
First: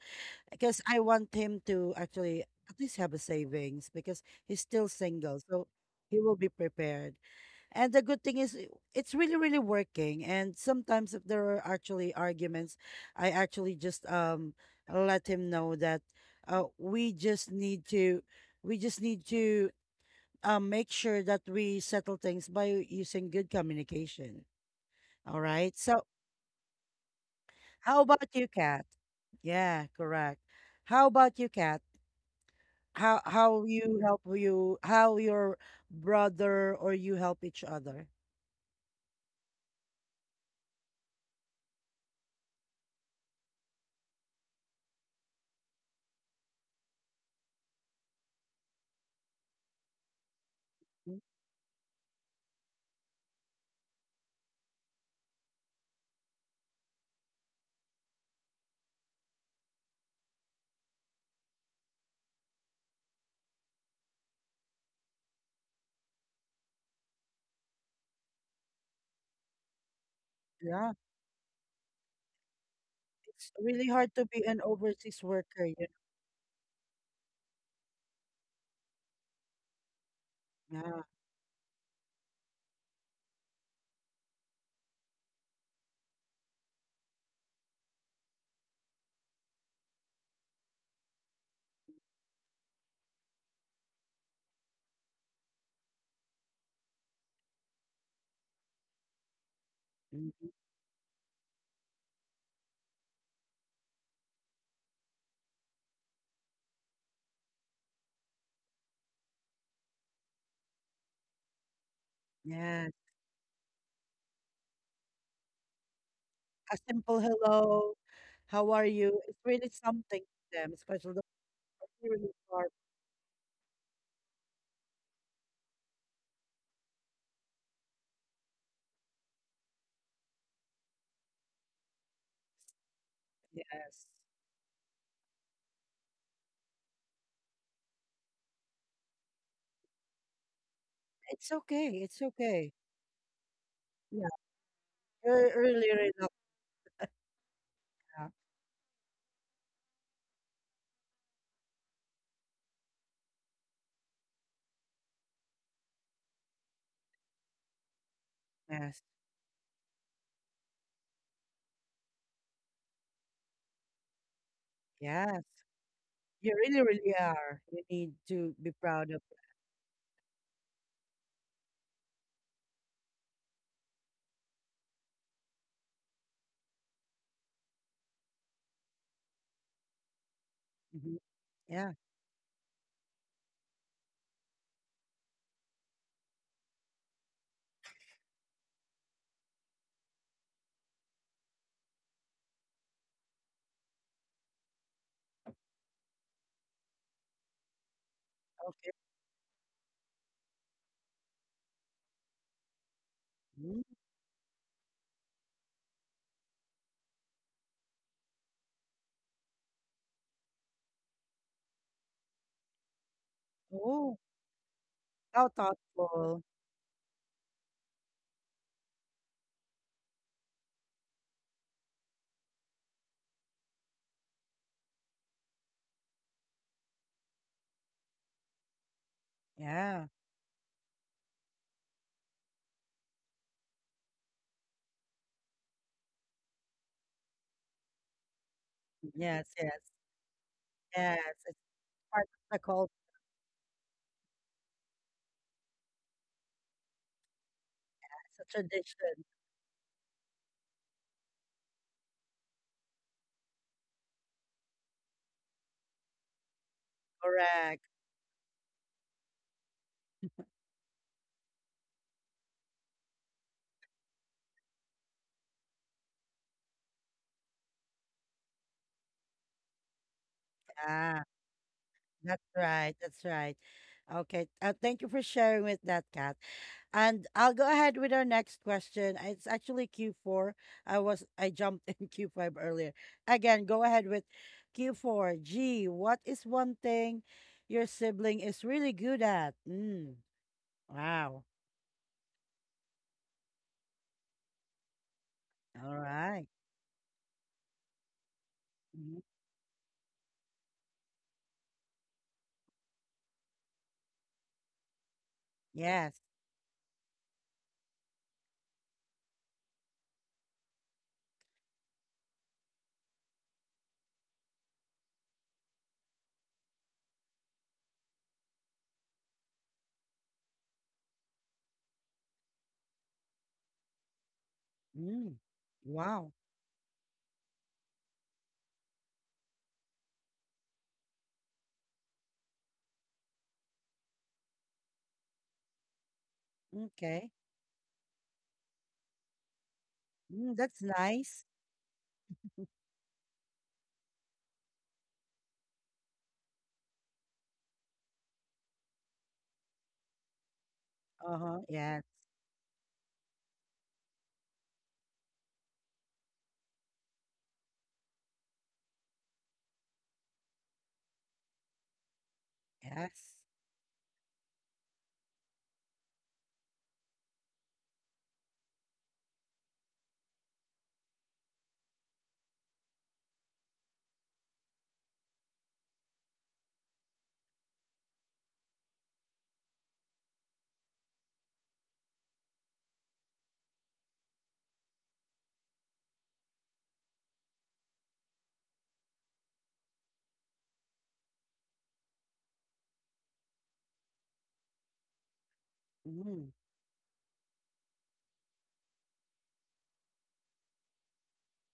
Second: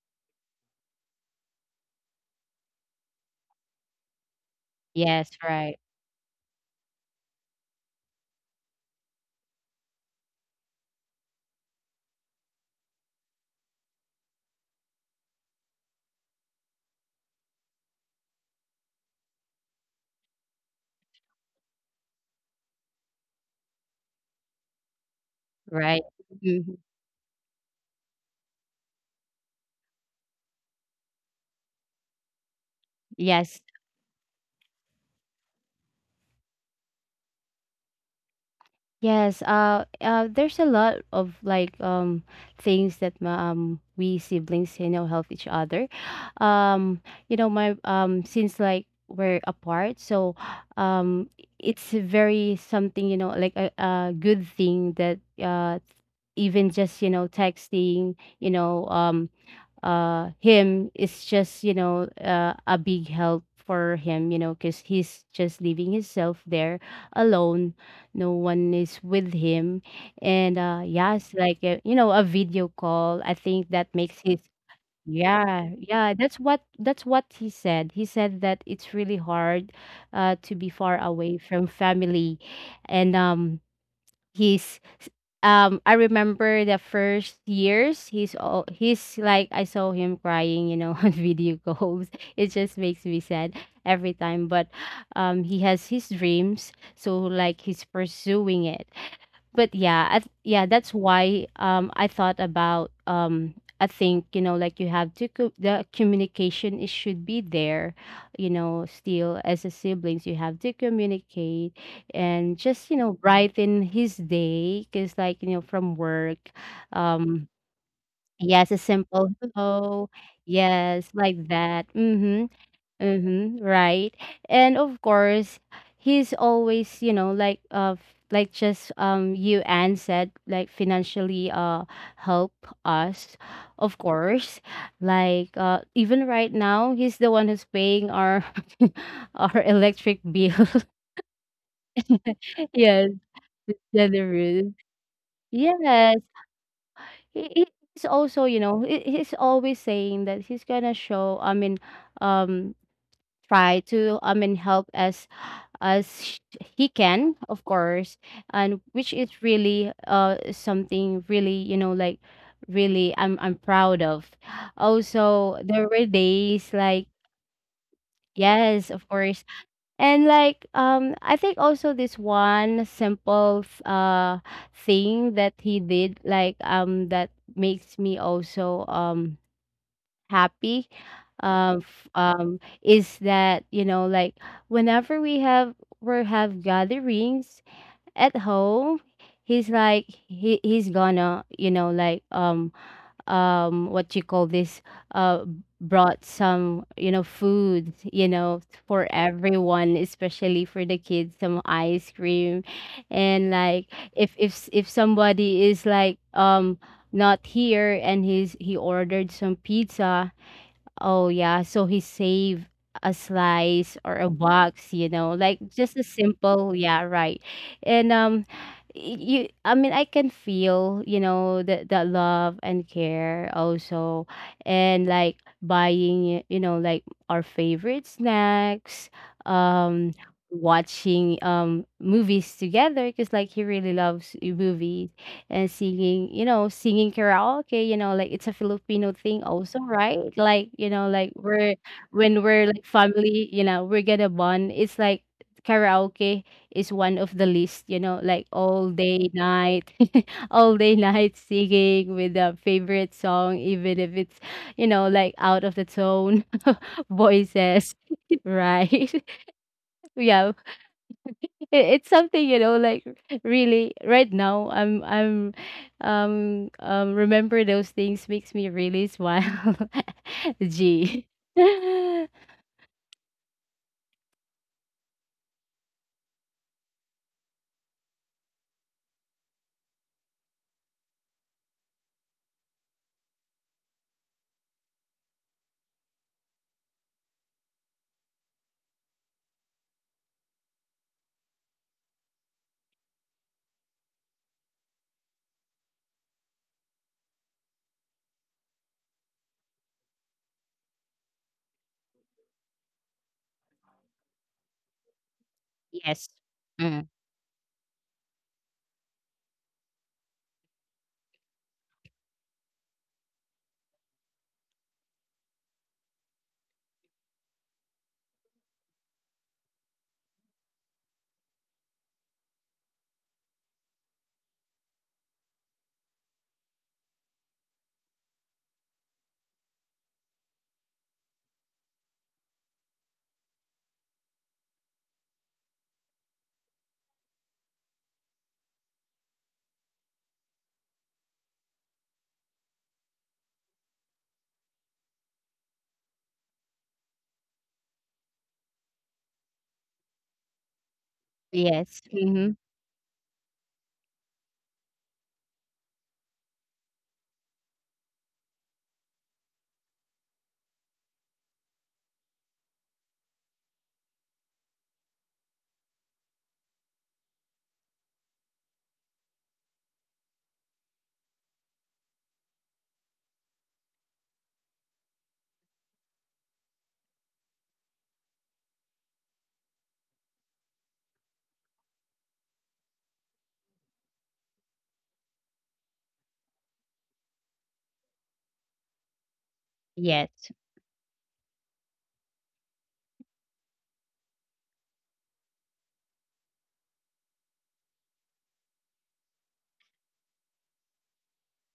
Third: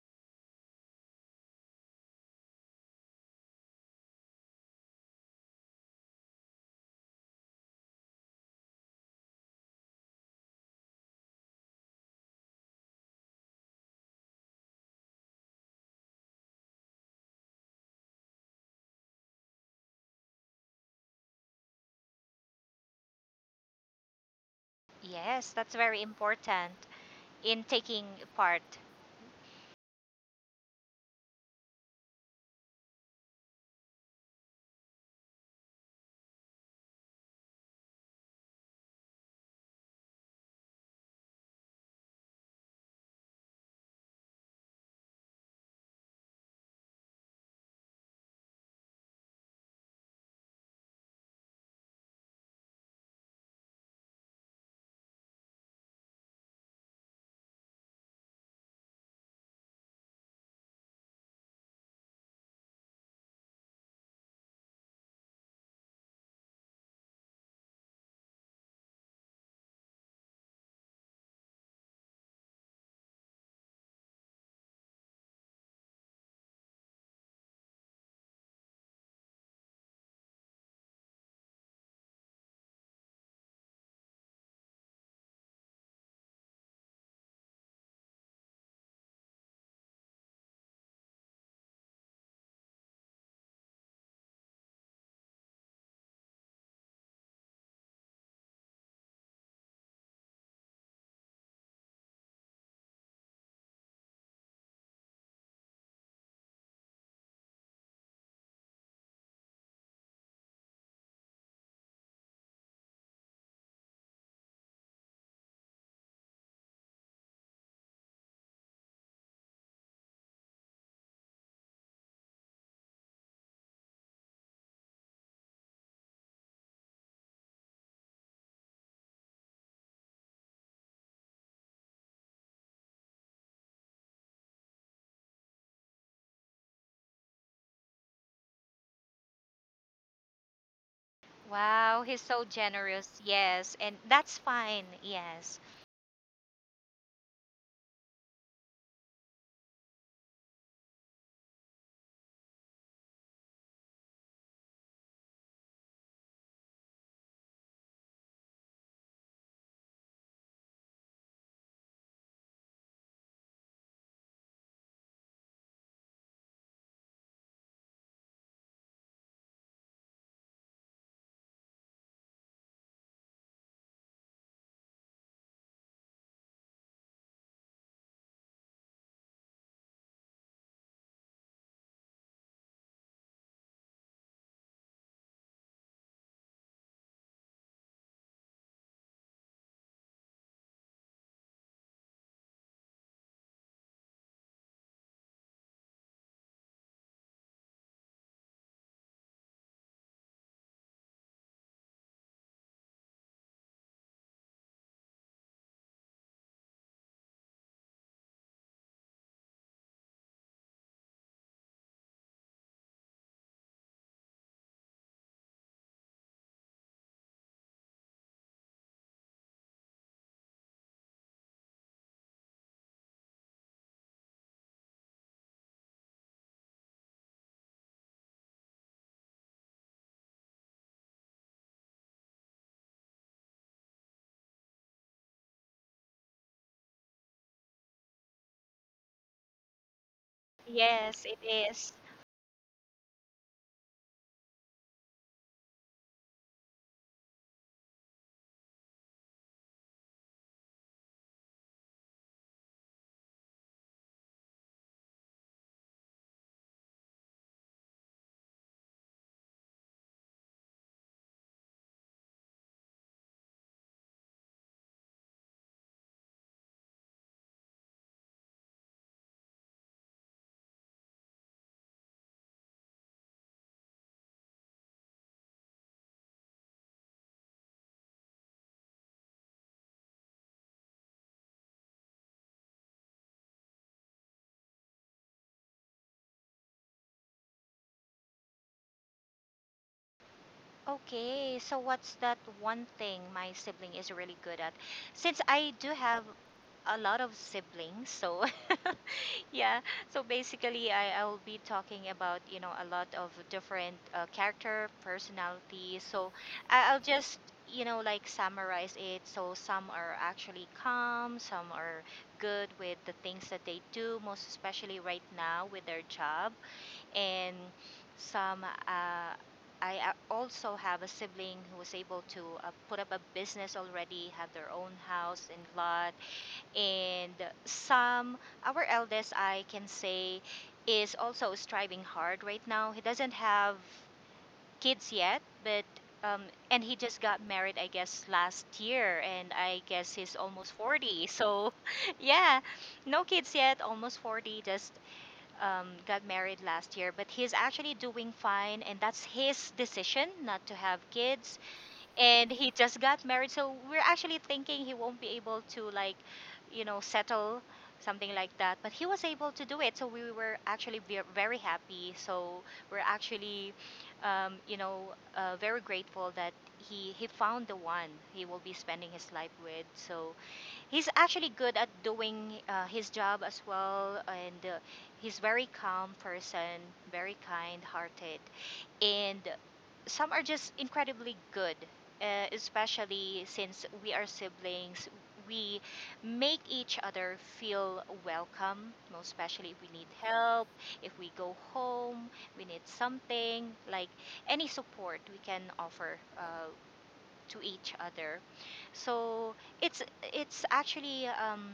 Speaker 1: because I want him to actually at least have a savings, because he's still
Speaker 3: Yes,
Speaker 1: single, so
Speaker 3: right,
Speaker 1: he will be prepared. And the good thing is, i- it's really, really working. And sometimes, if there are actually arguments, I actually just um let him know that uh, we just need to, we just need to um make sure that we settle things by using good communication. All
Speaker 2: yes,
Speaker 1: right.
Speaker 2: that's very
Speaker 3: right.
Speaker 1: So,
Speaker 2: important
Speaker 3: Mhm.
Speaker 2: in
Speaker 1: how
Speaker 2: taking
Speaker 1: about you,
Speaker 2: part.
Speaker 1: Kat? Yeah, correct. How about you, Kat? How
Speaker 3: Yes,
Speaker 1: how you help you how your brother or you help each other?
Speaker 3: yes. Uh, uh, there's a lot of, like, um things that ma- um we siblings, you know, help each other. Um, you know, my um since, like, we're apart, so
Speaker 1: Hmm.
Speaker 3: um it's a very something, you know, like, a, a good thing that, uh even just, you know, texting, you know, um uh him is just, you know, uh, a big help for him, you know, because he's just leaving himself there alone, no one is with him. And uh
Speaker 1: Yeah,
Speaker 3: yes, like, uh, you know, a video call, I
Speaker 1: it's
Speaker 3: think that
Speaker 1: really hard
Speaker 3: makes
Speaker 1: to
Speaker 3: his
Speaker 1: be an overseas worker,
Speaker 3: yeah,
Speaker 1: you know.
Speaker 3: yeah, that's what that's what he said, he said that it's really hard uh to be far
Speaker 1: Yeah.
Speaker 3: away from family. And um he's, um I remember the first years, he's all he's, like, I saw him crying, you know, on video calls. It just makes me sad every time. But um he has his dreams, so, like, he's pursuing it. But yeah, I, th-
Speaker 1: Mhm.
Speaker 3: yeah, that's why um I thought about um I think, you know, like, you have to co- the communication, it should be there, you know, still. As a siblings, you have to communicate, and just,
Speaker 1: Yes.
Speaker 3: you know, brighten his day, because, like, you know, from work.
Speaker 1: A simple
Speaker 3: um
Speaker 1: hello,
Speaker 3: yes,
Speaker 1: how
Speaker 3: a
Speaker 1: are you?
Speaker 3: simple
Speaker 1: It's really
Speaker 3: hello.
Speaker 1: something to them,
Speaker 3: Yes,
Speaker 1: especially the
Speaker 3: like that.
Speaker 1: people really
Speaker 3: Mm-hmm.
Speaker 1: far.
Speaker 3: Mm-hmm, right. And of course, he's always, you know, like, uh f- like, just, um you, Anne, said, like, financially uh help us, of
Speaker 1: Yes.
Speaker 3: course. Like, uh even right now, he's the one who's paying our our electric bill.
Speaker 1: It's okay,
Speaker 2: Wow,
Speaker 1: it's
Speaker 2: he's so
Speaker 1: okay.
Speaker 3: Yes,
Speaker 2: generous. Yes,
Speaker 3: it's
Speaker 2: and
Speaker 1: Yeah,
Speaker 2: that's
Speaker 3: generous.
Speaker 2: fine.
Speaker 1: you're
Speaker 2: Yes,
Speaker 1: really, really
Speaker 3: Yes.
Speaker 1: not
Speaker 3: He, he- he's
Speaker 1: that.
Speaker 3: also, you know, he, he's always saying that he's gonna show, I mean, um try to, I mean, help as as sh- he can, of course. And
Speaker 1: Yes,
Speaker 3: which is really uh something really, you know, like, really I'm I'm proud of.
Speaker 1: yes.
Speaker 3: Also, there were
Speaker 1: You
Speaker 3: days
Speaker 1: really,
Speaker 3: like
Speaker 1: really are. You need to be
Speaker 3: yes, of
Speaker 1: proud of it.
Speaker 3: course, and, like, um I think also, this one simple uh thing that he did, like, um that makes me also um happy.
Speaker 1: Mhm.
Speaker 3: Um
Speaker 1: Yeah,
Speaker 3: f- um is that, you know, like, whenever we have we have gatherings at home, he's like, he he's gonna, you know, like, um um what you call this, uh brought some, you know, food, you know,
Speaker 1: okay.
Speaker 3: for everyone, especially for the kids, some ice cream. And,
Speaker 1: Mm.
Speaker 3: like, if if s- if somebody is, like, um not here, and he's he ordered some pizza. Oh, yeah. So he save a slice or
Speaker 1: Oh,
Speaker 3: a box, you know,
Speaker 1: how
Speaker 3: like, just a
Speaker 1: thoughtful.
Speaker 3: simple, yeah, right. And um y- you, I mean, I can feel, you know, the the love and care also, and, like, buying, you know, like, our favorite snacks,
Speaker 1: Yeah.
Speaker 3: um watching um movies together, because, like, he really loves uh, movies, and singing, you know, singing karaoke, you know, like, it's a Filipino thing
Speaker 1: Yes,
Speaker 3: also,
Speaker 1: yes,
Speaker 3: right? Like, you know,
Speaker 1: yes.
Speaker 2: yes,
Speaker 3: like,
Speaker 2: it
Speaker 1: It's
Speaker 3: we're
Speaker 2: is.
Speaker 1: part of
Speaker 3: when
Speaker 1: the
Speaker 3: we're, like,
Speaker 1: culture.
Speaker 3: family, you know, we're gonna bond. It's like karaoke is one of the list, you know,
Speaker 1: It's
Speaker 3: like,
Speaker 1: a
Speaker 3: all
Speaker 1: tradition.
Speaker 3: day night, all day night singing with a favorite song, even if it's, you know, like, out of the tone
Speaker 1: Correct.
Speaker 3: voices. Right. Yeah, it, it's something, you know, like really right now i'm i'm um um remember those things makes me really smile.
Speaker 1: Yeah.
Speaker 3: g
Speaker 1: That's right. That's right. Okay. Uh, thank you for sharing with that, Kat. And I'll go ahead with our next question. It's actually Q four. I was I jumped in Q five earlier. Again, go ahead with Q four. G, what is one thing your sibling is really good at? Mm. Wow.
Speaker 2: Okay, so what's that one thing my sibling is really good at? Since I do
Speaker 1: All
Speaker 2: have
Speaker 1: right.
Speaker 2: a lot of siblings, so
Speaker 1: Mhm.
Speaker 2: yeah, so basically, I, I'll be talking about, you know, a lot of different uh, character personalities.
Speaker 1: Yes.
Speaker 3: Yes.
Speaker 2: So I, I'll
Speaker 3: Mm.
Speaker 2: just, you know, like summarize it. So some are actually calm, some are good with the things that they do, most especially right now with their job. And some, uh, I uh, also have a sibling who was able to uh, put up a business already, have their own
Speaker 1: Mm.
Speaker 2: house and lot,
Speaker 1: Wow.
Speaker 2: and Sam, our eldest, I can say, is also striving hard right now. He doesn't have kids yet, but um, and he just
Speaker 1: Okay.
Speaker 2: got married, I guess, last year, and I guess he's
Speaker 1: Mm,
Speaker 2: almost
Speaker 1: that's
Speaker 2: forty.
Speaker 1: nice.
Speaker 2: So, yeah, no kids yet, almost forty, just um, got married last year. But he's actually doing fine, and that's his decision not to have kids,
Speaker 1: Uh-huh. Yes.
Speaker 3: Yes. Hmm.
Speaker 2: and he just got married, so we're actually thinking he won't be able to, like, you know, settle something like that, but he was able to do it, so we were actually ve- very happy. So we're
Speaker 1: Yes.
Speaker 2: actually um, you know, uh, very grateful that he he found the one he will be spending his life with. So he's actually good at doing uh, his job as well, and uh, he's very calm person, very kind hearted, and some are just incredibly good, uh, especially since we are siblings. We make each other feel welcome, most especially if we need
Speaker 3: Yes.
Speaker 2: help, if we go home, we need something, like any support we can offer
Speaker 1: Mm.
Speaker 2: uh, to each other. So it's it's actually um,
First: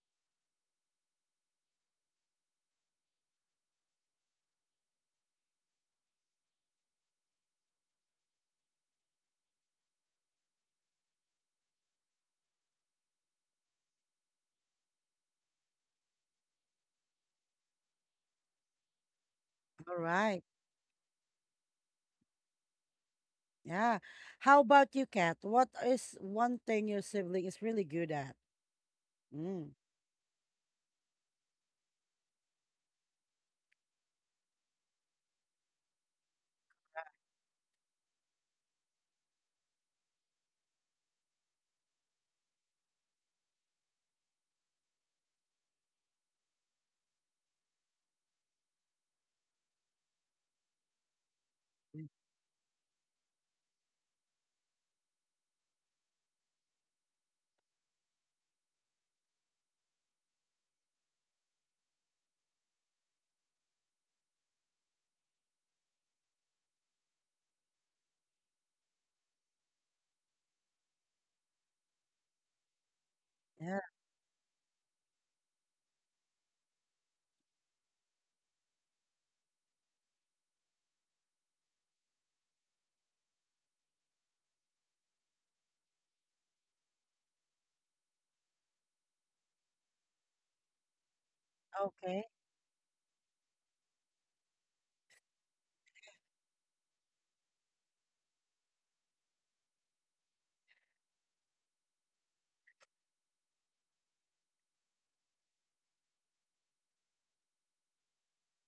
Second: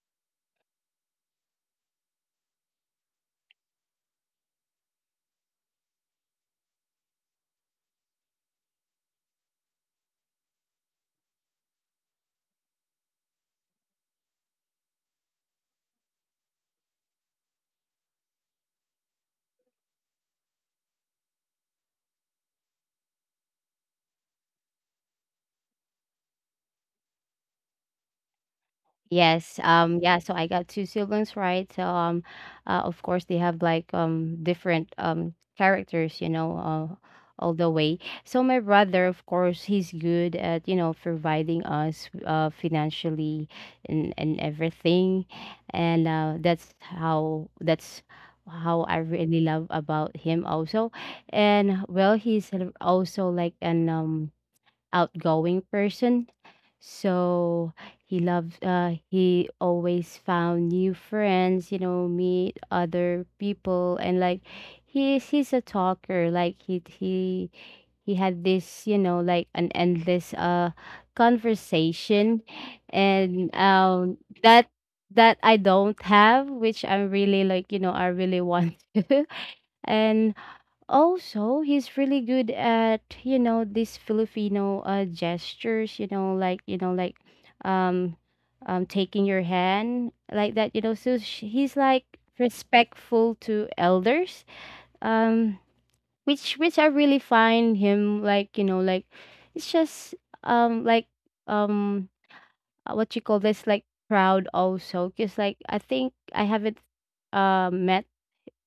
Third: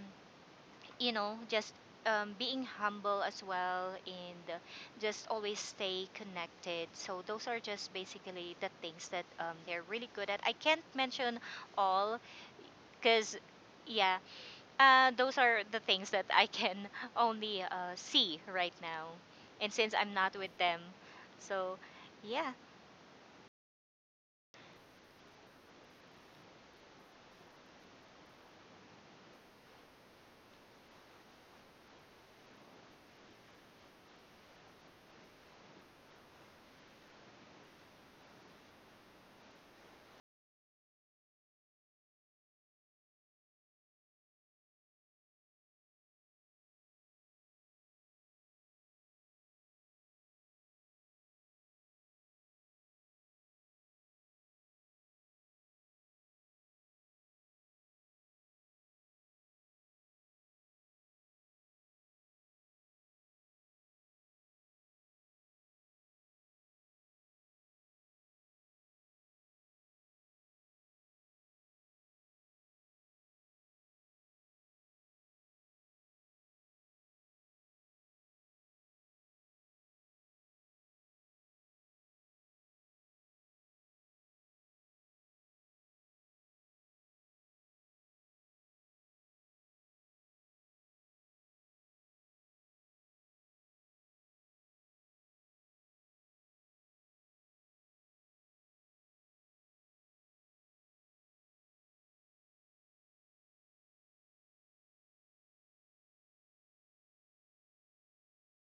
Speaker 2: you know, just um, being humble as well, and uh, just always stay connected. So those are just basically the things that um, they're really good at. I can't mention all because, yeah, uh, those are the things that I can only uh, see right now. And since
Speaker 1: All
Speaker 2: I'm not
Speaker 1: right.
Speaker 2: with them, so yeah.
Speaker 1: Yeah. How about you, Kat? What is one thing your sibling is really good at?
Speaker 3: Yes.
Speaker 1: Mm.
Speaker 3: Um, yeah, so I got two siblings, right? So um uh, of course they have like um different um characters, you know, uh, all the way. So my brother, of course, he's good at, you know, providing us uh financially and and everything. And uh that's how that's how I really love about him also. And well, he's also like an um outgoing person. So he loves uh he always found new friends, you know, meet other people, and like he's he's a talker. Like he he he had this, you know, like an endless uh conversation, and
Speaker 1: Yeah.
Speaker 3: um that that I don't have, which I'm really like, you know, I really want to. And also, he's really good at, you know, these Filipino uh gestures, you know, like, you know, like um um taking your hand like that, you know. So sh- he's like
Speaker 1: Okay.
Speaker 3: respectful to elders. Um which which I really find him like, you know, like it's just um like um uh, what you call this, like proud also, because like I think I haven't uh met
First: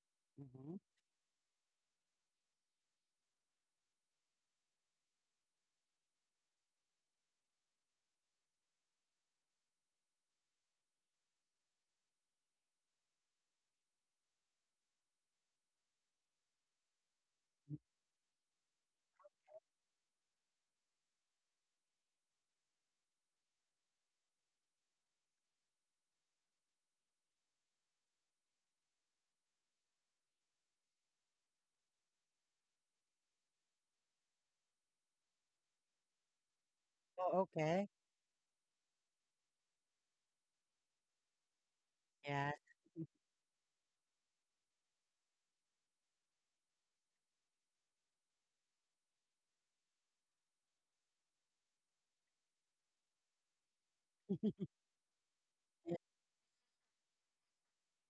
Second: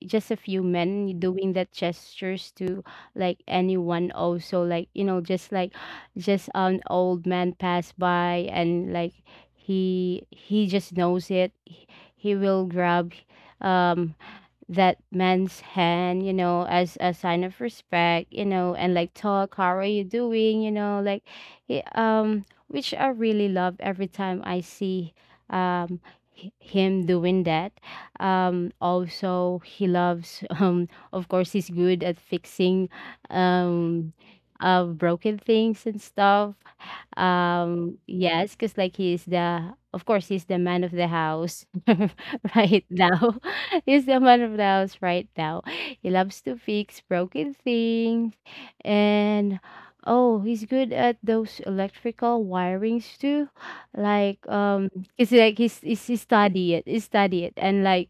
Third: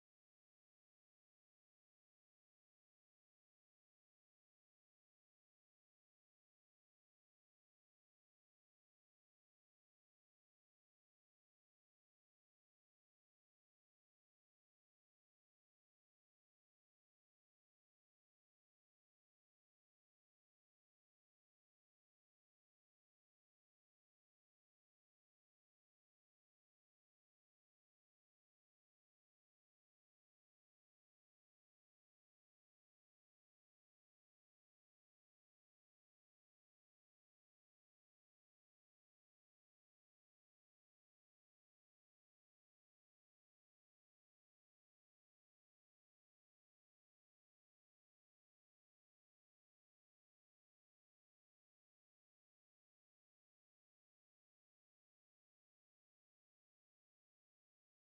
Speaker 3: just a few
Speaker 1: Hmm.
Speaker 3: men doing that gestures to like anyone also, like, you know, just like just an old man pass by and like he he just knows it, he, he will grab um that man's hand, you know, as a sign of respect, you know, and like talk, how are you doing, you know, like, he- um, which I really love every time I see, um, h- him doing that. Um, also, he loves, um, of course, he's good at fixing, um, uh, broken things and stuff.
Speaker 1: Oh, okay.
Speaker 3: Um, yes, because like he's the, of course, he's the man of the house
Speaker 1: Yeah.
Speaker 3: right now. He's the man of the house right now. He loves to fix broken things, and oh, he's good at those electrical wirings too. Like um, it's like he's
Speaker 1: Yeah.
Speaker 3: he's he study it, he study it, and like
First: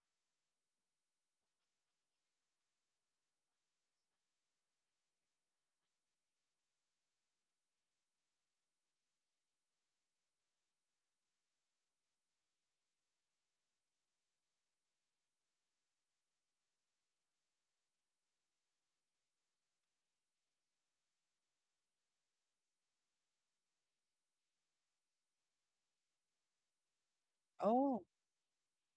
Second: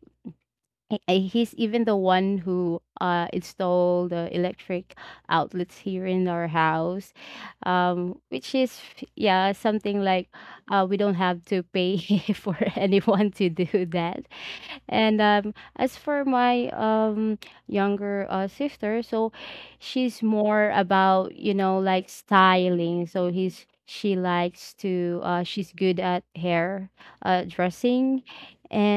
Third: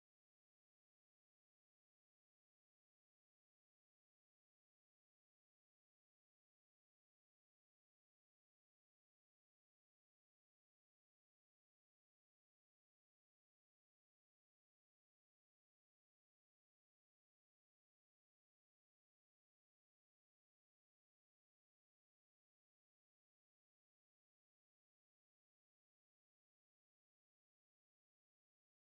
Speaker 3: I I he's even the one who uh, installed the electric outlets here in our house, um, which is f- yeah, something like uh, we don't have to pay for anyone to do that. And um, as for my um, younger uh, sister, so she's more about, you know, like styling. So he's she likes to uh, she's good at hair uh,
Speaker 1: Oh,
Speaker 3: dressing,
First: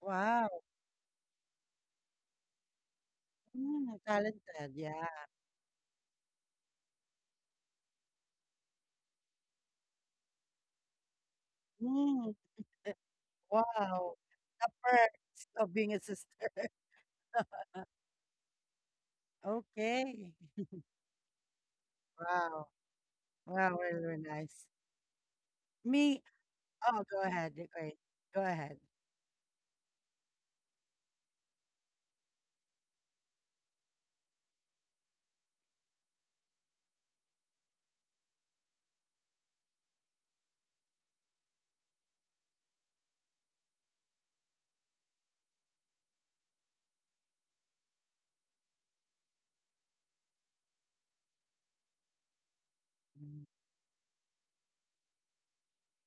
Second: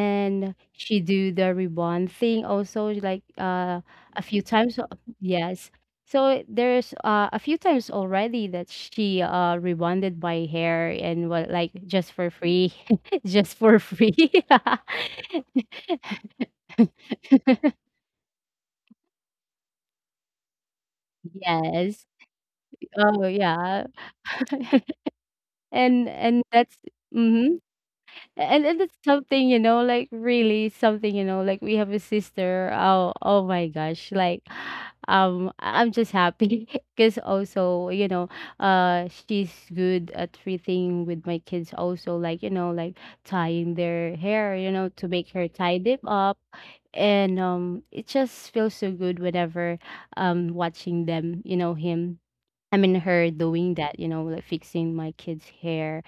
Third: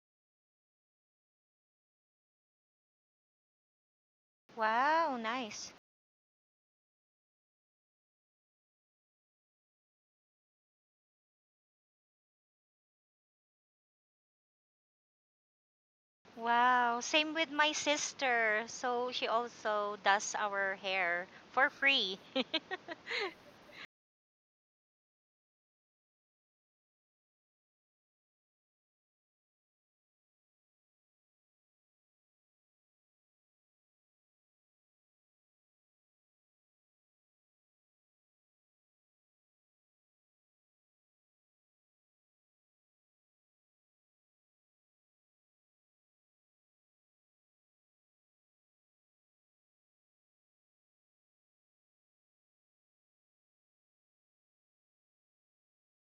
Speaker 1: wow.
Speaker 3: she do the ribbon thing also, like uh
Speaker 1: Mm,
Speaker 3: a few
Speaker 1: talented.
Speaker 3: times. uh,
Speaker 1: Yeah.
Speaker 2: Wow,
Speaker 3: yes,
Speaker 2: nice.
Speaker 3: so there's uh, a few times already that she uh rebonded my hair and what, like just for
Speaker 1: Mm.
Speaker 3: free.
Speaker 1: Eh,
Speaker 3: Just for
Speaker 1: wow.
Speaker 3: free.
Speaker 1: The perks of being a sister.
Speaker 2: Wow, same with my sister. So she also
Speaker 1: Okay.
Speaker 2: does our hair for
Speaker 3: Yes.
Speaker 2: free.
Speaker 1: Wow.
Speaker 3: Oh,
Speaker 1: Wow.
Speaker 3: yeah.
Speaker 1: Very, very nice.
Speaker 3: And
Speaker 1: Me.
Speaker 3: and that's
Speaker 1: Oh, go ahead.
Speaker 3: mhm.
Speaker 1: Great. Go
Speaker 3: and,
Speaker 1: ahead.
Speaker 3: and it's something, you know, like really something, you know, like we have a sister, oh, oh my gosh, like um I- I'm just happy because also, you know, uh she's good at treating with my kids also, like, you know, like tying their hair, you know, to make her tie them up. And um it just feels so good whenever um watching them, you know, him I mean her
Speaker 1: Mm.
Speaker 3: doing that, you know, like fixing my kids hair.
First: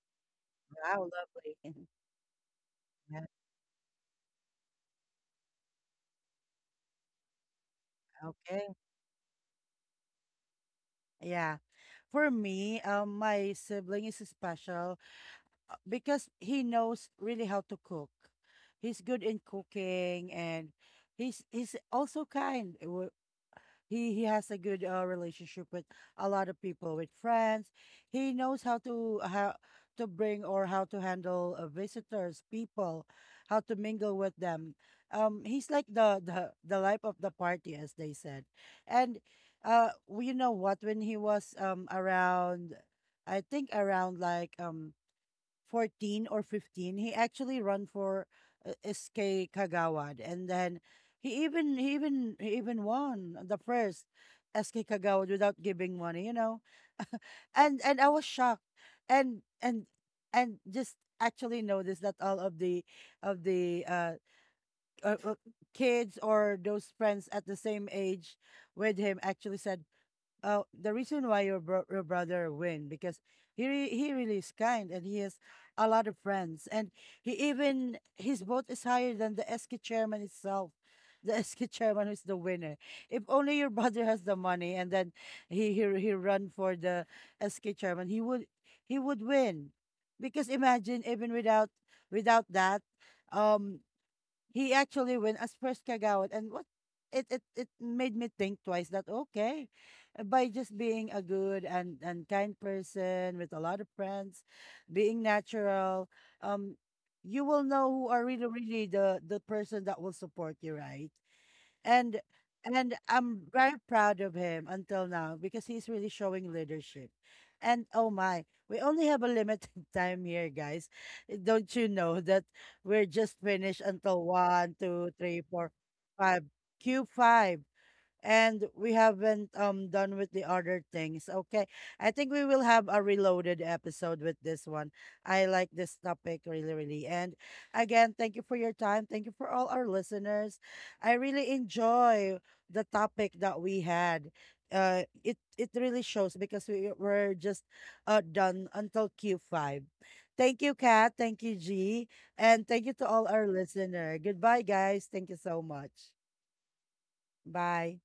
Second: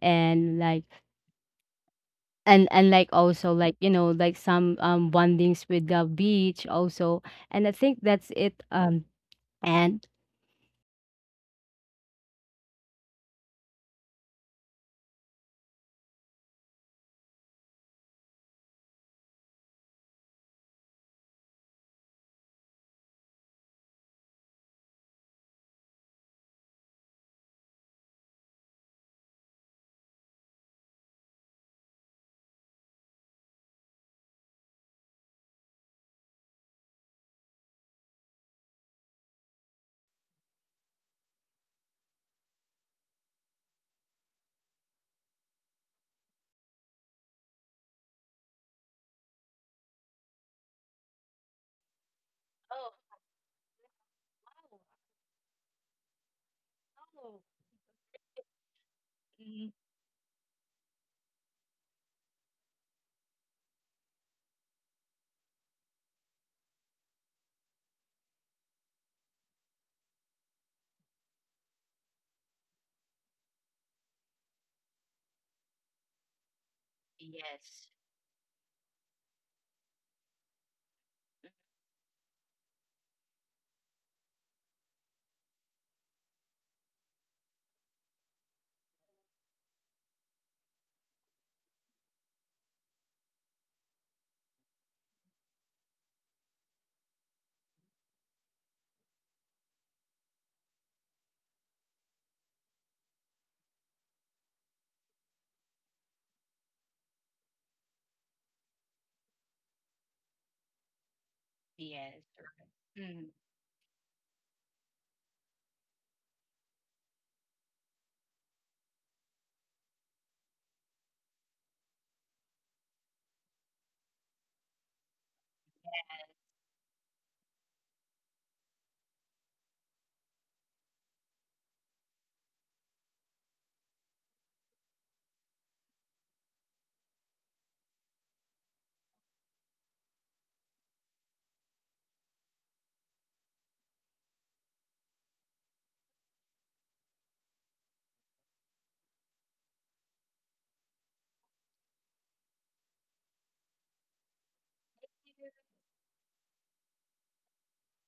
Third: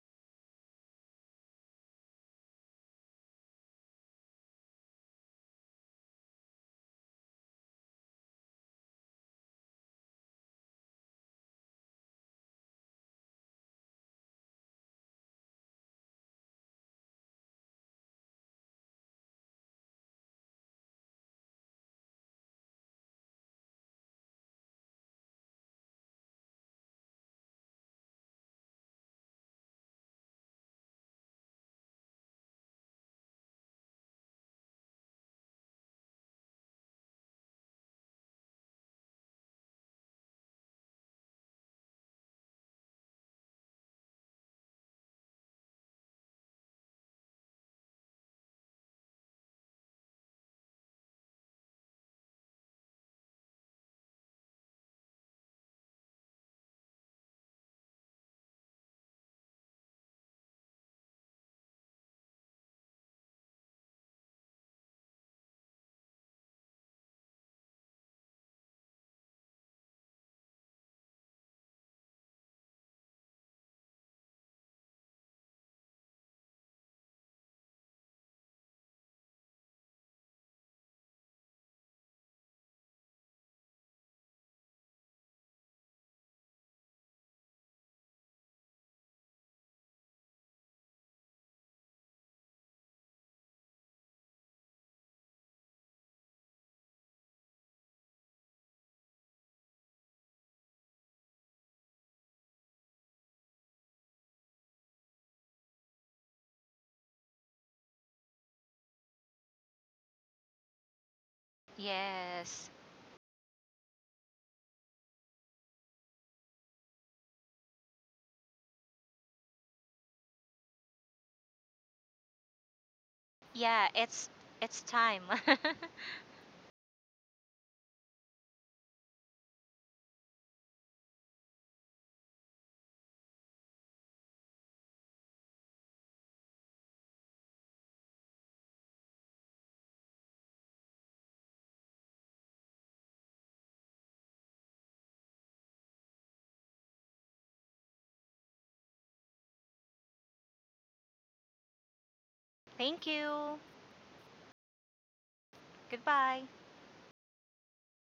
Speaker 3: And like,
Speaker 1: Wow. Lovely.
Speaker 3: and and like
Speaker 1: Yeah.
Speaker 3: also, like, you know, like some um bondings with the beach also. And I think that's it.
Speaker 1: Okay.
Speaker 3: um and
Speaker 1: Yeah. For me, um, my sibling is special uh, because he knows really how to cook. He's good in cooking, and he's he's also kind. He he has a good uh, relationship with a lot of people, with friends. He knows how to how to bring or how to handle uh, visitors, people, how to mingle with them. Um, he's like the the the life of the party, as they said. And uh, well, you know what? When he was um around, I think around like um fourteen or fifteen, he actually run for uh, S K Kagawad, and then he even he even he even
Speaker 3: oh,
Speaker 1: won the first
Speaker 3: oh,
Speaker 1: S K Kagawad without giving money, you know.
Speaker 3: oh.
Speaker 1: and and I was shocked. And
Speaker 3: Mm,
Speaker 1: and and just actually noticed that all of the of the uh, uh, uh, kids or those friends at the same age with him actually said, uh, the reason why your bro- your brother win, because he re- he really is kind and he has a lot of friends, and he
Speaker 3: yes.
Speaker 1: even his vote is higher than the S K chairman itself. The S K chairman is the winner. If only your brother has the money, and then he he he run for the S K chairman, he would he would win, because imagine even without without that, um, he actually went as first Kagawad. And what, it it it made me think twice that okay, uh, by just being a good and and kind person with a lot of friends, being natural, um, you will know who are really really the the person that will support you, right? And
Speaker 3: Yes.
Speaker 2: Yes.
Speaker 1: and
Speaker 3: Mm.
Speaker 1: I'm very proud of him until now because he's really showing leadership. And oh my, we only have a limited time here, guys. Eh, don't you know that we're just finished
Speaker 2: Yeah,
Speaker 1: until
Speaker 2: it's
Speaker 1: one,
Speaker 2: it's
Speaker 1: two,
Speaker 2: time.
Speaker 1: three, four, five, Q five, and we haven't um done with the other things. Okay. I think we will have a reloaded episode with this one. I like this topic really, really. And again, thank you for your time. Thank you for all our listeners. I really enjoy the topic that we had. Uh it it really shows because we were just uh done until Q five. Thank you, Kat. Thank you, G. And thank you
Speaker 2: Thank
Speaker 1: to all our
Speaker 2: you.
Speaker 1: listener. Goodbye, guys. Thank you so much.
Speaker 2: Goodbye.
Speaker 1: Bye.